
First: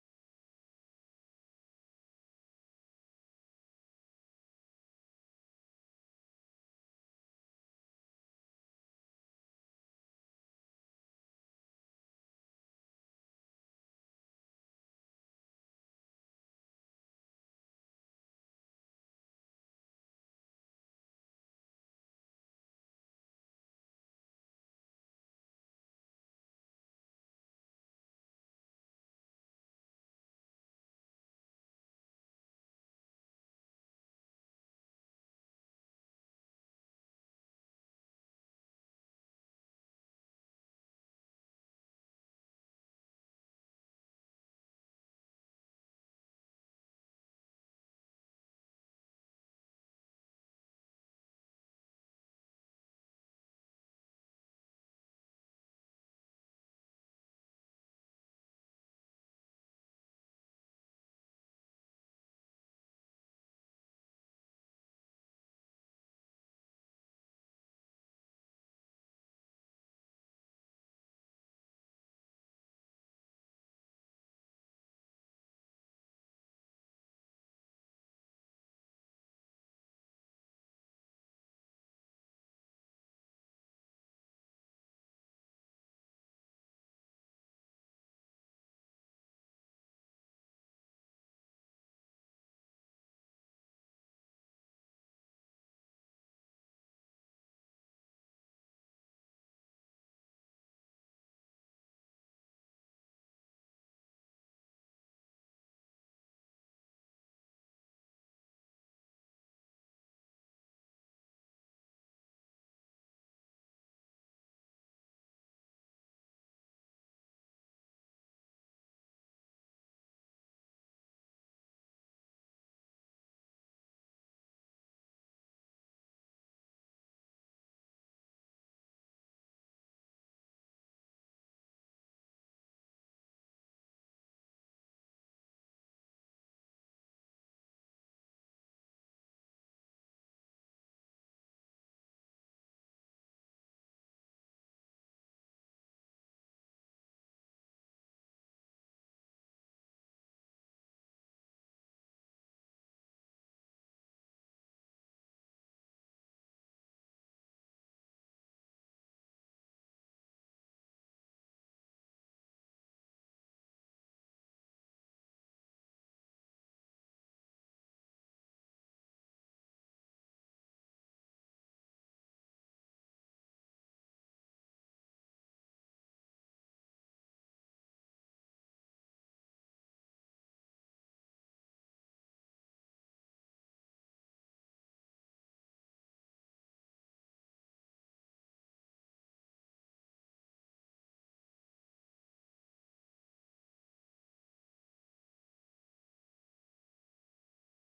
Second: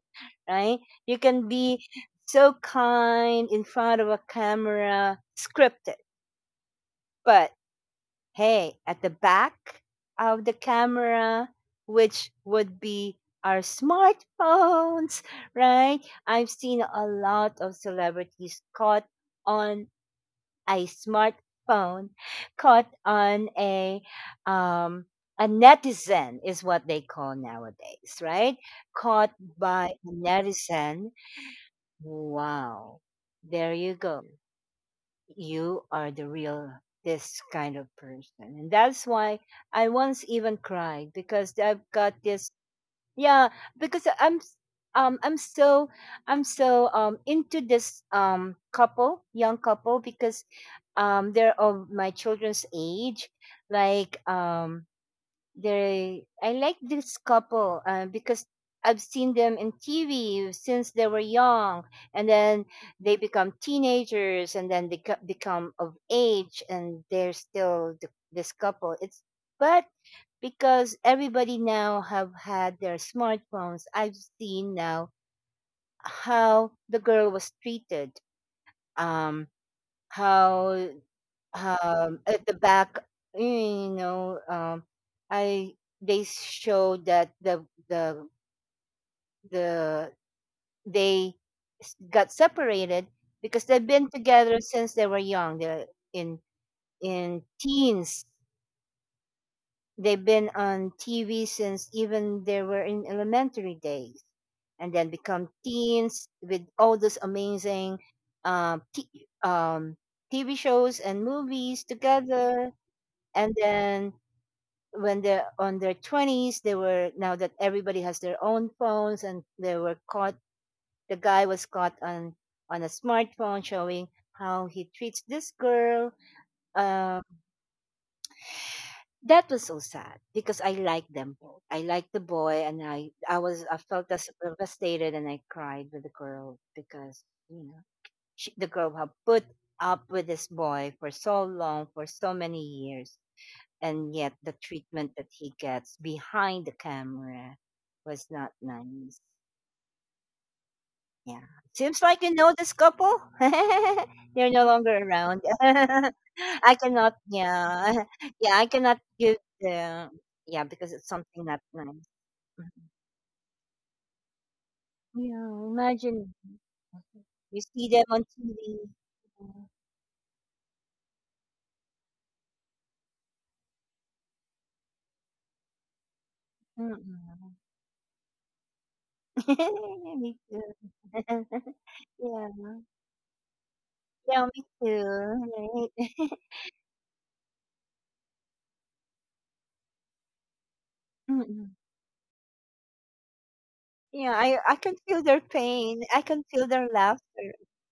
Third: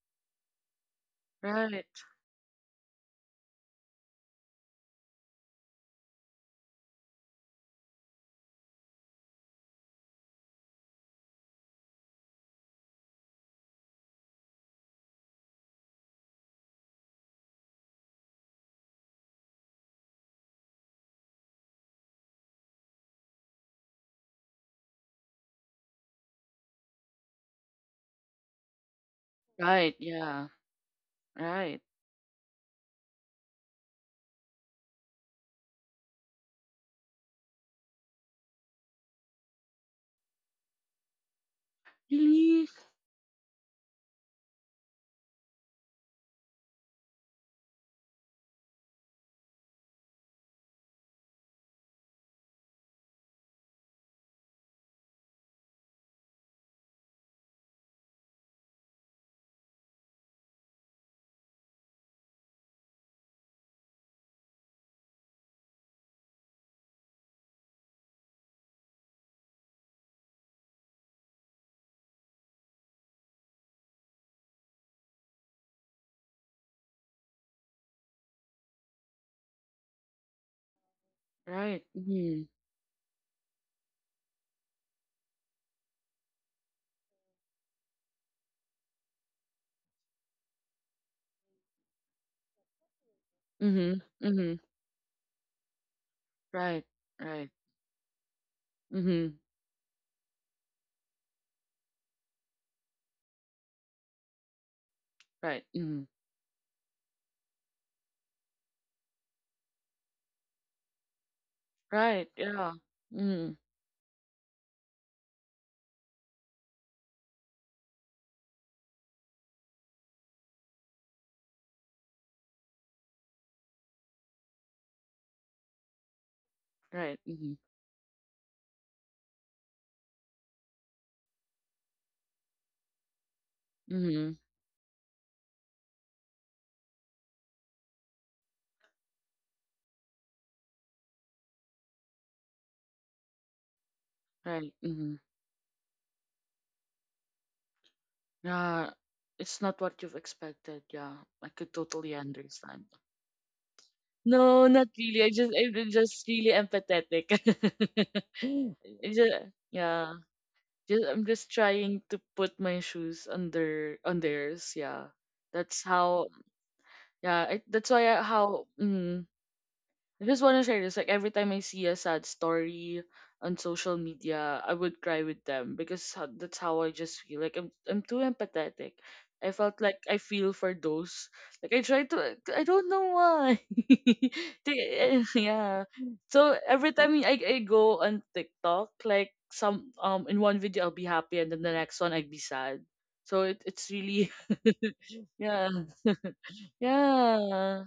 [SPEAKER 1] right? You can be
[SPEAKER 2] right,
[SPEAKER 1] so kind in front of a camera, scripted. But hey, at the back of the camera, which would be our smartphones, right? I've seen a lot of celebrities caught on a smartphone, caught on um a netizen is what they call nowadays, right? Caught by
[SPEAKER 2] right,
[SPEAKER 1] a
[SPEAKER 2] yeah,
[SPEAKER 1] netizen.
[SPEAKER 2] right.
[SPEAKER 1] Wow. There you go. You are the real this kind of person. And that's why I once even cried because I've got this
[SPEAKER 2] Really?
[SPEAKER 1] yeah, because um I'm so I'm so into this couple, young couple because they're of my children's age. Like they I like this couple because I've seen them in TV since they were young, and then they become teenagers, and then they become of age, and they're still this couple. It's but because everybody now have had their smartphones, I've seen now how the girl was treated, um, how
[SPEAKER 2] Right.
[SPEAKER 1] at
[SPEAKER 2] Mhm.
[SPEAKER 1] the back you know I they showed that the the they got separated because they've
[SPEAKER 2] Mhm.
[SPEAKER 1] been together
[SPEAKER 2] Mhm.
[SPEAKER 1] since they were young they're in
[SPEAKER 2] Right.
[SPEAKER 1] in
[SPEAKER 2] Right.
[SPEAKER 1] teens
[SPEAKER 2] Mhm.
[SPEAKER 1] they've been on tv since even they were in elementary days and then become
[SPEAKER 2] Right. Mhm.
[SPEAKER 1] teens with all those amazing um, t- um, tv shows and movies
[SPEAKER 2] Right.
[SPEAKER 1] together
[SPEAKER 2] Yeah.
[SPEAKER 1] and
[SPEAKER 2] Mhm.
[SPEAKER 1] then when they're on their 20s they were now that everybody has their own phones and they were caught the guy was caught on a smartphone showing how he treats this girl um
[SPEAKER 2] Right. Mhm.
[SPEAKER 1] that was so sad because I liked them both I liked the boy and I was I felt as
[SPEAKER 2] Mhm.
[SPEAKER 1] devastated and I cried with the girl because you know the girl had put up with this boy for so long for so many years and yet the
[SPEAKER 2] Right.
[SPEAKER 1] treatment
[SPEAKER 2] Mhm.
[SPEAKER 1] that he gets behind the camera was not
[SPEAKER 2] Yeah.
[SPEAKER 1] nice.
[SPEAKER 2] It's not what you've expected. Yeah,
[SPEAKER 1] Yeah.
[SPEAKER 2] I could
[SPEAKER 1] Seems
[SPEAKER 2] totally
[SPEAKER 1] like you know this
[SPEAKER 2] understand.
[SPEAKER 1] couple. They're no
[SPEAKER 2] No, not
[SPEAKER 1] longer
[SPEAKER 2] really.
[SPEAKER 1] around.
[SPEAKER 2] I'm just really
[SPEAKER 1] I cannot,
[SPEAKER 2] empathetic.
[SPEAKER 1] yeah. Yeah, I cannot
[SPEAKER 2] Just,
[SPEAKER 1] give the,
[SPEAKER 2] yeah.
[SPEAKER 1] yeah, because
[SPEAKER 2] Just
[SPEAKER 1] it's
[SPEAKER 2] I'm
[SPEAKER 1] something
[SPEAKER 2] just
[SPEAKER 1] not
[SPEAKER 2] trying
[SPEAKER 1] nice.
[SPEAKER 2] to put my shoes under on theirs. Yeah.
[SPEAKER 1] Yeah,
[SPEAKER 2] That's how
[SPEAKER 1] imagine you
[SPEAKER 2] yeah, I,
[SPEAKER 1] see
[SPEAKER 2] that's
[SPEAKER 1] them
[SPEAKER 2] why
[SPEAKER 1] on
[SPEAKER 2] I, how
[SPEAKER 1] TV.
[SPEAKER 2] mm, I just want to share this. Like every time I see a sad story on social media, I would cry with them because that's how I just feel.
[SPEAKER 1] Mm-mm.
[SPEAKER 2] Like I'm too empathetic. I felt like I
[SPEAKER 1] Me
[SPEAKER 2] feel
[SPEAKER 1] too.
[SPEAKER 2] for those. Like I try to. Like,
[SPEAKER 1] Yeah,
[SPEAKER 2] I don't know why.
[SPEAKER 1] yeah, me too.
[SPEAKER 2] Yeah.
[SPEAKER 1] Right?
[SPEAKER 2] So every time I go on TikTok, like some in one video I'll be happy and then
[SPEAKER 1] Mm-mm.
[SPEAKER 2] the next one I'd be sad. So it's
[SPEAKER 1] Yeah,
[SPEAKER 2] really
[SPEAKER 1] I can feel their
[SPEAKER 2] yeah,
[SPEAKER 1] pain. I can feel their laughter.
[SPEAKER 2] yeah,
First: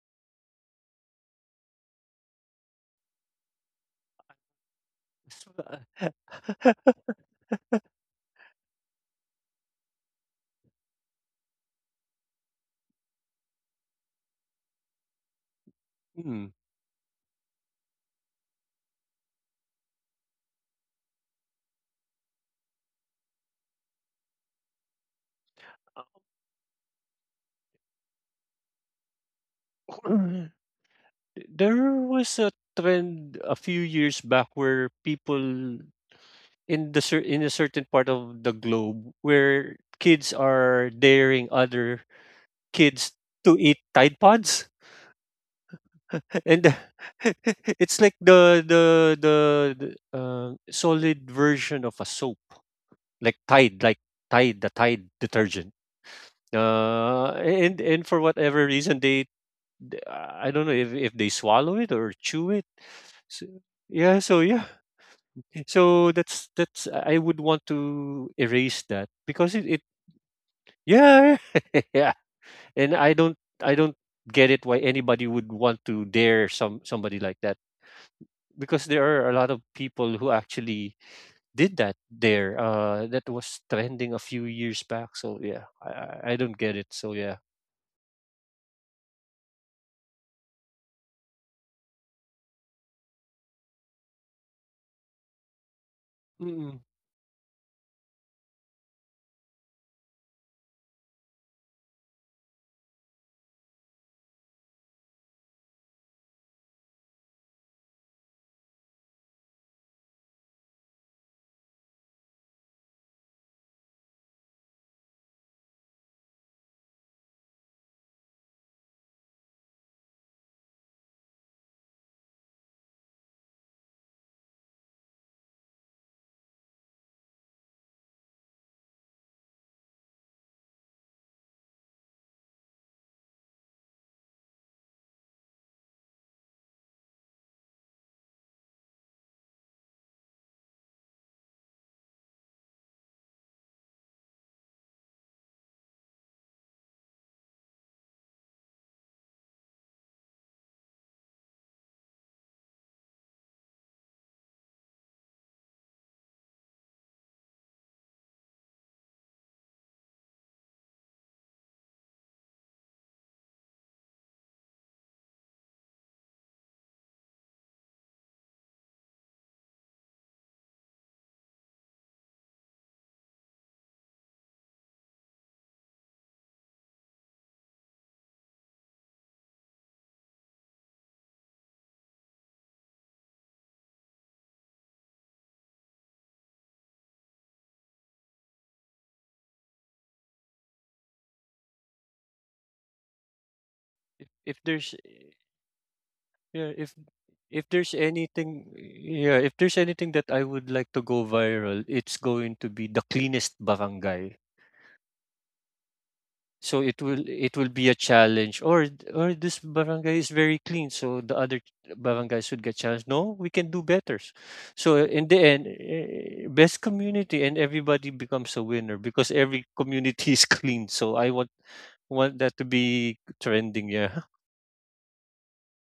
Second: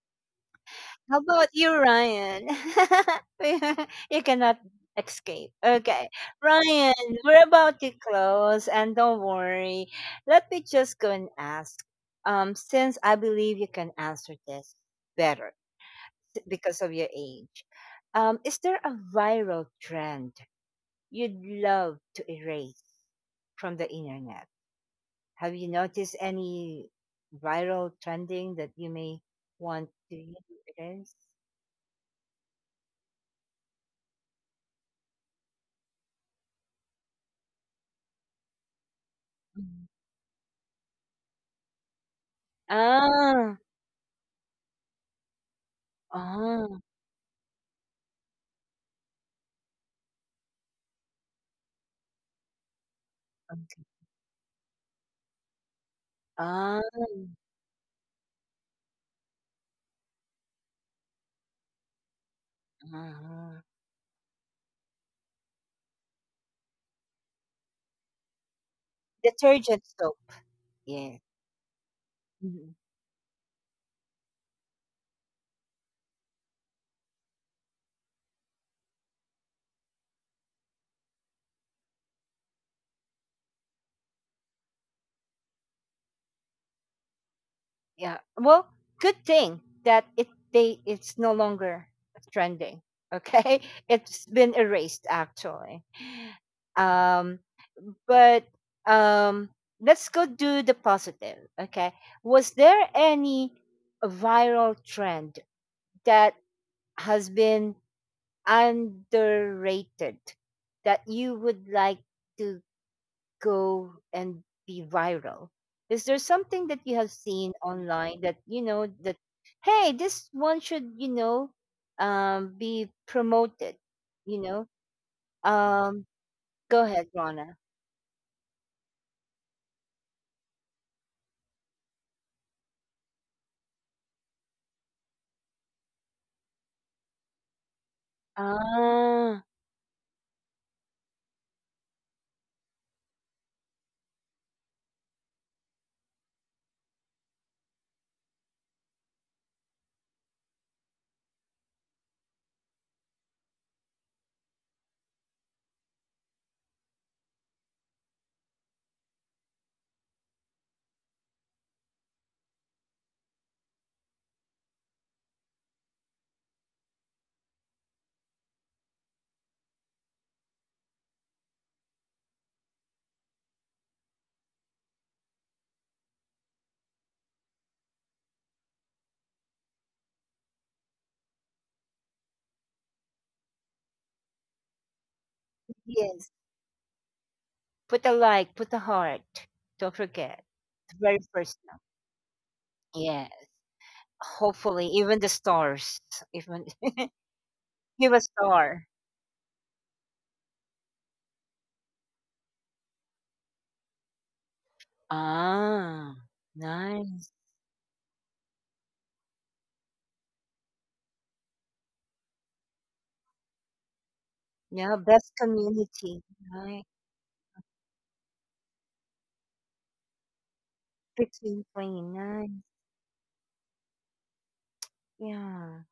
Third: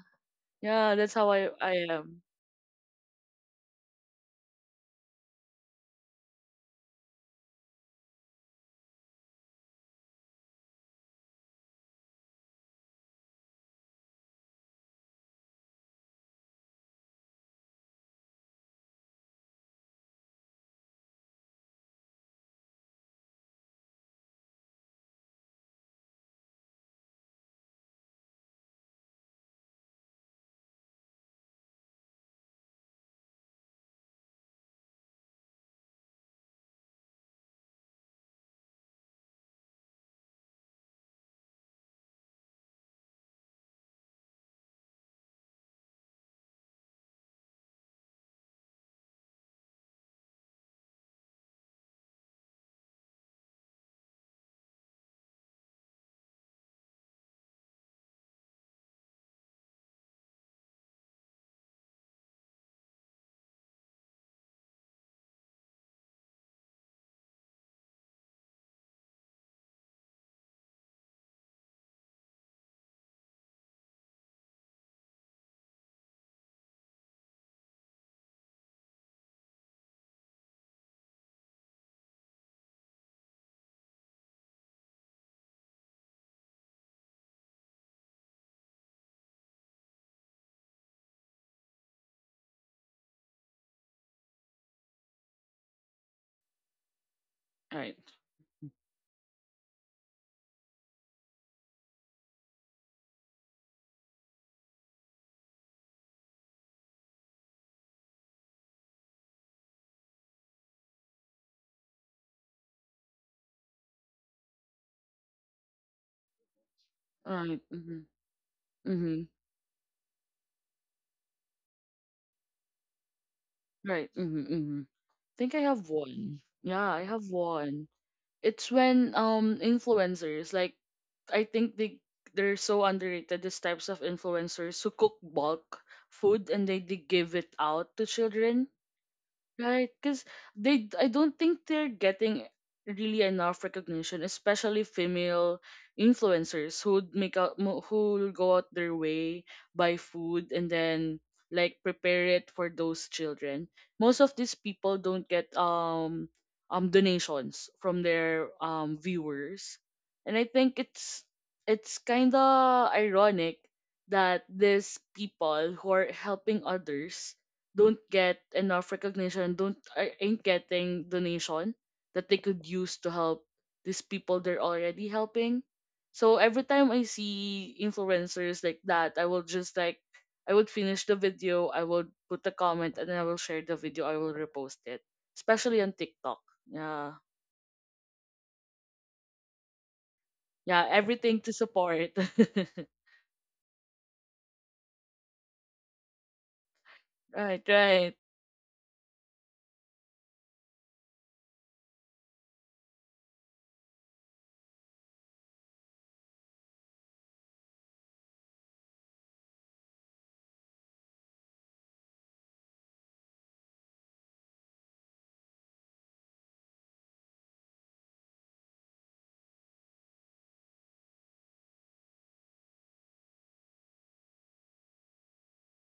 [SPEAKER 2] yeah, that's
[SPEAKER 1] How
[SPEAKER 2] how
[SPEAKER 1] about
[SPEAKER 2] I
[SPEAKER 1] you,
[SPEAKER 2] am.
[SPEAKER 1] Ryan? You cannot escape.
[SPEAKER 3] uh,
[SPEAKER 1] Okay. Ryan, we're about to close, and don't worry. Let me just go and ask. Since I believe you can answer this better
[SPEAKER 3] hmm.
[SPEAKER 1] because of your age. Is there a viral trend you'd love to erase from the internet? Have you noticed any viral trending that you may want to use?
[SPEAKER 3] There was a trend a few years back where people in a certain part of the globe where
[SPEAKER 1] Mhm.
[SPEAKER 3] kids are daring other kids to
[SPEAKER 1] Ah,
[SPEAKER 3] eat Tide Pods. And
[SPEAKER 1] ah,
[SPEAKER 3] it's like the, the solid version of a soap, like Tide, the Tide detergent.
[SPEAKER 1] ah, ah.
[SPEAKER 3] And for whatever reason, they I don't know if they swallow it or chew it. So,
[SPEAKER 1] Uh-huh.
[SPEAKER 3] yeah, so that's I would want to erase that because it
[SPEAKER 1] Detergent soap. Yeah.
[SPEAKER 3] yeah yeah,
[SPEAKER 1] Mhm.
[SPEAKER 3] and I don't get it why anybody would want to dare somebody like that because there are a lot of people who actually did that there. That was trending a few years back. So yeah, I don't get it. So yeah,
[SPEAKER 1] Yeah. Well, good thing that it they it's no longer trending. Okay, it's been erased actually.
[SPEAKER 3] mm-mm.
[SPEAKER 1] Um,
[SPEAKER 2] Right.
[SPEAKER 1] but um, let's go do the positive. Okay. Was there any viral trend that has been underrated that you would like to go and be viral? Is there something that you have seen
[SPEAKER 2] Right. Mhm.
[SPEAKER 1] online that you know that
[SPEAKER 2] Mhm.
[SPEAKER 1] hey, this one should, be promoted?
[SPEAKER 2] Right.
[SPEAKER 1] You
[SPEAKER 2] Mhm.
[SPEAKER 1] know,
[SPEAKER 2] Mhm. Think I have
[SPEAKER 1] um,
[SPEAKER 2] one.
[SPEAKER 1] Go
[SPEAKER 2] Yeah, I
[SPEAKER 1] ahead,
[SPEAKER 2] have
[SPEAKER 1] Rana.
[SPEAKER 2] one. It's when influencers like I think they they're so underrated. These types of influencers who cook bulk food and they give it out to children.
[SPEAKER 1] Ah.
[SPEAKER 2] Right, because I don't think they're getting really enough recognition, especially female influencers who who go out their way buy food and then, like, prepare it for those children. Most of these people don't get donations from their viewers, and I think it's kind of ironic that these people who are helping others don't get enough recognition, don't are- ain't getting donation that they could use to help these people they're already helping. So every time I see influencers like that, I will just like I would finish the video, I would put a comment, and then I will share the video, I will repost it, especially on
[SPEAKER 1] Yes,
[SPEAKER 2] TikTok. Yeah,
[SPEAKER 1] put a like, put a heart. Don't forget.
[SPEAKER 2] yeah,
[SPEAKER 1] The very
[SPEAKER 2] everything to
[SPEAKER 1] first one.
[SPEAKER 2] support.
[SPEAKER 1] Yes.
[SPEAKER 3] if if
[SPEAKER 1] Hopefully,
[SPEAKER 3] there's
[SPEAKER 1] even the stars. Even
[SPEAKER 3] yeah if
[SPEAKER 2] right,
[SPEAKER 3] if there's
[SPEAKER 2] right.
[SPEAKER 1] give a
[SPEAKER 3] anything,
[SPEAKER 1] star.
[SPEAKER 3] yeah if there's anything that I would like to go viral, it's going to be the cleanest barangay.
[SPEAKER 1] Ah,
[SPEAKER 3] So
[SPEAKER 1] nice.
[SPEAKER 3] it will be a challenge, or this barangay is very clean, so the other barangays would get challenged. No, we can do better.
[SPEAKER 1] Yeah,
[SPEAKER 3] So in
[SPEAKER 1] best
[SPEAKER 3] the end,
[SPEAKER 1] community.
[SPEAKER 3] best
[SPEAKER 1] Right.
[SPEAKER 3] community, and everybody becomes a winner because every community is clean. So I
[SPEAKER 1] Between Plain.
[SPEAKER 3] want
[SPEAKER 1] Nice.
[SPEAKER 3] that to be trending. Yeah,
[SPEAKER 1] Yeah.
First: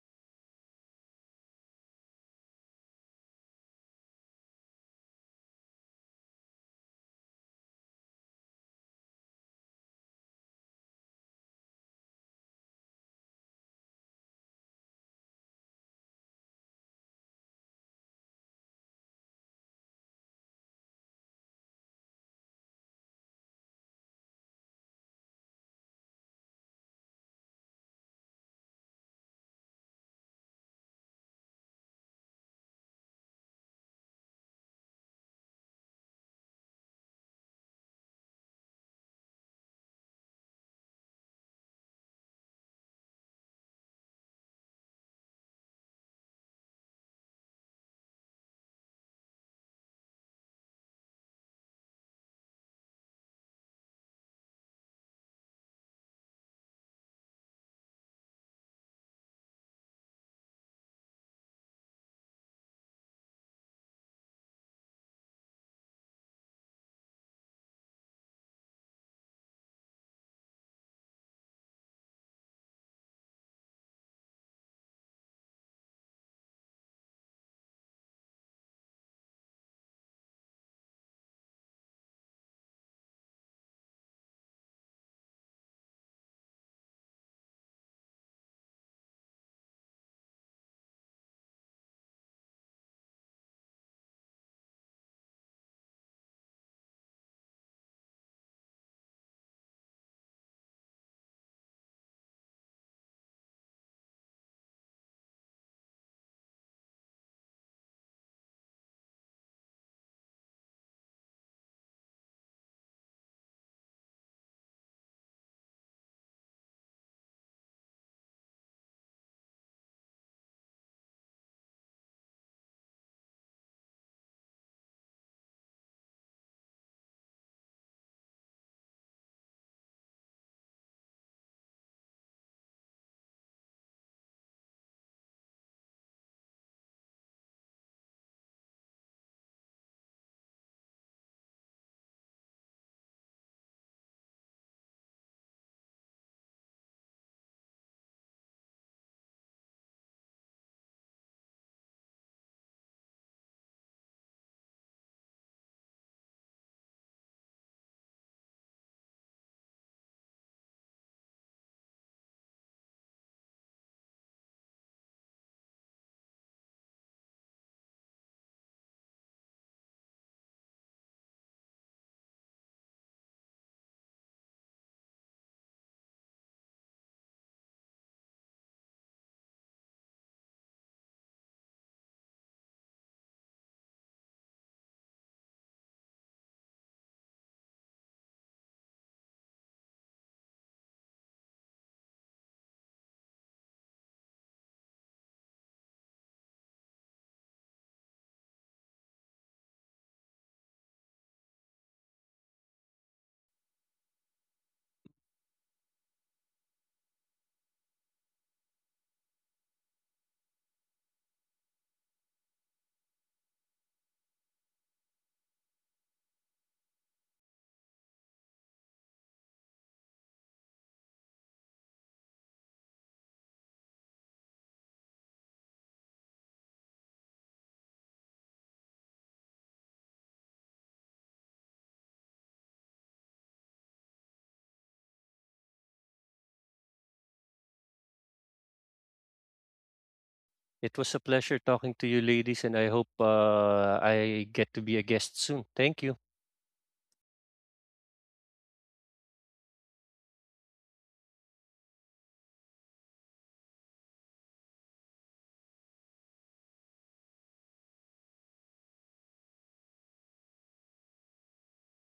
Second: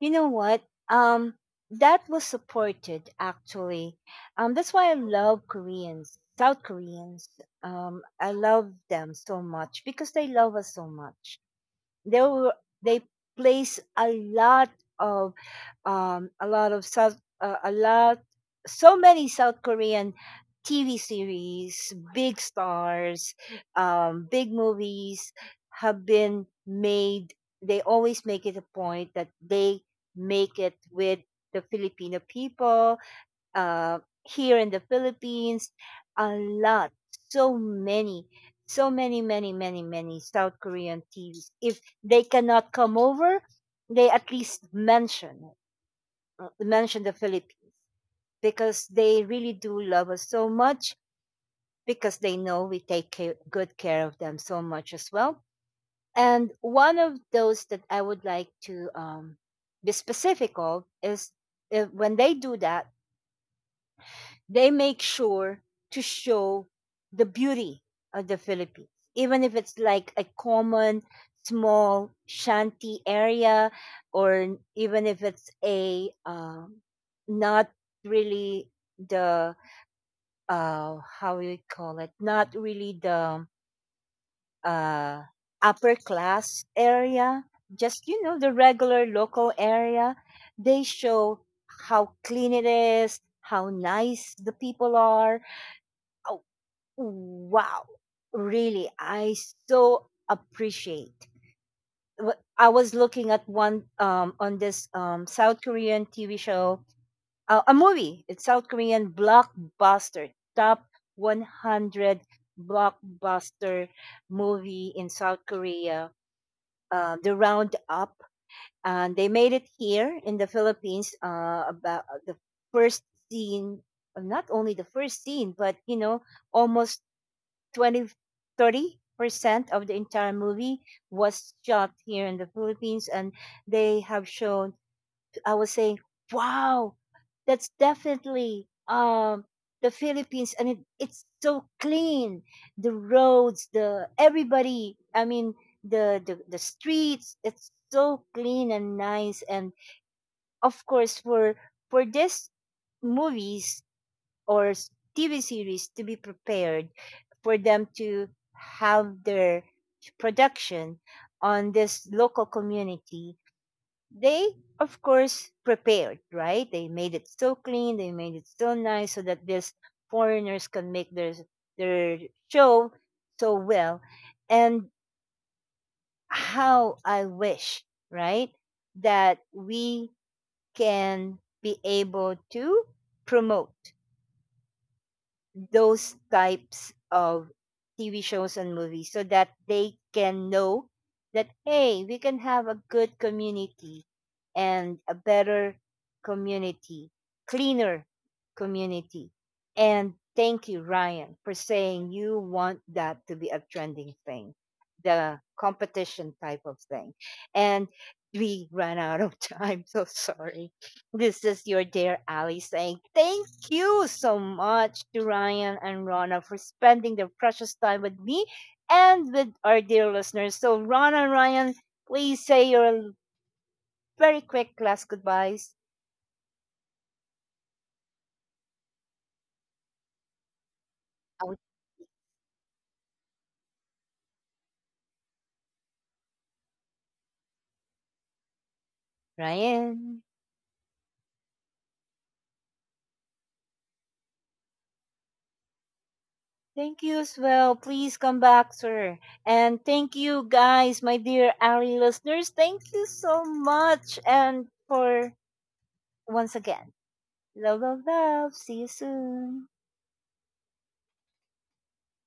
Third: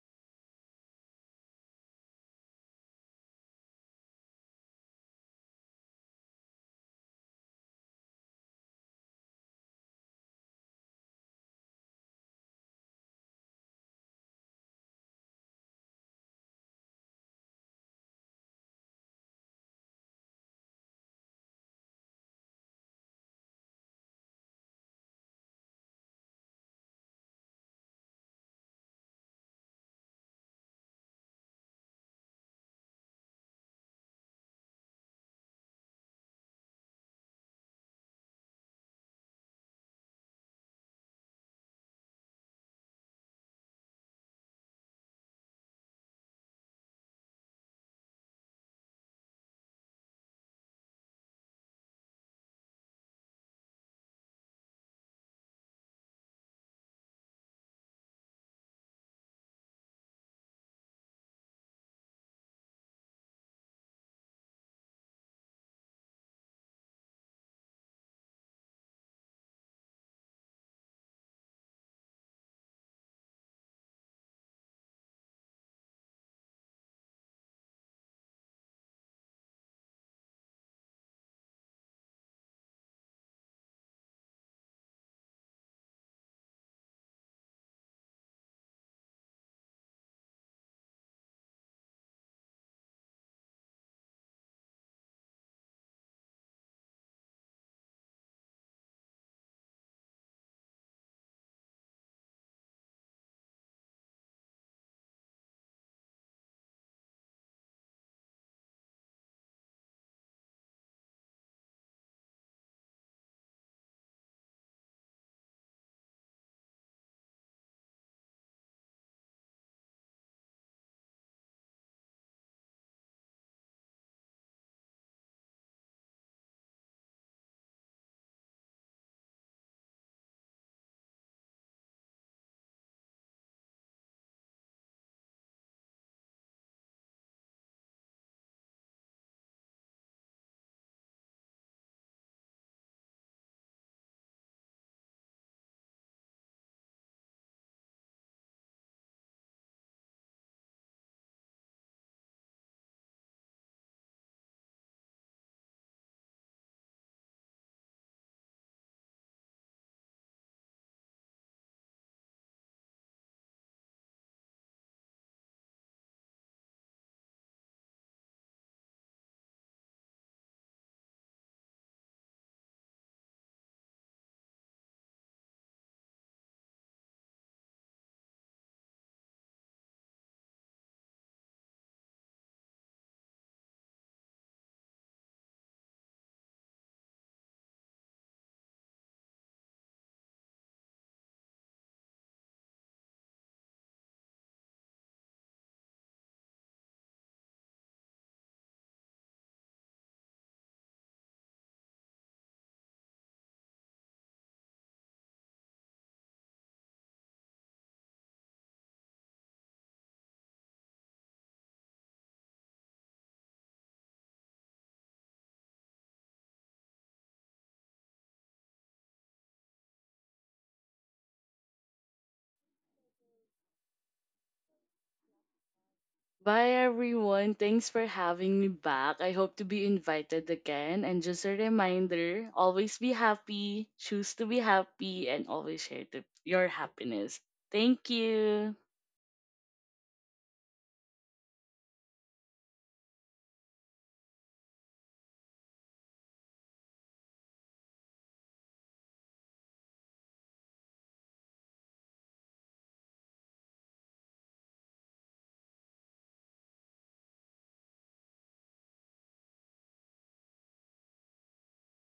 [SPEAKER 1] You know what? Um, that was supported actually. That's why I love Koreans, South Koreans. I love them so much because they love us so much. They were, they place a lot of, a lot of South, a lot, so many South Korean TV series, big stars, big movies have been made. They always make it a point that they make it with the Filipino people uh, here in the Philippines. A lot, so many, so many, many, many, many South Korean TVs. If they cannot come over, they at least mention, mention the Philippines, because they really do love us so much, because they know we take care, good care of them so much as well. And one of those that I would like to, be specific of is, when they do that, they make sure to show the beauty of the Philippines, even if it's like a common small shanty area, or even if it's a, not really the, how do you call it, not really the, uh, upper class area, just, you know, the regular local area. They show how clean it is, how nice the people are. uh, Wow, really? I so appreciate. I was looking at one on this South Korean TV show, a movie. It's South Korean blockbuster, top 100 blockbuster movie in South Korea. The Roundup, and they made it here in the Philippines. About The first scene, not only the first scene, but you know, almost 20, 30% of the entire movie was shot here in the Philippines. And they have shown, I was saying wow, that's definitely the Philippines, and it's so clean, the roads, the everybody, I mean, the streets, it's so clean and nice. And of course, for this movies or TV series to be prepared, for them to have their production on this local community. They, of course, prepared, right? They made it so clean, they made it so nice so that these foreigners can make their show so well. And how I wish, right, that we can be able to promote those types of TV shows and movies so that they can know that hey, we can have a good community and a better community, cleaner community. And thank you, Ryan, for saying you want that to be a trending thing, the competition type of thing. And we ran out of time, so sorry. This is your dear Ali, saying thank you so much to Ryan and Rana for spending their precious time with me and with our dear listeners. So, Rana, Ryan, please say your very quick last goodbyes.
[SPEAKER 2] Bye, everyone. Thanks for having me back. I hope to be invited again. And just
[SPEAKER 1] Out.
[SPEAKER 2] a reminder, always be happy, choose to be happy, and always share your happiness. Thank you.
[SPEAKER 1] Ryan,
[SPEAKER 3] it was a pleasure talking to you ladies, and I hope I get to be a guest soon. Thank you.
[SPEAKER 1] thank you as well. Please come back, sir. And thank you, guys, my dear Ali listeners. Thank you so much. And for once again, love, love, love. See you soon.